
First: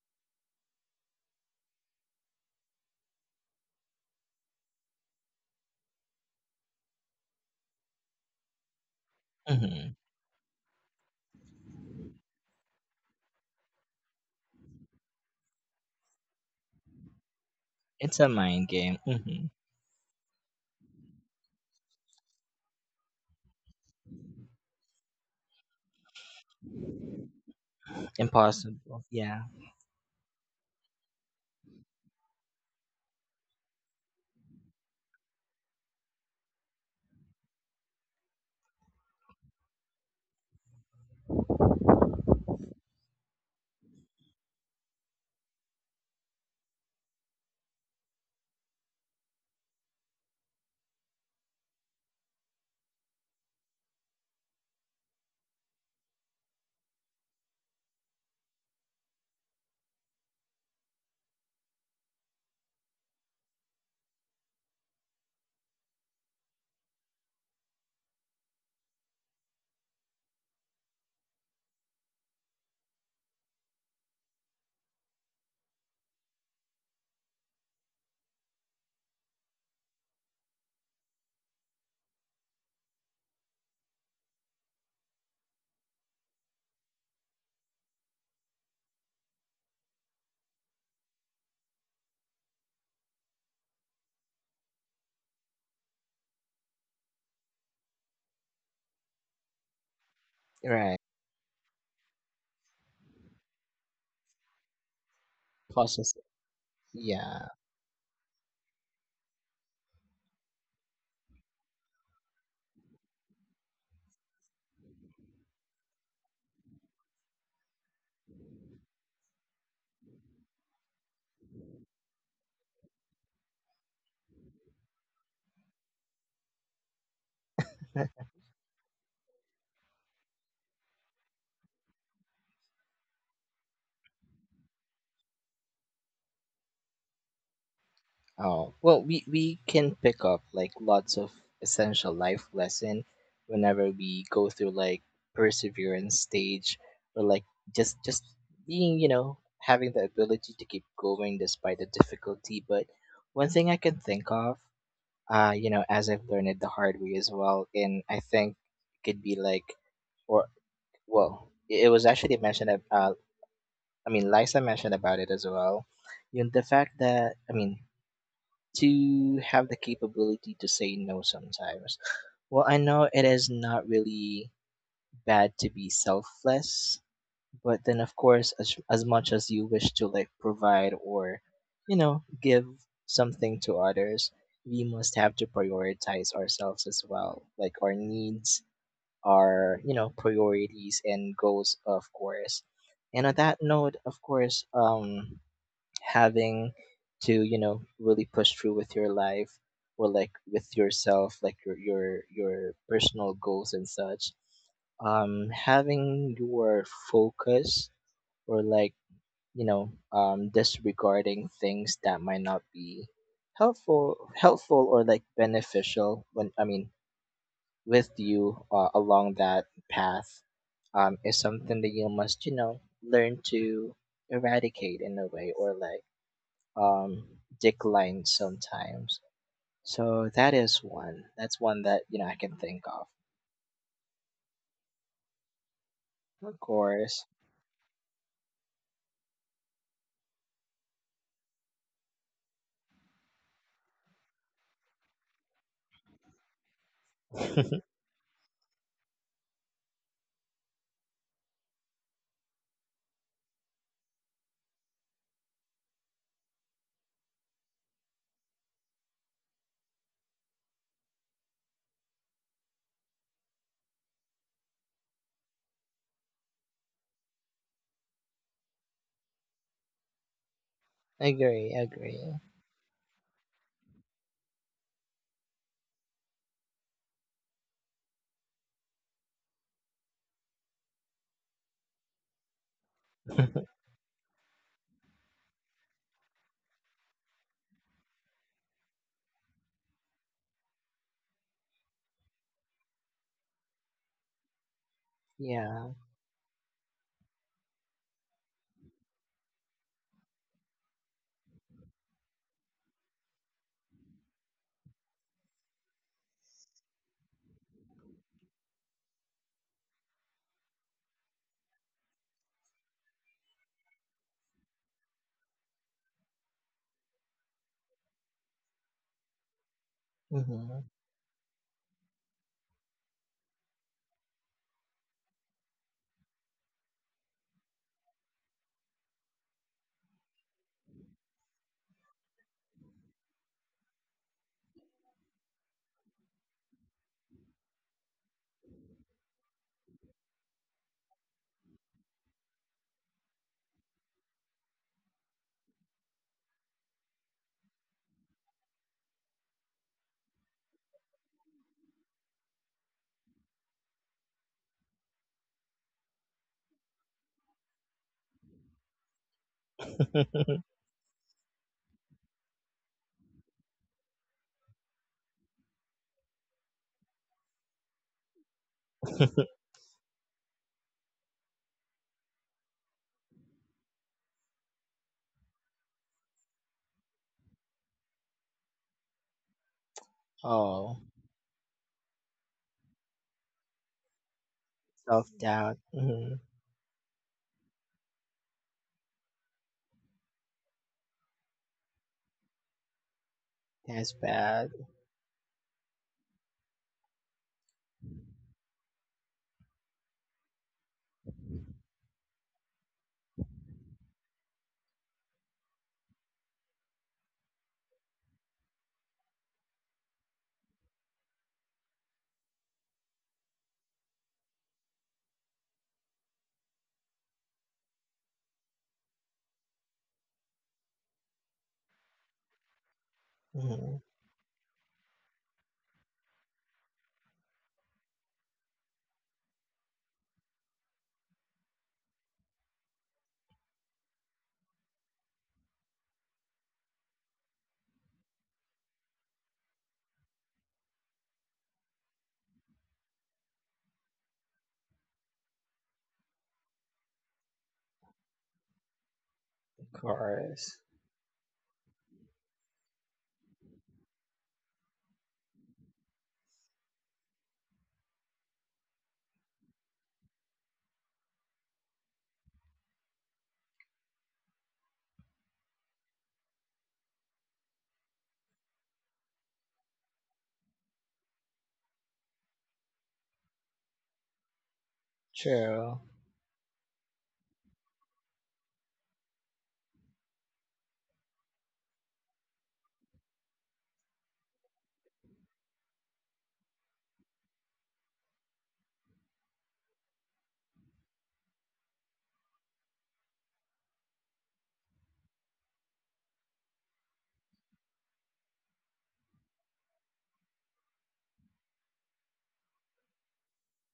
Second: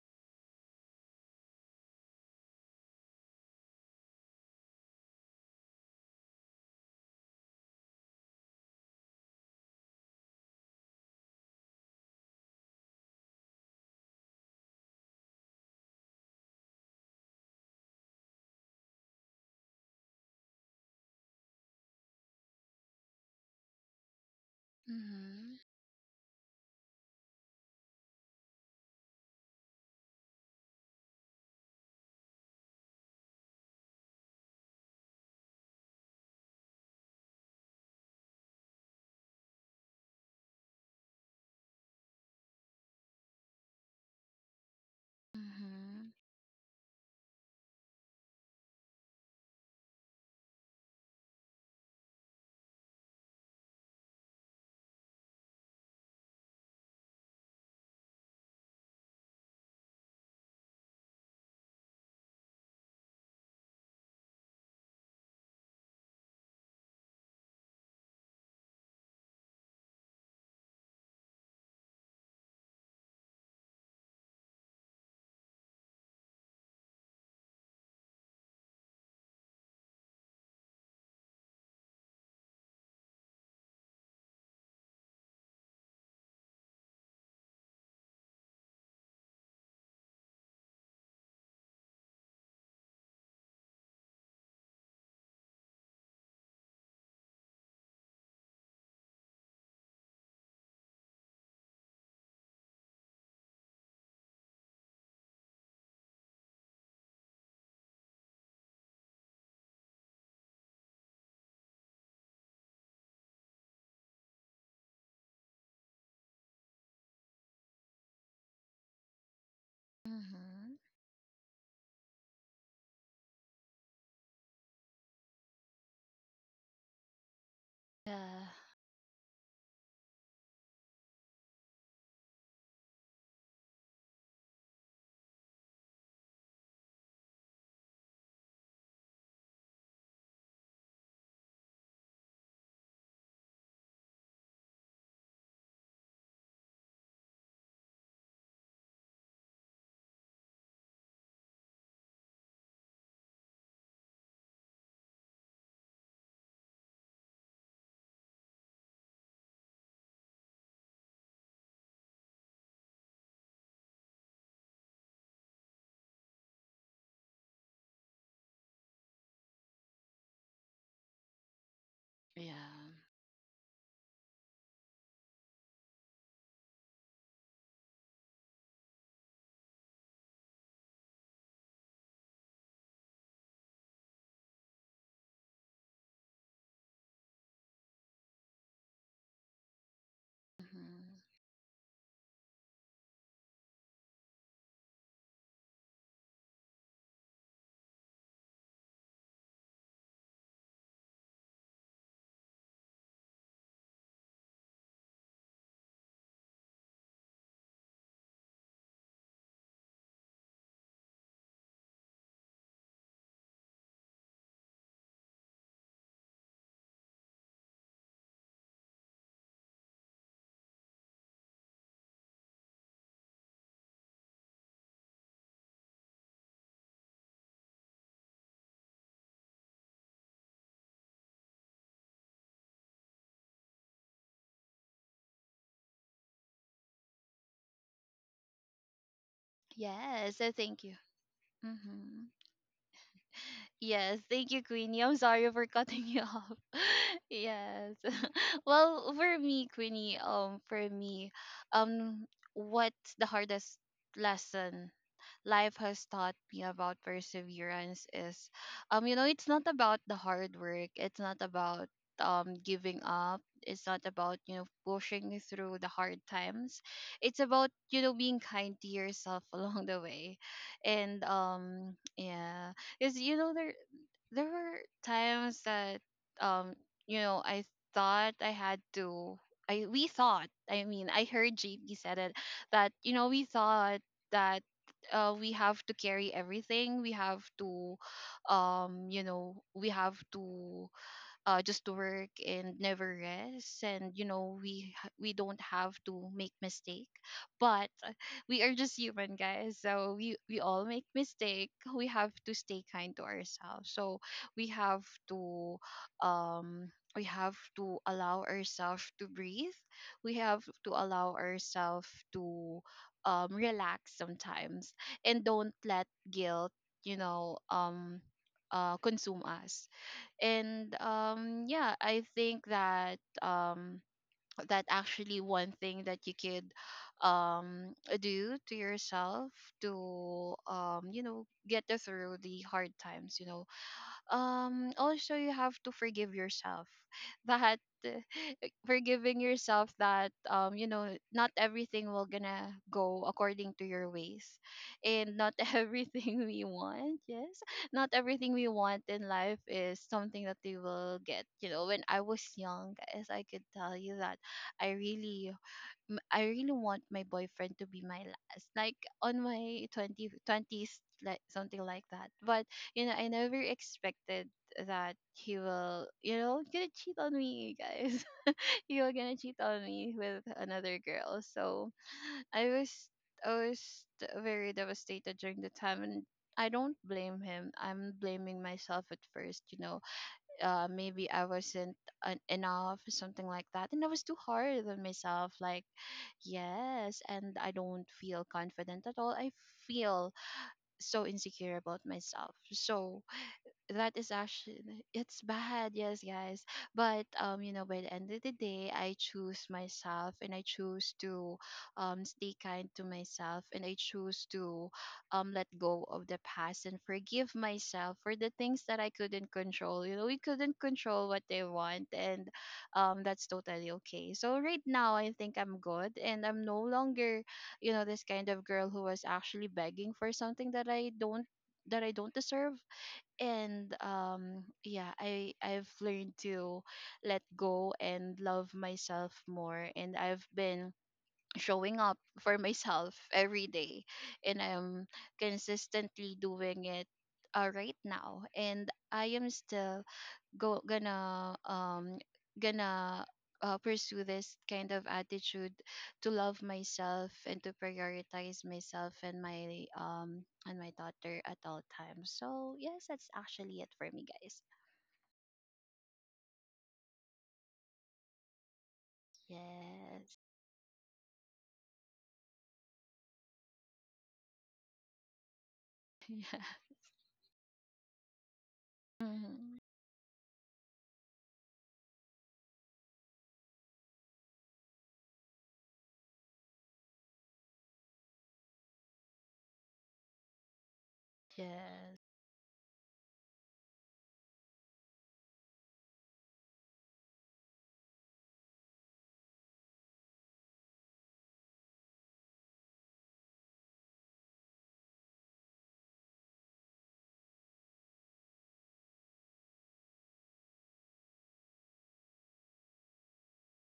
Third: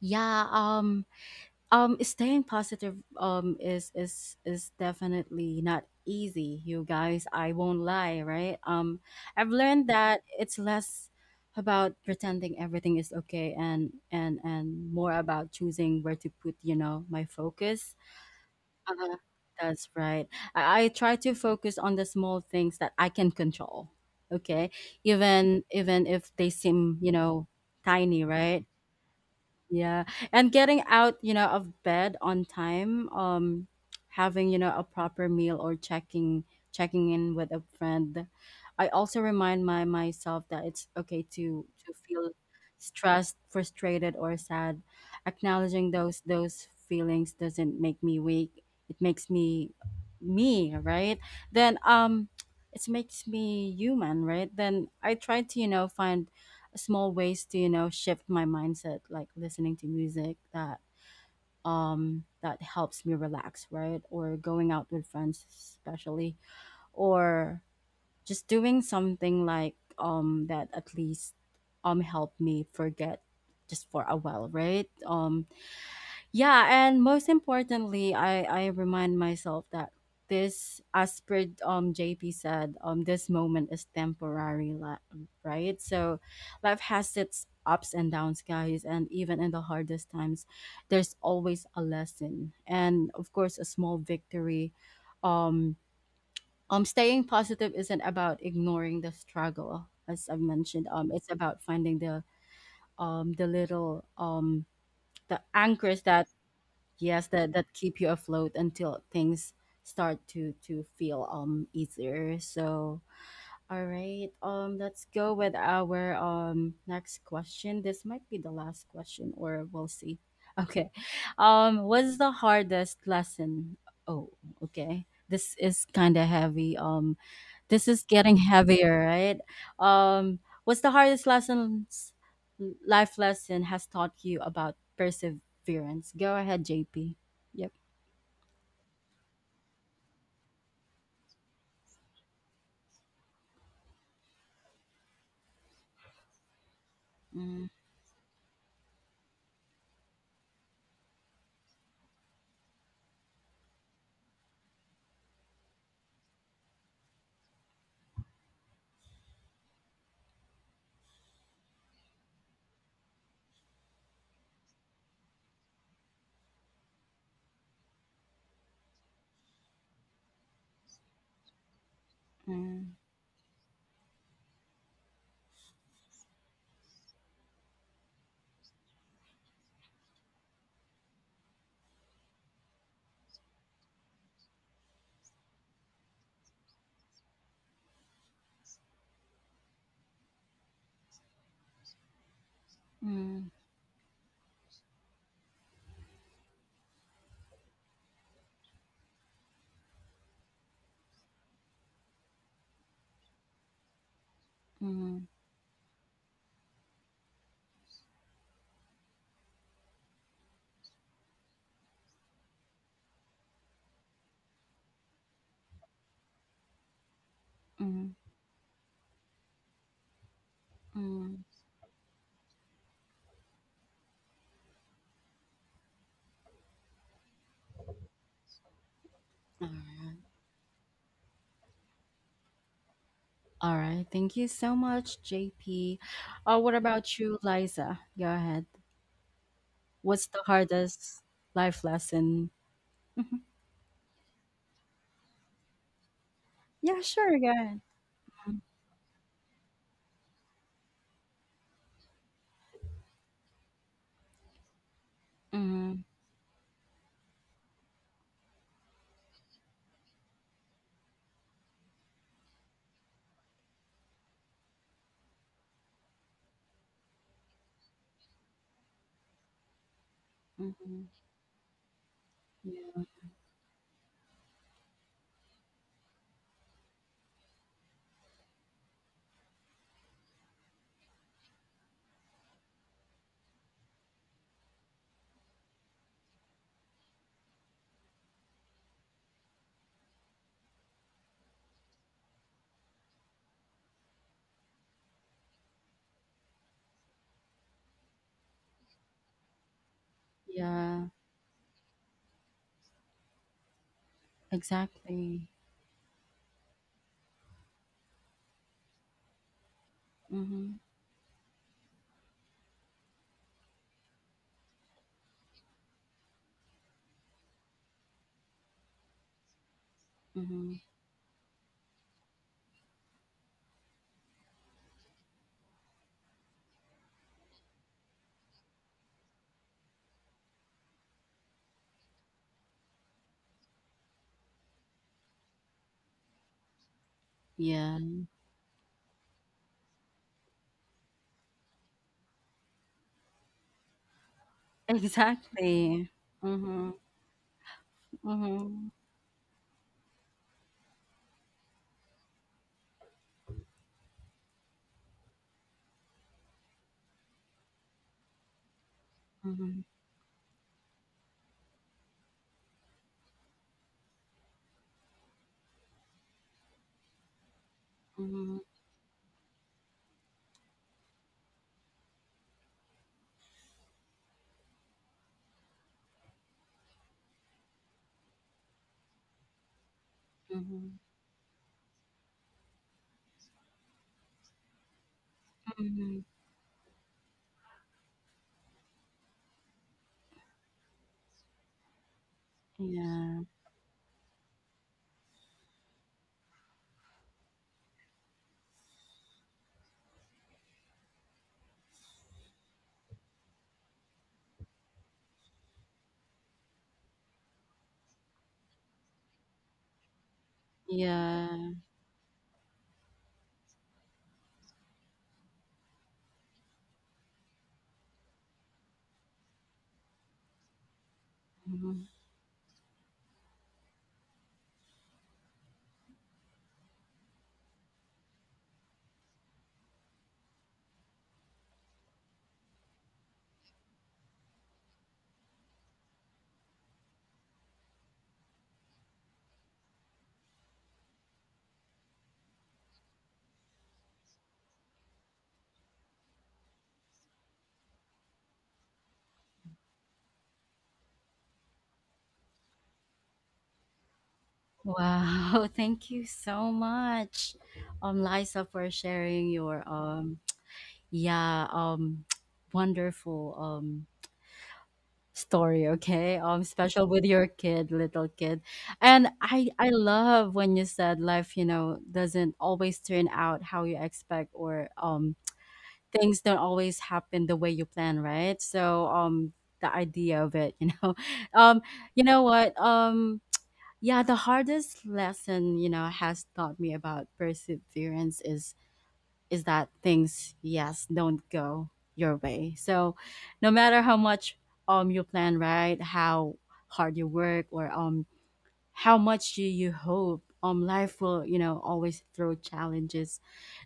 Speaker 1: yeah um staying positive is definitely not easy, you guys. I won't lie, right? I've learned
Speaker 3: Mhm.
Speaker 1: that it's less about pretending everything is okay, and more about choosing where to put, you know, my focus.
Speaker 3: It's a mind
Speaker 1: uh,
Speaker 3: game. Hmm
Speaker 1: that's right. I try to focus on the small things that I can control, okay?
Speaker 2: mhm,
Speaker 1: Even if they seem, you know, tiny, right?
Speaker 3: Impossible. Yeah.
Speaker 1: Yeah, and getting out, you know, of bed on time, having, you know, a proper meal or checking in with a friend. I also remind my myself that it's okay to feel stressed, frustrated, or sad. Acknowledging
Speaker 2: mhm,
Speaker 1: those feelings doesn't make me weak. It makes me me, right? Then it makes me human, right? Then I try to, you know, find small ways to, you know, shift my mindset, like listening to music that that helps me relax, right? Or going out with friends, especially, or just doing something like, um, that at least help me forget, just for a while, right? Yeah, and most importantly, I remind myself that this, as per JP said, um, this moment is temporary, right? So, life has its ups and downs, guys, and even in the hardest times, there's always a lesson, and of course, a small victory. Um, Staying positive isn't about ignoring the struggle, as I've mentioned.
Speaker 3: Right.
Speaker 1: It's about finding the little the anchors
Speaker 3: Process.
Speaker 1: that— Yes,
Speaker 3: Yeah.
Speaker 1: that keep you afloat until things start to feel easier. So, all right, let's go with our next question. This might be the last question, or we'll see.
Speaker 2: mhm.
Speaker 1: Okay, what's the hardest lesson? Oh, okay, this is kind of heavy. This is getting
Speaker 2: Yeah.
Speaker 1: heavier, right? Um, what's the hardest lessons life lesson has taught you about perseverance? Go ahead, JP. Yep.
Speaker 3: Oh. Well, we can pick up like lots of essential life lesson whenever we go through like perseverance stage or like
Speaker 1: Mm,
Speaker 3: just being, you know, having the ability to keep going despite the difficulty. But one thing I can think of, you know, as I've learned it the hard way as well, and I think could be like or well it was actually mentioned I mean, Liza mentioned about it as well. You know, the fact that, I mean, to have the capability to say no sometimes.
Speaker 2: Yeah.
Speaker 3: Well, I
Speaker 1: mm,
Speaker 3: know it is not really bad to be selfless, but then, of course, as much as you wish to, like, provide or, you know, give something to others, we must have to prioritize ourselves as well. Like, our needs, our, you know, priorities
Speaker 2: Mhm.
Speaker 3: and goals, of course. And on
Speaker 1: mm,
Speaker 3: that note, of course, having to you know really push through with your life or like with yourself like your personal goals and such
Speaker 1: mm,
Speaker 3: having your focus or like you know disregarding things that might not be helpful or like beneficial when I mean with
Speaker 1: mm,
Speaker 3: you along that path is
Speaker 1: mm.
Speaker 3: something that you must you know learn to eradicate in a way or like um, decline sometimes.
Speaker 1: All right.
Speaker 3: So that is one. That's one that you know I can think of.
Speaker 1: All right. Thank you so much, JP.
Speaker 3: Of
Speaker 1: What about
Speaker 3: course,
Speaker 1: you, Liza? Go ahead. What's
Speaker 2: Yes,
Speaker 1: the
Speaker 2: I thank you.
Speaker 1: hardest life
Speaker 2: Mm-hmm.
Speaker 1: lesson? Mhm.
Speaker 2: Yes, thank you, Queenie. I'm sorry for cutting you off.
Speaker 1: Yeah, sure. Go
Speaker 3: agree,
Speaker 1: ahead.
Speaker 2: Yes. Well, for me, Queenie, for me, um, what's the hardest lesson life
Speaker 1: Mm-hmm.
Speaker 2: has taught me about perseverance is, you know, it's not about the hard work. It's not about giving up. It's not about you know pushing through the hard times. It's about you know being kind to yourself along the way.
Speaker 1: Mm-hmm. Mm-hmm.
Speaker 2: And
Speaker 3: agree.
Speaker 2: yeah,
Speaker 1: Yeah.
Speaker 2: because you know there were times that um you know, thought I had to I we thought, I mean, I heard JP said it that you know we thought that we have to carry everything, we have to, you know, we have to just to work and never rest. And you know, we don't
Speaker 3: Yeah.
Speaker 2: have to make mistake, but we are just human, guys. So we all make
Speaker 1: Yeah.
Speaker 2: mistake, we have to stay kind to ourselves. So we have
Speaker 1: Exactly.
Speaker 2: to, um we have to allow ourselves to breathe, we have
Speaker 1: Mm-hmm.
Speaker 2: to allow ourselves to relax sometimes, and don't let guilt you know um consume us.
Speaker 3: hmm
Speaker 1: Mhm.
Speaker 2: And yeah, I think that that actually one thing that you could um do to yourself to you know get you through the hard times, you know. Also, you have to forgive yourself that
Speaker 1: Yeah.
Speaker 2: uh, forgiving yourself that you know not everything will gonna go according to your ways, and not
Speaker 1: Exactly.
Speaker 2: everything we
Speaker 1: Mhm.
Speaker 2: want. Yes, not everything we
Speaker 1: Mhm.
Speaker 2: want in life is something that we will get. You know, when I was young, guys, I could tell you that I really I really want my boyfriend to be my last, like on
Speaker 1: Mhm.
Speaker 2: my 20 twenties, like something like that. But you know, I never expected that he will, you know, gonna cheat on me, you guys.
Speaker 1: Mhm.
Speaker 2: He will gonna cheat on me with another girl. So I was, I was very devastated during the time, and I don't blame him. I'm blaming myself at first, you know.
Speaker 3: Oh,
Speaker 1: Mhm.
Speaker 2: Maybe I wasn't enough, something like that, and I was too hard on
Speaker 3: self
Speaker 2: myself,
Speaker 3: doubt.
Speaker 2: like.
Speaker 1: Mhm.
Speaker 3: Hmm
Speaker 2: Yes, and I don't feel confident at all. I feel so insecure about myself. So,
Speaker 1: Yeah.
Speaker 3: That's
Speaker 2: that is
Speaker 3: bad.
Speaker 2: actually, it's bad, yes, guys. But you know, by the end of the day, I choose myself, and I choose to stay kind to myself, and I choose to let go of the past and forgive myself for the things that I couldn't control. You know, we couldn't control what
Speaker 1: Yeah.
Speaker 2: they want. And that's totally okay. So right now I think I'm good, and I'm no longer you know this kind of girl who was actually begging for something
Speaker 1: Mhm.
Speaker 2: that I don't deserve. And
Speaker 3: Hmm
Speaker 2: yeah, I I've learned to let go and love myself more, and I've been showing up for myself every day, and I'm consistently doing it right now, and I am still go gonna, gonna pursue this kind of attitude to love myself and to prioritize myself and
Speaker 3: Of course.
Speaker 2: my daughter at all times. So yes, that's actually it for me, guys.
Speaker 1: Wow. Thank you so much, Liza, for sharing your
Speaker 2: Yes.
Speaker 1: yeah, wonderful story. Okay. Special with your kid, little kid, and I love when you said life, you know, doesn't always turn out how you expect, or
Speaker 3: True.
Speaker 1: things don't always happen the way you plan, right? So the idea of it, you know. Um,
Speaker 2: Yeah.
Speaker 1: you know what? Um, yeah, the hardest lesson, you know, has taught me about perseverance is that things, yes, don't go your way. So no matter how much you plan, right, how hard you work, or how much do you hope, life will, you know, always throw challenges,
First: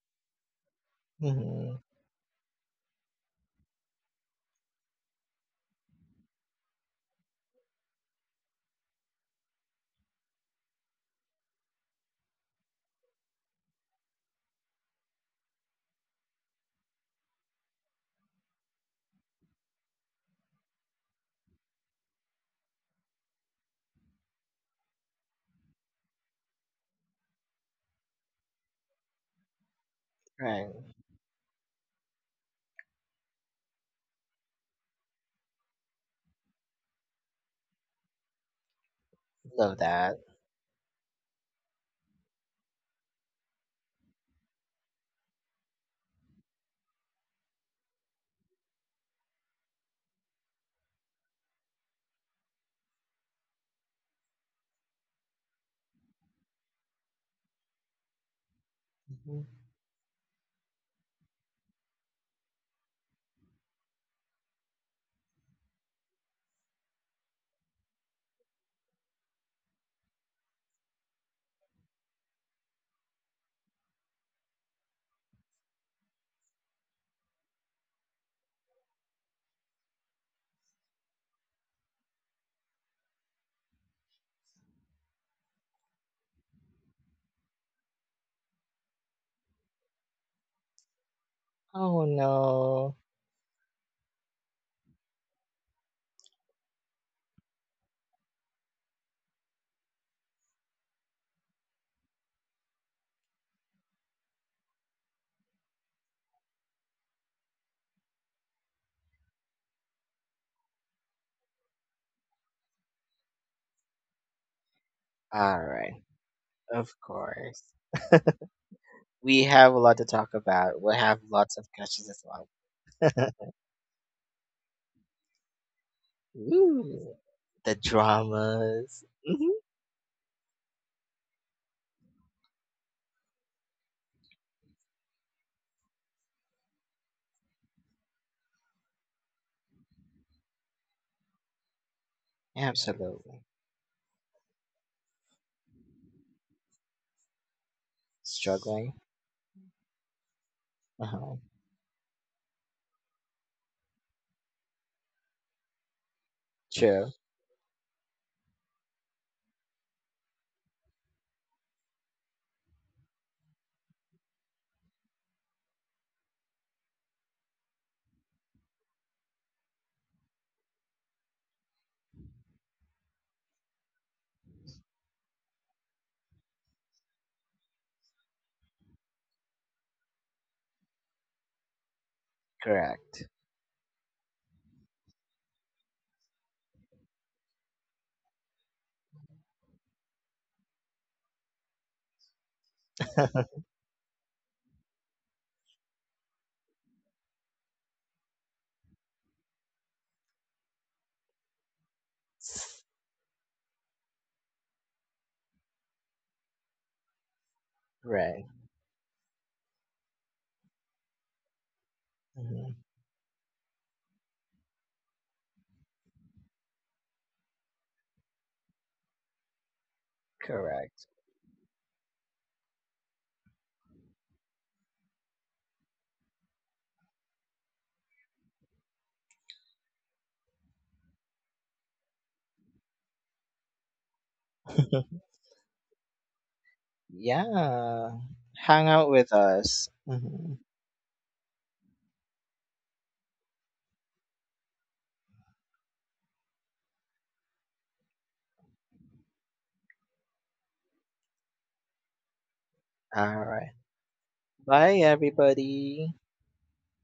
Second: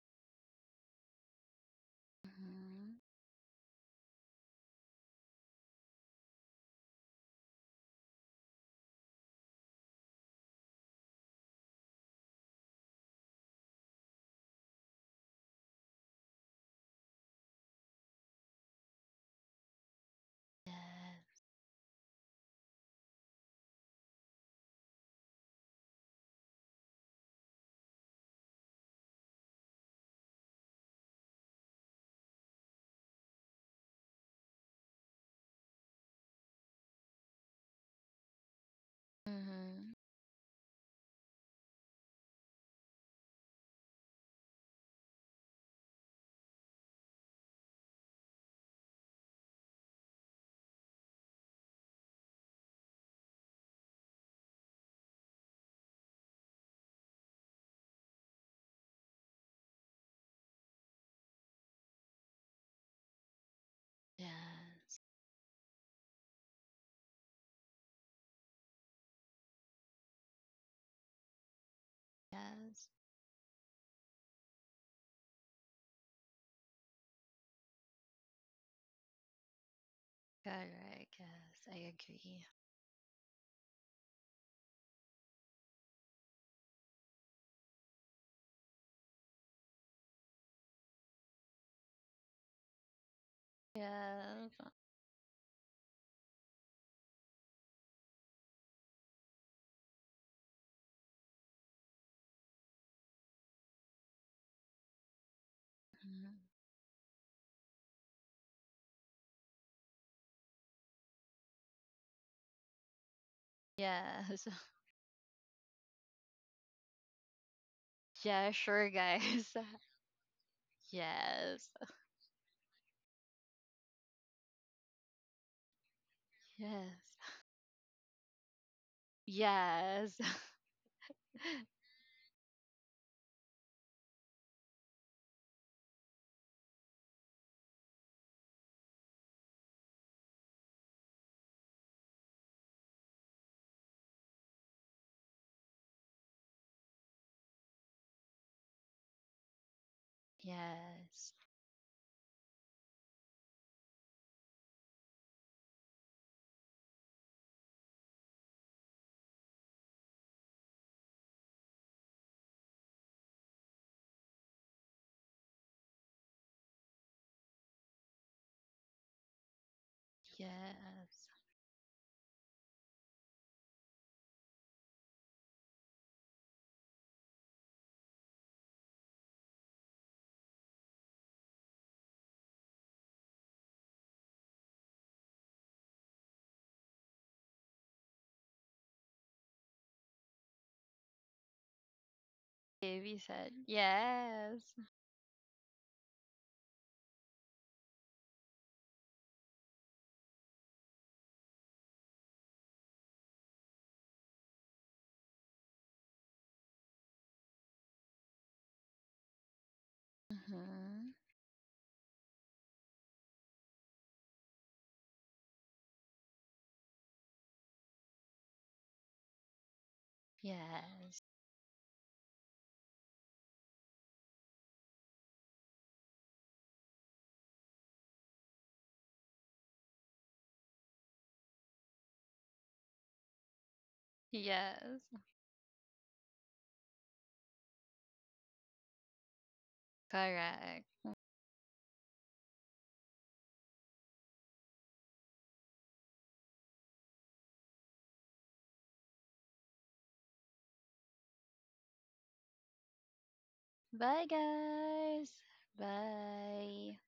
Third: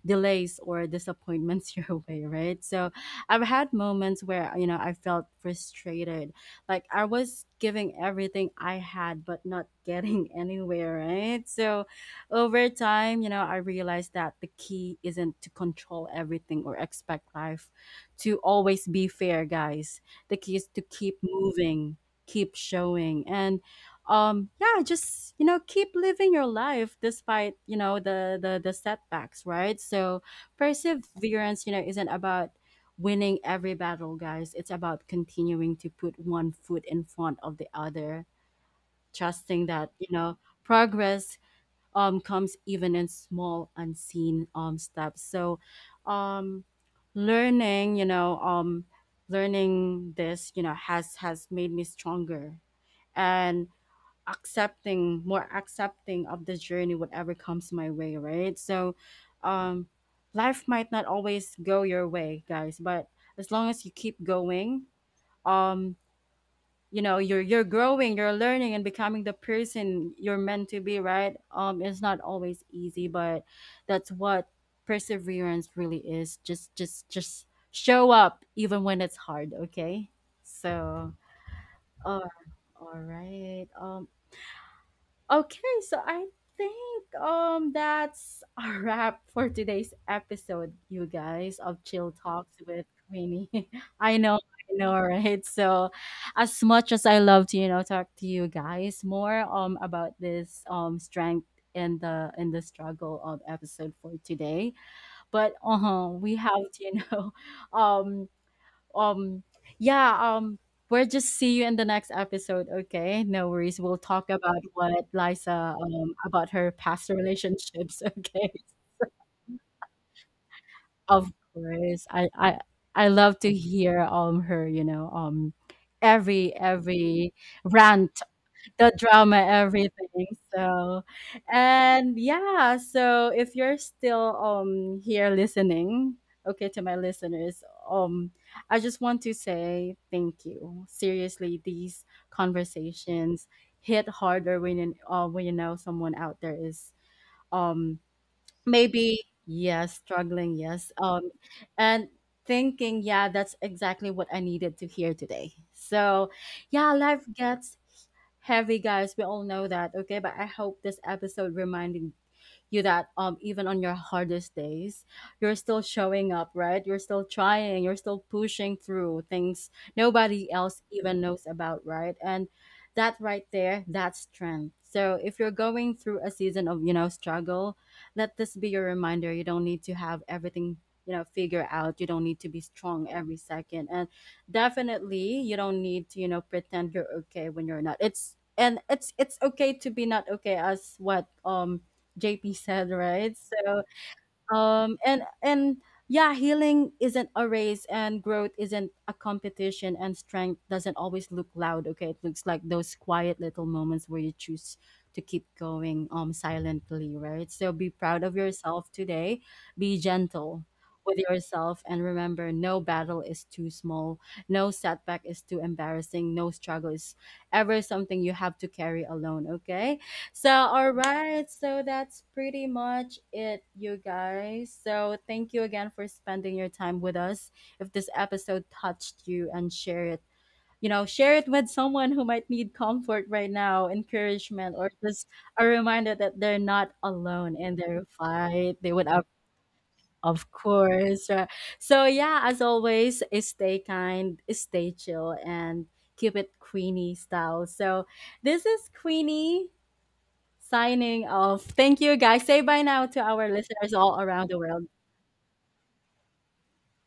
Speaker 1: delays, or disappointments
Speaker 3: Hmm
Speaker 1: your
Speaker 2: Mhm.
Speaker 1: way, right?
Speaker 2: Yes.
Speaker 1: So
Speaker 2: Mhm.
Speaker 1: I've had moments where, you know, I felt frustrated, like I was giving everything I had but not getting anywhere, right? So over time, you know, I realized that the key isn't to control everything or expect life to always be fair, guys. The key is to keep
Speaker 2: Yes.
Speaker 1: moving, keep showing, and yeah, just, you know, keep living your life despite, you know, the setbacks, right? So
Speaker 3: Right.
Speaker 1: perseverance, you know, isn't about winning every battle, guys. It's about continuing to put one foot in front of the other, trusting
Speaker 3: Love
Speaker 1: that,
Speaker 2: Mhm.
Speaker 1: you
Speaker 3: that.
Speaker 1: know, progress comes even in small, unseen steps. So um learning, you know, um, learning this, you know, has made me stronger and accepting, more accepting of the journey, whatever comes my way, right? So
Speaker 3: Mhm.
Speaker 1: um life might not always go your way, guys, but as long as you keep going,
Speaker 2: Yes.
Speaker 1: um you know, you're growing, you're learning, and becoming the person you're meant to be, right? Um, it's not always
Speaker 2: Yes.
Speaker 1: easy, but that's what perseverance really is. Just just show up even when it's hard, okay? So,
Speaker 2: Correct. Yes, I
Speaker 1: uh,
Speaker 2: agree.
Speaker 1: all right, um, okay, so I think that's a wrap for today's episode, you guys, of
Speaker 3: Oh
Speaker 1: Chill Talks with
Speaker 3: no.
Speaker 1: Queenie.
Speaker 2: Yes.
Speaker 1: I know, right? So as much as I love to, you know, talk to you guys more about this strength and the in the struggle of episode for today. But uh-huh,
Speaker 2: Mhm.
Speaker 1: we have to, you know, um um, yeah, we'll just see you in the next episode, okay? No worries. We'll talk
Speaker 2: Yes.
Speaker 1: about what
Speaker 3: All
Speaker 1: Liza
Speaker 3: right.
Speaker 1: about her
Speaker 3: Of
Speaker 1: past
Speaker 3: course.
Speaker 1: relationships,
Speaker 2: Yeah,
Speaker 1: okay?
Speaker 2: sure,
Speaker 3: We
Speaker 2: guys.
Speaker 3: have a lot to talk about. We have
Speaker 1: Of
Speaker 3: lots of
Speaker 2: Yes.
Speaker 1: course.
Speaker 3: questions as
Speaker 1: I
Speaker 3: well.
Speaker 1: I I love to hear her, you know, um, every
Speaker 3: Ooh.
Speaker 1: every
Speaker 2: Yes.
Speaker 3: The
Speaker 1: rant, the
Speaker 3: dramas.
Speaker 1: drama,
Speaker 3: Hmm
Speaker 2: Yes.
Speaker 1: everything. So, and yeah, so if you're still here listening, okay, to my listeners, um, I just want to say thank you. Seriously, these
Speaker 3: Absolutely.
Speaker 1: conversations hit harder when you, when you know someone out there is um
Speaker 3: Struggling.
Speaker 1: maybe, yes, struggling, yes,
Speaker 2: Yes.
Speaker 3: Uh-huh.
Speaker 1: and thinking, yeah, that's exactly what I needed to hear today. So yeah,
Speaker 3: True.
Speaker 1: life gets heavy, guys, we all know that, okay? But I hope this episode reminded you that, um, even on your hardest days, you're still showing up, right? You're still trying, you're still pushing through things nobody else
Speaker 2: Yes.
Speaker 1: even knows about, right? And that right there, that's strength. So if you're going through a season of, you know, struggle, let this be your reminder. You don't need to have everything, you know, figure out. You don't need to be strong
Speaker 3: Correct.
Speaker 1: every second. And definitely you don't need to, you know, pretend you're okay when you're not. It's— and it's okay to be not okay, as what JP said,
Speaker 2: Baby
Speaker 1: right?
Speaker 2: said
Speaker 1: So,
Speaker 2: yes.
Speaker 1: and yeah, healing isn't a race, and growth isn't a competition, and strength doesn't always look loud. Okay, it looks like those quiet little moments where you choose to keep going, silently, right? So be proud of
Speaker 3: Right.
Speaker 1: yourself today. Be gentle
Speaker 2: Mm-hmm.
Speaker 1: with yourself, and remember, no
Speaker 3: hmm
Speaker 1: battle is too small, no setback is too embarrassing, no struggle is ever something you have to carry alone. Okay. So, all
Speaker 3: Correct.
Speaker 2: Yes.
Speaker 1: right. So that's pretty much it, you guys. So, thank you again for spending your time with us. If this episode touched you, and share it, you know, share it with someone who might need comfort right now, encouragement, or
Speaker 2: Yes.
Speaker 1: just a reminder that they're not alone in their
Speaker 3: Yeah.
Speaker 1: fight.
Speaker 3: Hang
Speaker 1: They would
Speaker 3: out
Speaker 1: have.
Speaker 3: with us.
Speaker 1: Of
Speaker 3: Hmm
Speaker 2: Correct.
Speaker 1: course. Right? So, yeah, as always, stay kind, stay chill, and keep it Queenie style. So, this is Queenie signing off. Thank you, guys. Say bye now to
Speaker 3: All
Speaker 1: our
Speaker 3: right.
Speaker 1: listeners all
Speaker 2: Bye,
Speaker 1: around the world.
Speaker 3: Bye,
Speaker 2: guys.
Speaker 3: everybody.
Speaker 2: Bye.